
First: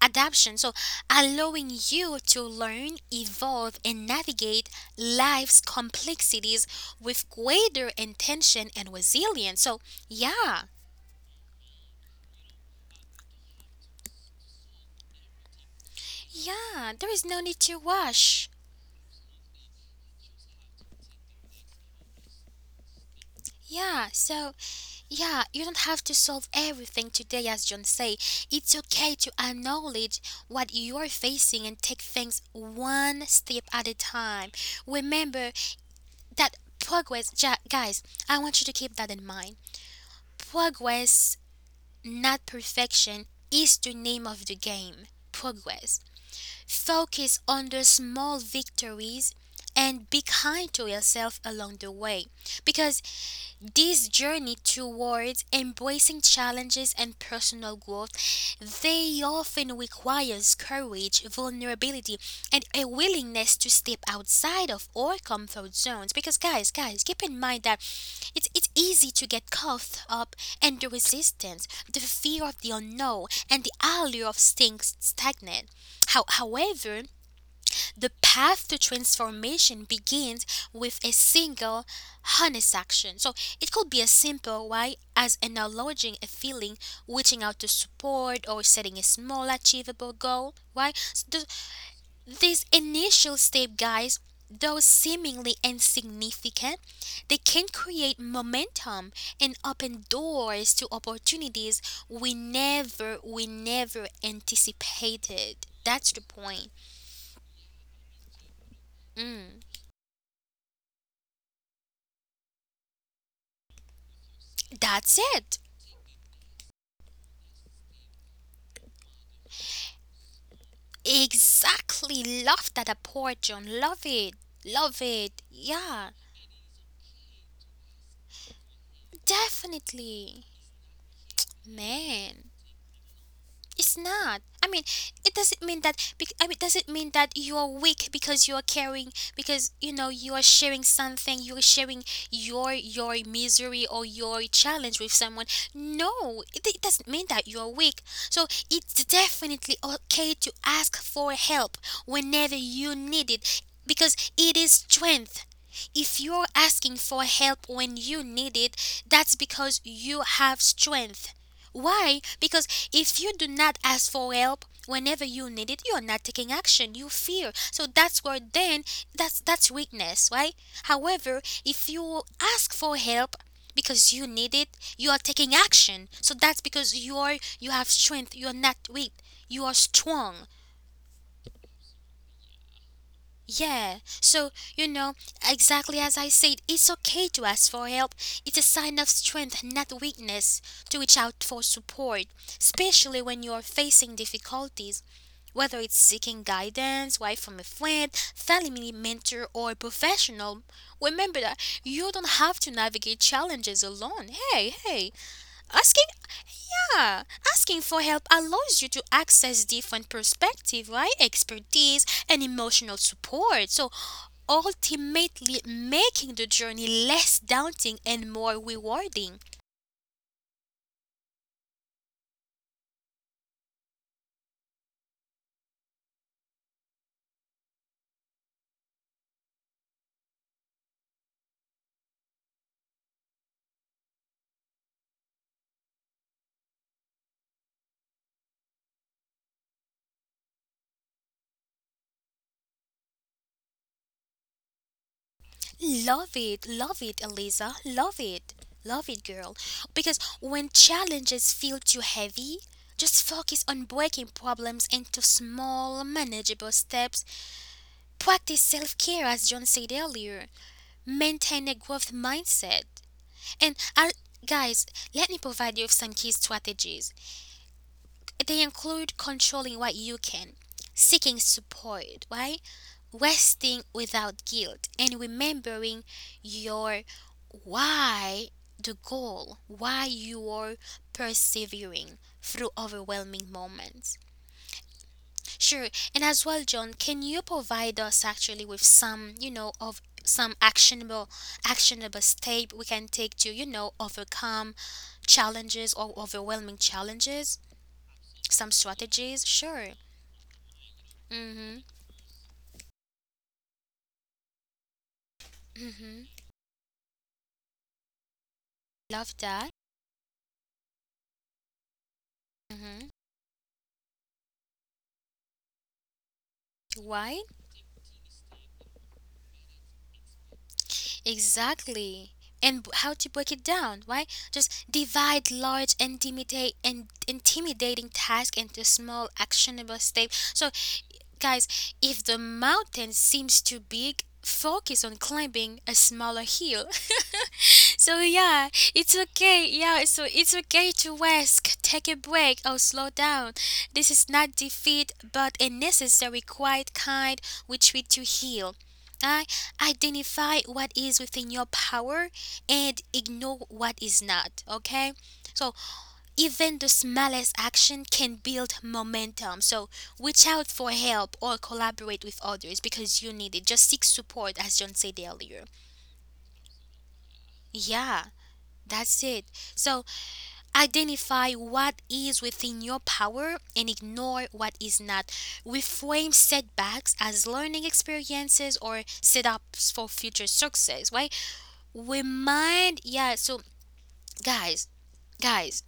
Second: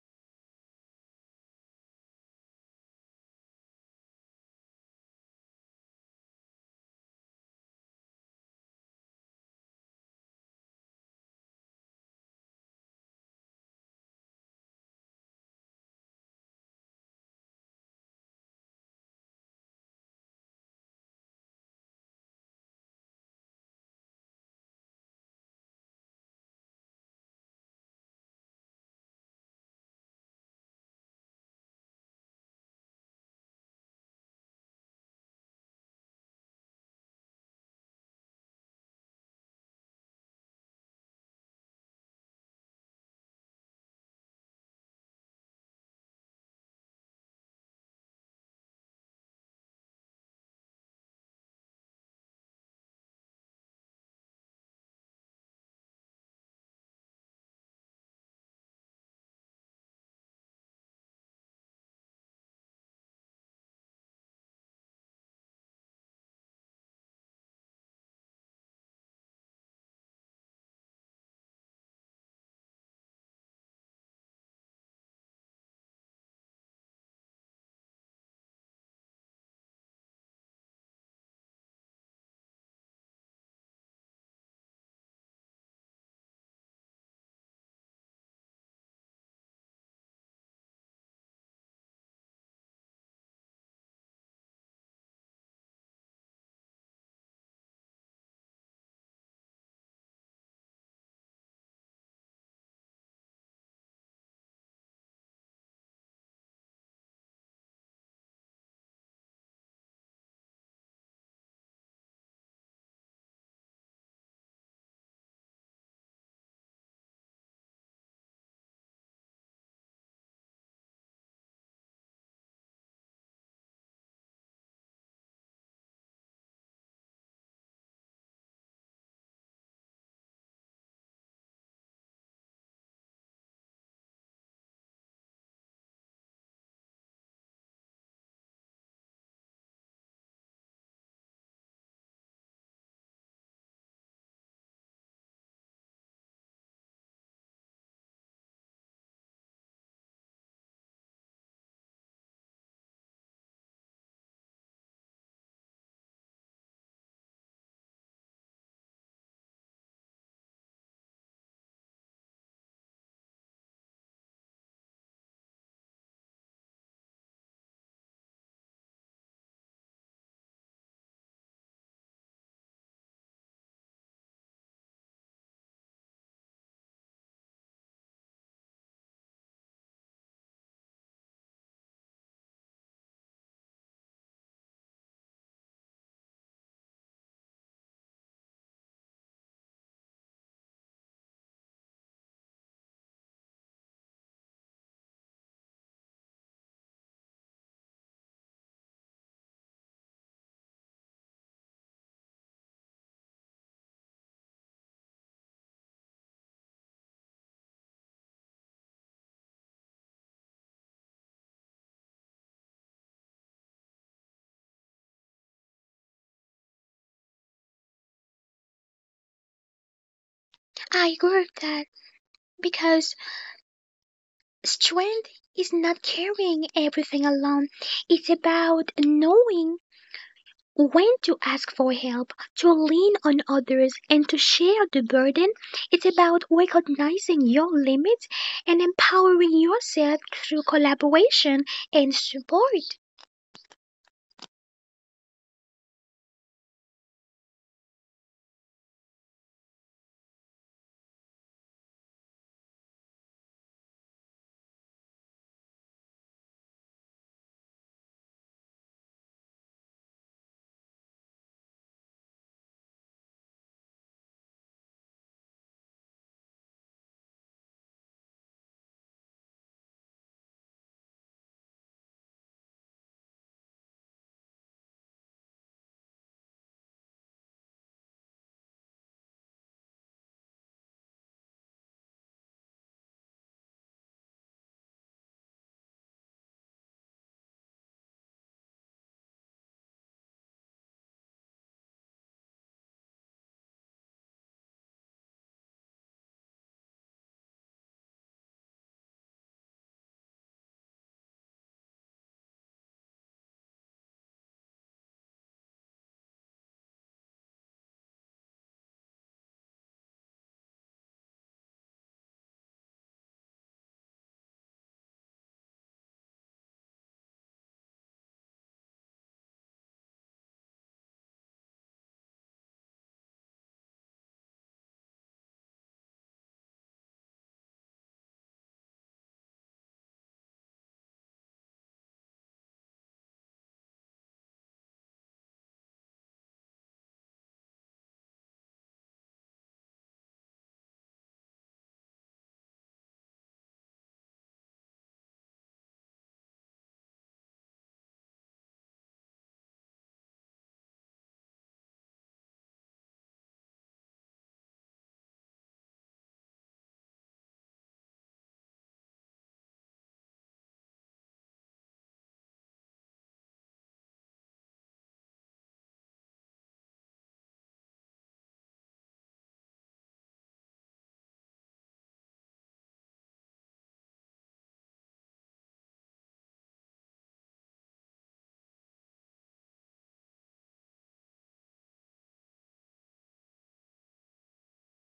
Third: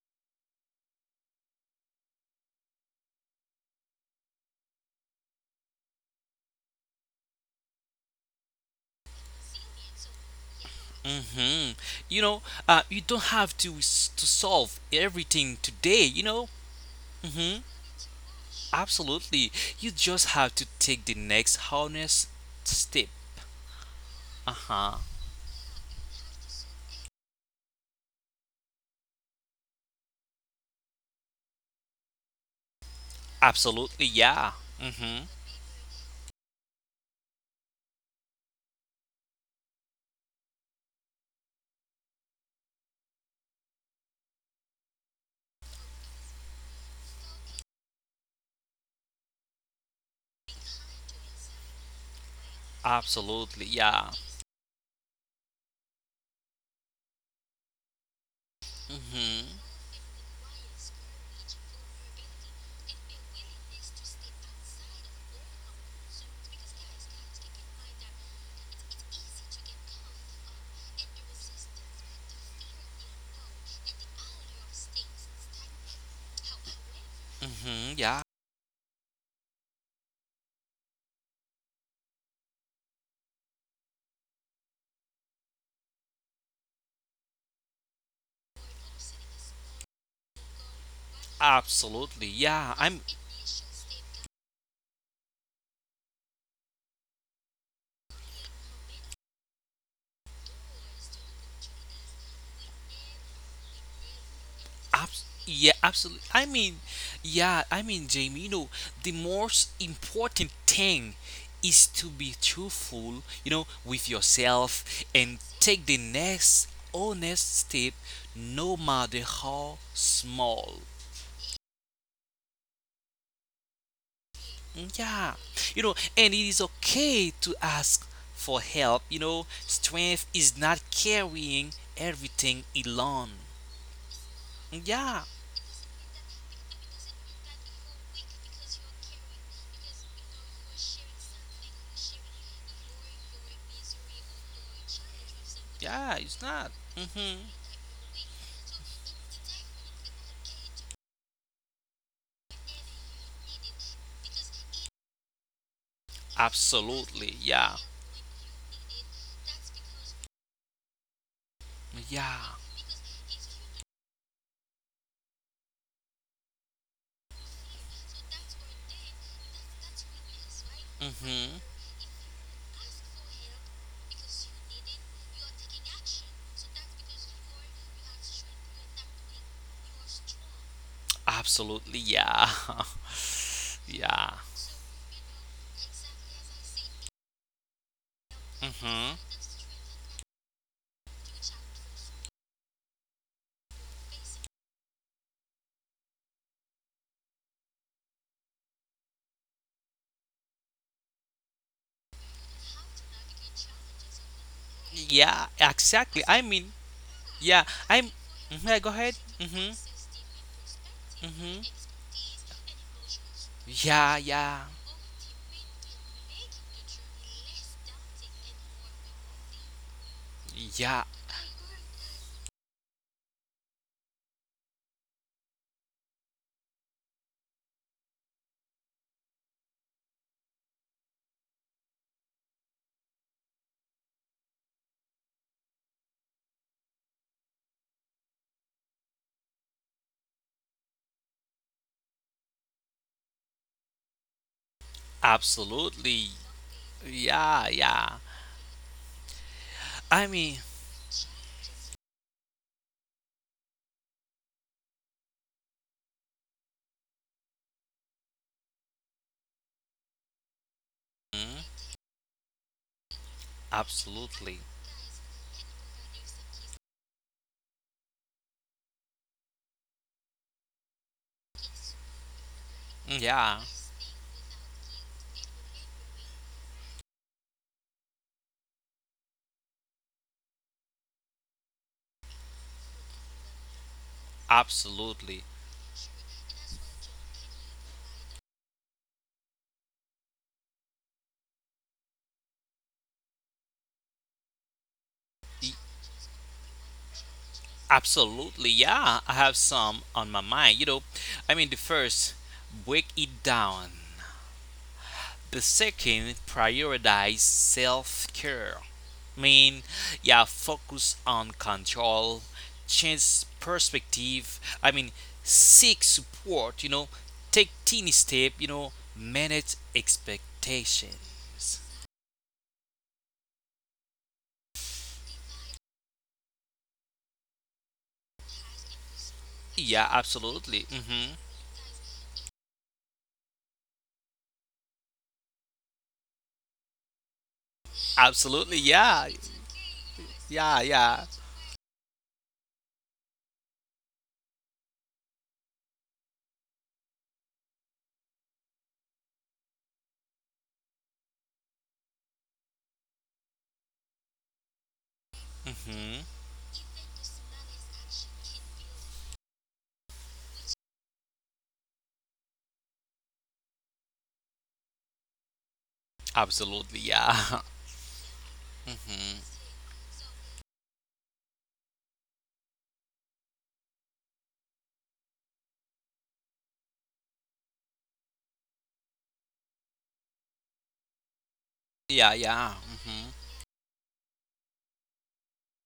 Speaker 1: adaptation. So, allowing you to learn, evolve, and navigate life's complexities with greater intention and resilience. So, yeah,
Speaker 2: Hmm. You know, you don't have to to solve everything today. You know,
Speaker 1: yeah, there is no need to rush.
Speaker 2: absolutely. You just have to take the next honest step.
Speaker 1: Yeah,
Speaker 2: Uh
Speaker 1: so
Speaker 2: huh.
Speaker 1: Yeah, you don't have to solve everything today, as John say. It's okay to acknowledge what you are facing and take things one step at a
Speaker 2: Absolutely.
Speaker 1: time.
Speaker 2: Yeah. Mm-hmm.
Speaker 1: Remember that progress, guys. I want you to keep that in mind. Progress, not perfection, is the name of the game. Progress. Focus on the small victories and be kind to yourself along the way, because
Speaker 2: Absolutely.
Speaker 1: this
Speaker 2: Yeah.
Speaker 1: journey towards embracing challenges and personal growth, they
Speaker 2: Mm-hmm.
Speaker 1: often requires courage, vulnerability and a willingness to step outside of our comfort zones. Because, guys, keep in mind that it's easy to get caught up in the resistance, the fear of the unknown and the allure of staying stagnant. However,
Speaker 2: Mm-hmm.
Speaker 1: the
Speaker 2: Yeah.
Speaker 1: path to transformation begins with a single, honest action. So it could be as simple, why as acknowledging a feeling, reaching out to support, or setting a small, achievable goal.
Speaker 2: Absolutely.
Speaker 1: These
Speaker 2: Yeah. I'm
Speaker 1: initial step, guys, though seemingly insignificant, they can create momentum and open doors to opportunities we never anticipated.
Speaker 2: Yeah,
Speaker 1: That's the
Speaker 2: absolutely. I
Speaker 1: point.
Speaker 2: mean, yeah, I mean, Jamie, the
Speaker 1: Mm.
Speaker 2: most important thing is to be truthful, with yourself
Speaker 1: That's
Speaker 2: and
Speaker 1: it.
Speaker 2: take the next honest step, no matter how small.
Speaker 1: Exactly. Love that approach, John. Love it.
Speaker 2: Mm.
Speaker 1: Love
Speaker 2: Yeah,
Speaker 1: it. Yeah.
Speaker 2: and it is okay to ask for help, strength
Speaker 1: Definitely.
Speaker 2: is not carrying
Speaker 1: Man.
Speaker 2: everything alone.
Speaker 1: It's not.
Speaker 2: Mm. Yeah,
Speaker 1: It doesn't mean that. It doesn't mean that you are weak because you are caring, because you know you are sharing something. You are sharing your misery or your challenge with someone.
Speaker 2: yeah, it's
Speaker 1: No,
Speaker 2: not.
Speaker 1: it doesn't mean
Speaker 2: Hmm.
Speaker 1: that you are weak. So it's definitely okay to ask for help whenever you need it, because it is strength. If you're asking for
Speaker 2: Absolutely,
Speaker 1: help
Speaker 2: yeah.
Speaker 1: when you need it, that's because you have strength. Why?
Speaker 2: Yeah.
Speaker 1: Because if you do not ask for help whenever you need it, you're not taking action. You fear. So that's where then that's weakness, right? However,
Speaker 2: Mm-hmm.
Speaker 1: if you ask for help because you need it, you are taking action. So that's because you have strength. You're not weak. You are strong.
Speaker 2: Absolutely. Yeah.
Speaker 1: Yeah.
Speaker 2: Yeah.
Speaker 1: So, you know, exactly as I said, it's okay to ask for help. It's a sign of
Speaker 2: Mm-hmm.
Speaker 1: strength, not weakness, to reach out for support, especially when you are facing difficulties. Whether it's seeking guidance, why from a friend, family mentor, or professional, remember that you don't have to navigate challenges alone. Hey, hey,
Speaker 2: Yeah.
Speaker 1: asking,
Speaker 2: Exactly. I mean,
Speaker 1: yeah,
Speaker 2: yeah.
Speaker 1: asking for
Speaker 2: I'm.
Speaker 1: help
Speaker 2: Mhm. Yeah.
Speaker 1: allows you
Speaker 2: Go
Speaker 1: to
Speaker 2: ahead.
Speaker 1: access
Speaker 2: Mm-hmm.
Speaker 1: different perspective, right?
Speaker 2: Mm-hmm.
Speaker 1: Expertise and emotional support. So,
Speaker 2: Yeah. Yeah.
Speaker 1: ultimately, making the journey less daunting and more rewarding.
Speaker 2: Yeah.
Speaker 3: I agree with that because strength is not carrying everything alone, it's about knowing when to ask for help, to lean on others, and to share the burden. It's about recognizing your limits and empowering yourself through collaboration and support.
Speaker 2: Absolutely.
Speaker 1: Love it,
Speaker 2: Yeah.
Speaker 1: Eliza.
Speaker 2: Yeah.
Speaker 1: Love it. Love it, girl. Because
Speaker 2: I mean.
Speaker 1: when challenges feel too heavy, just focus on breaking problems into small, manageable steps. Practice self care, as John said earlier.
Speaker 2: Mhm.
Speaker 1: Maintain a growth mindset. And I,
Speaker 2: Absolutely.
Speaker 1: Guys, let me provide you with some key strategies. They include controlling what you can, seeking support, right?
Speaker 2: Mm-hmm. Yeah.
Speaker 1: Resting without guilt, and remembering your why, the goal why you are persevering through overwhelming moments.
Speaker 2: Absolutely.
Speaker 1: Sure. And as well, John, can you provide us actually with some, you know, of some actionable, step we can take to, you know, overcome
Speaker 2: Y-
Speaker 1: challenges or overwhelming challenges?
Speaker 2: Absolutely.
Speaker 1: Some
Speaker 2: Yeah. I
Speaker 1: strategies,
Speaker 2: have
Speaker 1: sure.
Speaker 2: some on my mind. You know. I mean, the
Speaker 1: Mm-hmm.
Speaker 2: first break it down. The
Speaker 1: Mm-hmm.
Speaker 2: second, prioritize self care.
Speaker 1: Love that.
Speaker 2: Mean, yeah, focus on control,
Speaker 1: Mm-hmm.
Speaker 2: change perspective. I mean, seek support,
Speaker 1: Why?
Speaker 2: take teeny step, manage expectations.
Speaker 1: Exactly. How to break it down, right? Just divide large, intimidate, and intimidating tasks into small, actionable
Speaker 2: Yeah,
Speaker 1: steps. So,
Speaker 2: absolutely. Hmm.
Speaker 1: guys, if the mountain seems too big, focus on climbing a smaller hill. So yeah,
Speaker 2: Absolutely,
Speaker 1: it's
Speaker 2: yeah.
Speaker 1: okay. Yeah, so it's
Speaker 2: Yeah,
Speaker 1: okay to
Speaker 2: yeah.
Speaker 1: rest, take a break, or slow down. This is not defeat, but a necessary quiet kind which we to heal. I Identify what is within your power and ignore what is not. Okay, so
Speaker 2: Hmm.
Speaker 1: even the smallest action can build momentum. So reach out for help or collaborate with others because you need it. Just seek support, as John said earlier.
Speaker 2: Absolutely, yeah.
Speaker 1: Yeah, that's it.
Speaker 2: Hmm.
Speaker 1: So identify what is within your power and ignore what is not. Reframe setbacks as learning experiences or setups for future success, right?
Speaker 2: Yeah, yeah.
Speaker 1: Remind,
Speaker 2: Hmm.
Speaker 1: yeah, so Guys, guys,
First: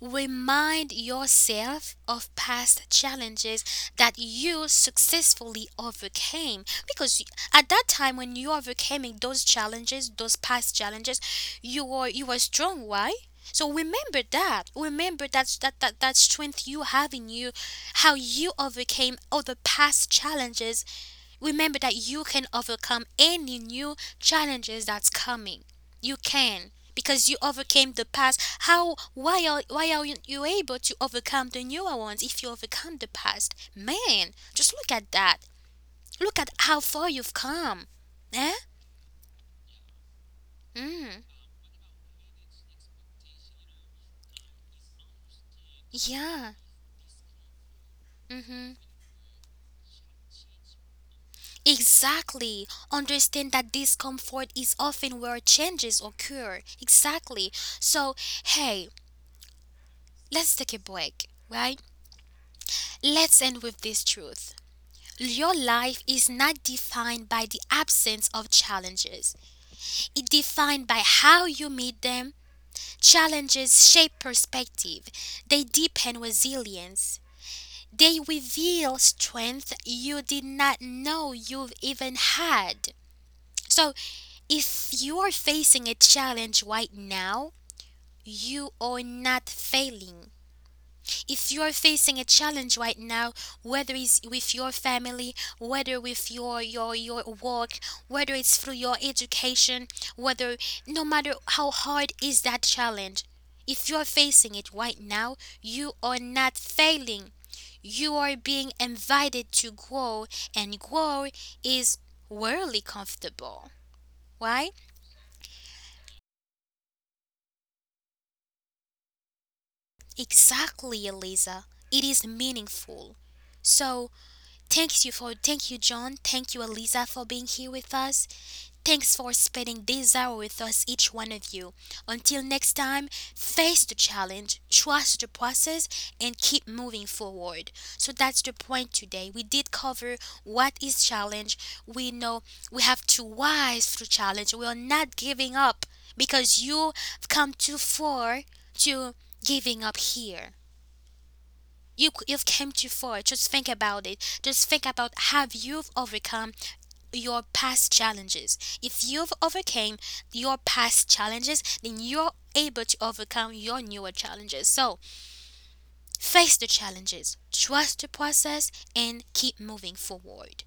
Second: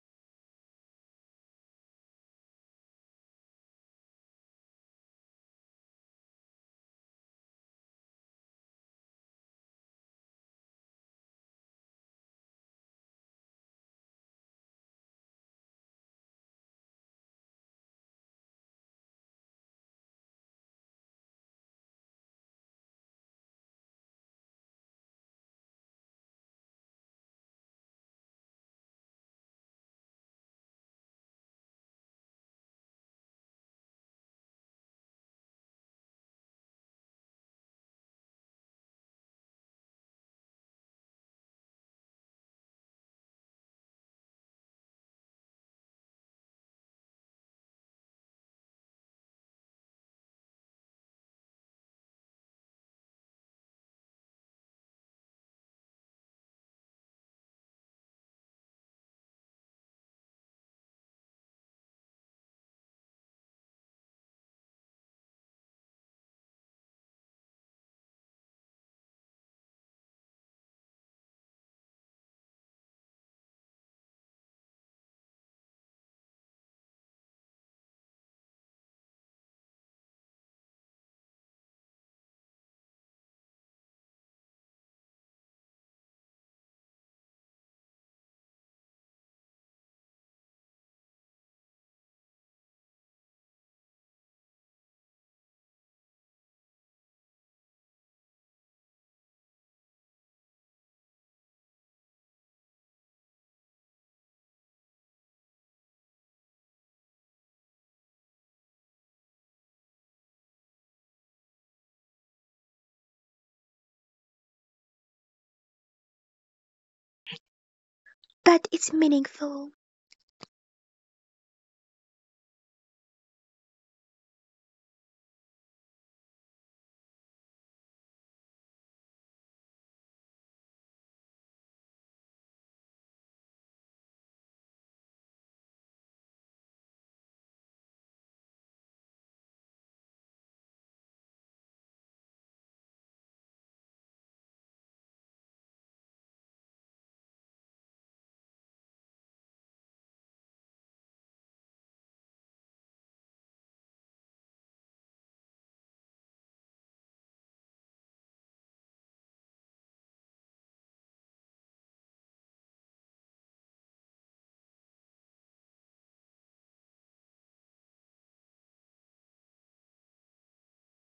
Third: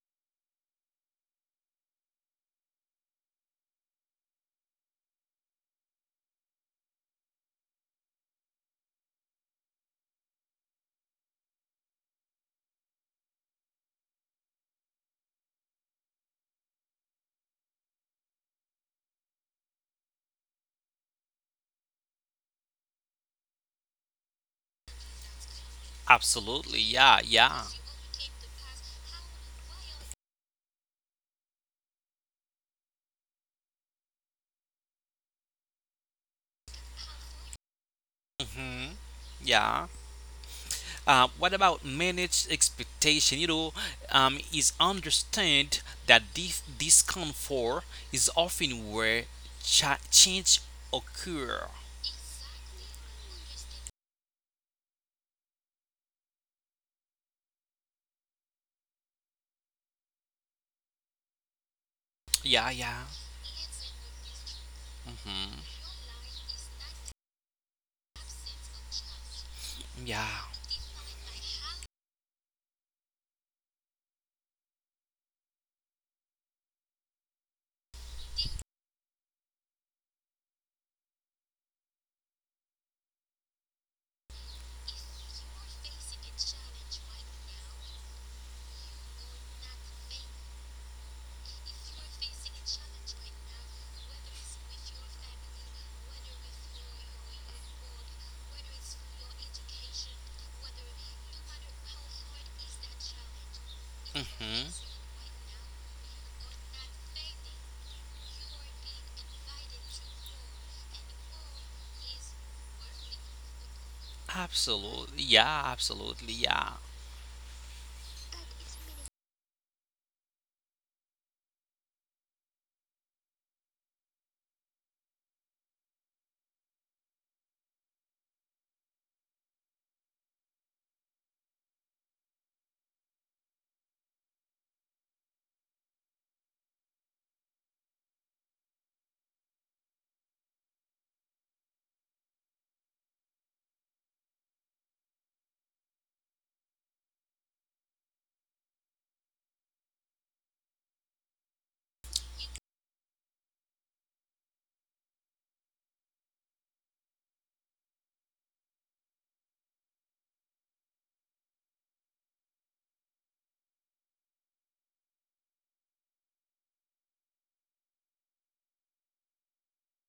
Speaker 1: remind yourself of past challenges that you successfully overcame, because at that time when you overcoming those challenges, those past challenges, you were strong, right? So remember that. Remember that strength you have in you, how you overcame all the past challenges. Remember that you can overcome any new challenges that's coming. You can,
Speaker 2: Absolutely, yeah,
Speaker 1: because you
Speaker 2: yeah.
Speaker 1: overcame the past. How why are Why are you able to overcome the newer ones if you overcome the past? Man, just look at that. Look at how far you've come. Eh?
Speaker 2: Hmm. Yeah.
Speaker 1: Mm.
Speaker 2: What about managed expectation? Is understand that
Speaker 1: Yeah.
Speaker 2: this discomfort is
Speaker 1: Mm-hmm.
Speaker 2: often where change occur.
Speaker 1: Exactly. Understand that discomfort is often where changes occur. Exactly. So, hey, let's take a break, right?
Speaker 2: Yeah, yeah,
Speaker 1: Let's end with this truth. Your
Speaker 2: hmm,
Speaker 1: life is not defined by the absence of challenges.
Speaker 2: yeah.
Speaker 1: It's defined by how you meet them. Challenges shape perspective. They deepen resilience. They reveal strength you did not know you've even had. So, if you are facing a challenge right now, you are not failing. If you are facing a challenge right now, whether it's with your family, whether with your work, whether it's through your education, whether, no matter how hard is that challenge, if you're facing it right
Speaker 2: Mm-hmm.
Speaker 1: now, you are not failing. You are being invited to grow, and grow is worldly comfortable. Why?
Speaker 2: Absolutely. Yeah, absolutely. Yeah.
Speaker 3: But it's meaningful.
Speaker 1: Exactly, Eliza. It is meaningful. So, thank you John, thank you Eliza for being here with us. Thanks for spending this hour with us, each one of you. Until next time, face the challenge, trust the process and keep moving forward. So that's the point today. We did cover what is challenge. We know we have to rise through challenge. We are not giving up, because you've come too far to giving up here. You've came too far. Just think about it. Just think about, have you've overcome your past challenges. If you've overcame your past challenges, then you're able to overcome your newer challenges. So face the challenges, trust the process, and keep moving forward.